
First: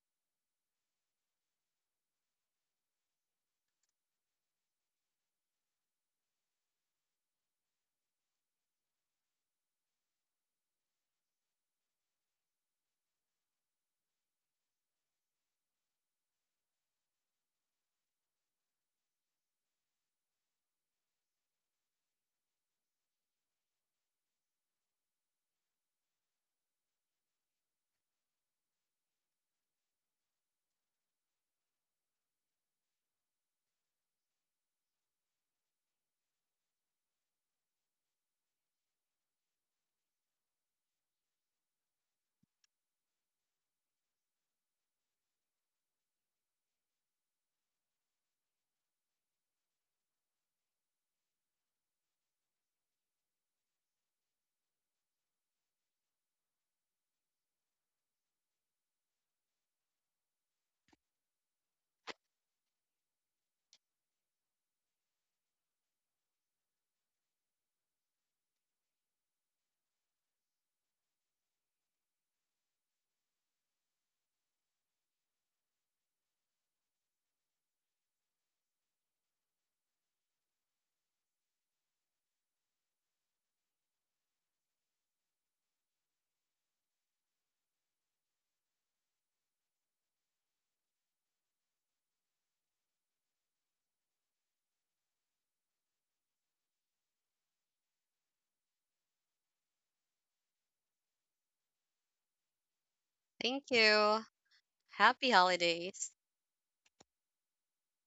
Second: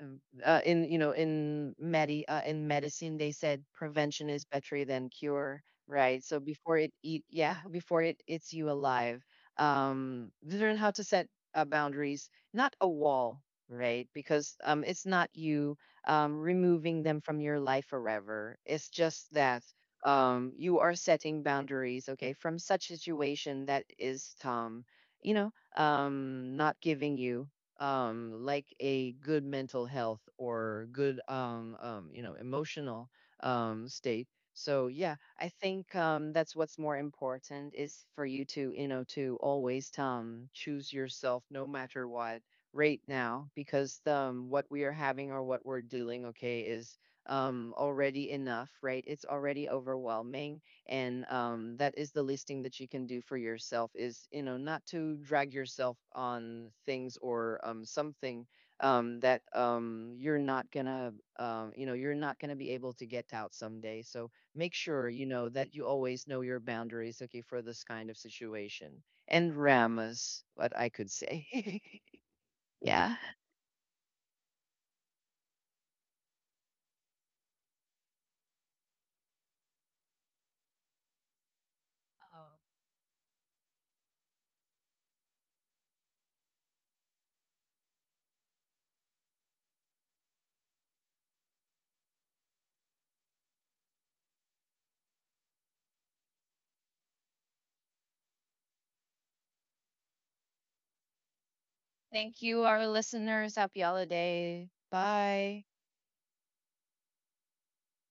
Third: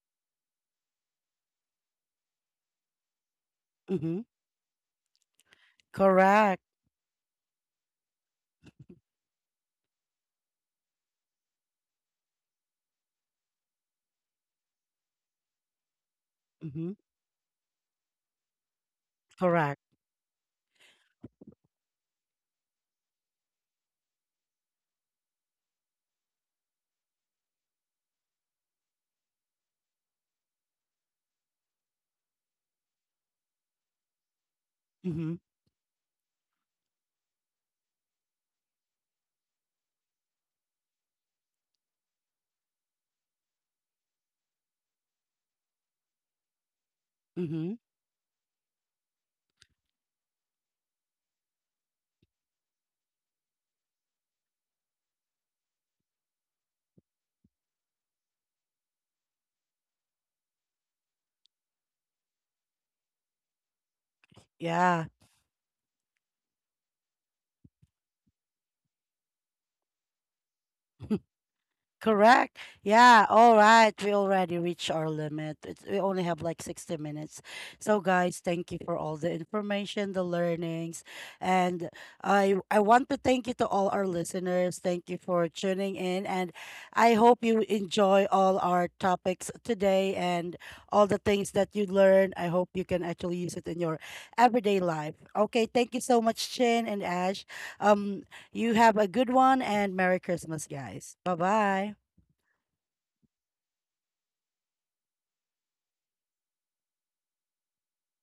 in you know in medi in medicine they said Mm-hmm. prevention is better than cure, right? So Correct. before it eats you alive, learn how to set boundaries, not a wall, right? Because it's not you Mm-hmm. removing them from your life forever, it's just that Correct. You are setting boundaries, okay, from such situation that is you know not giving you like a good mental health or good emotional state. So yeah, Mm-hmm. I think that's what's more important, is for you to, you know, to always choose yourself, no matter what right now, because what we are having or what we're doing, okay, is Mm-hmm. Already enough, right? It's already overwhelming, and that is the listing that you can do for yourself, is you know not to drag yourself on things, or something that you're not gonna, you know, you're not gonna be able to get out someday. So make Yeah. sure, you know, that you always know your boundaries, okay, for this kind of situation. And ramas, what I could say. Correct. Yeah. Yeah. All right. We already reached our limit. It's, we only have like 60 minutes. So, guys, thank you for all the information, the learnings. And I, Oh, I want to thank you to all our listeners. Thank you for tuning in. And I hope you enjoy all our topics today and all the things that you learn. I hope you can actually use it in your everyday life. Okay. Thank you so much, Chin and Ash. Um, you have a good one, and Merry Christmas, guys. Bye bye. thank you, our listeners. Thank Happy you. holiday. Happy Bye. holidays.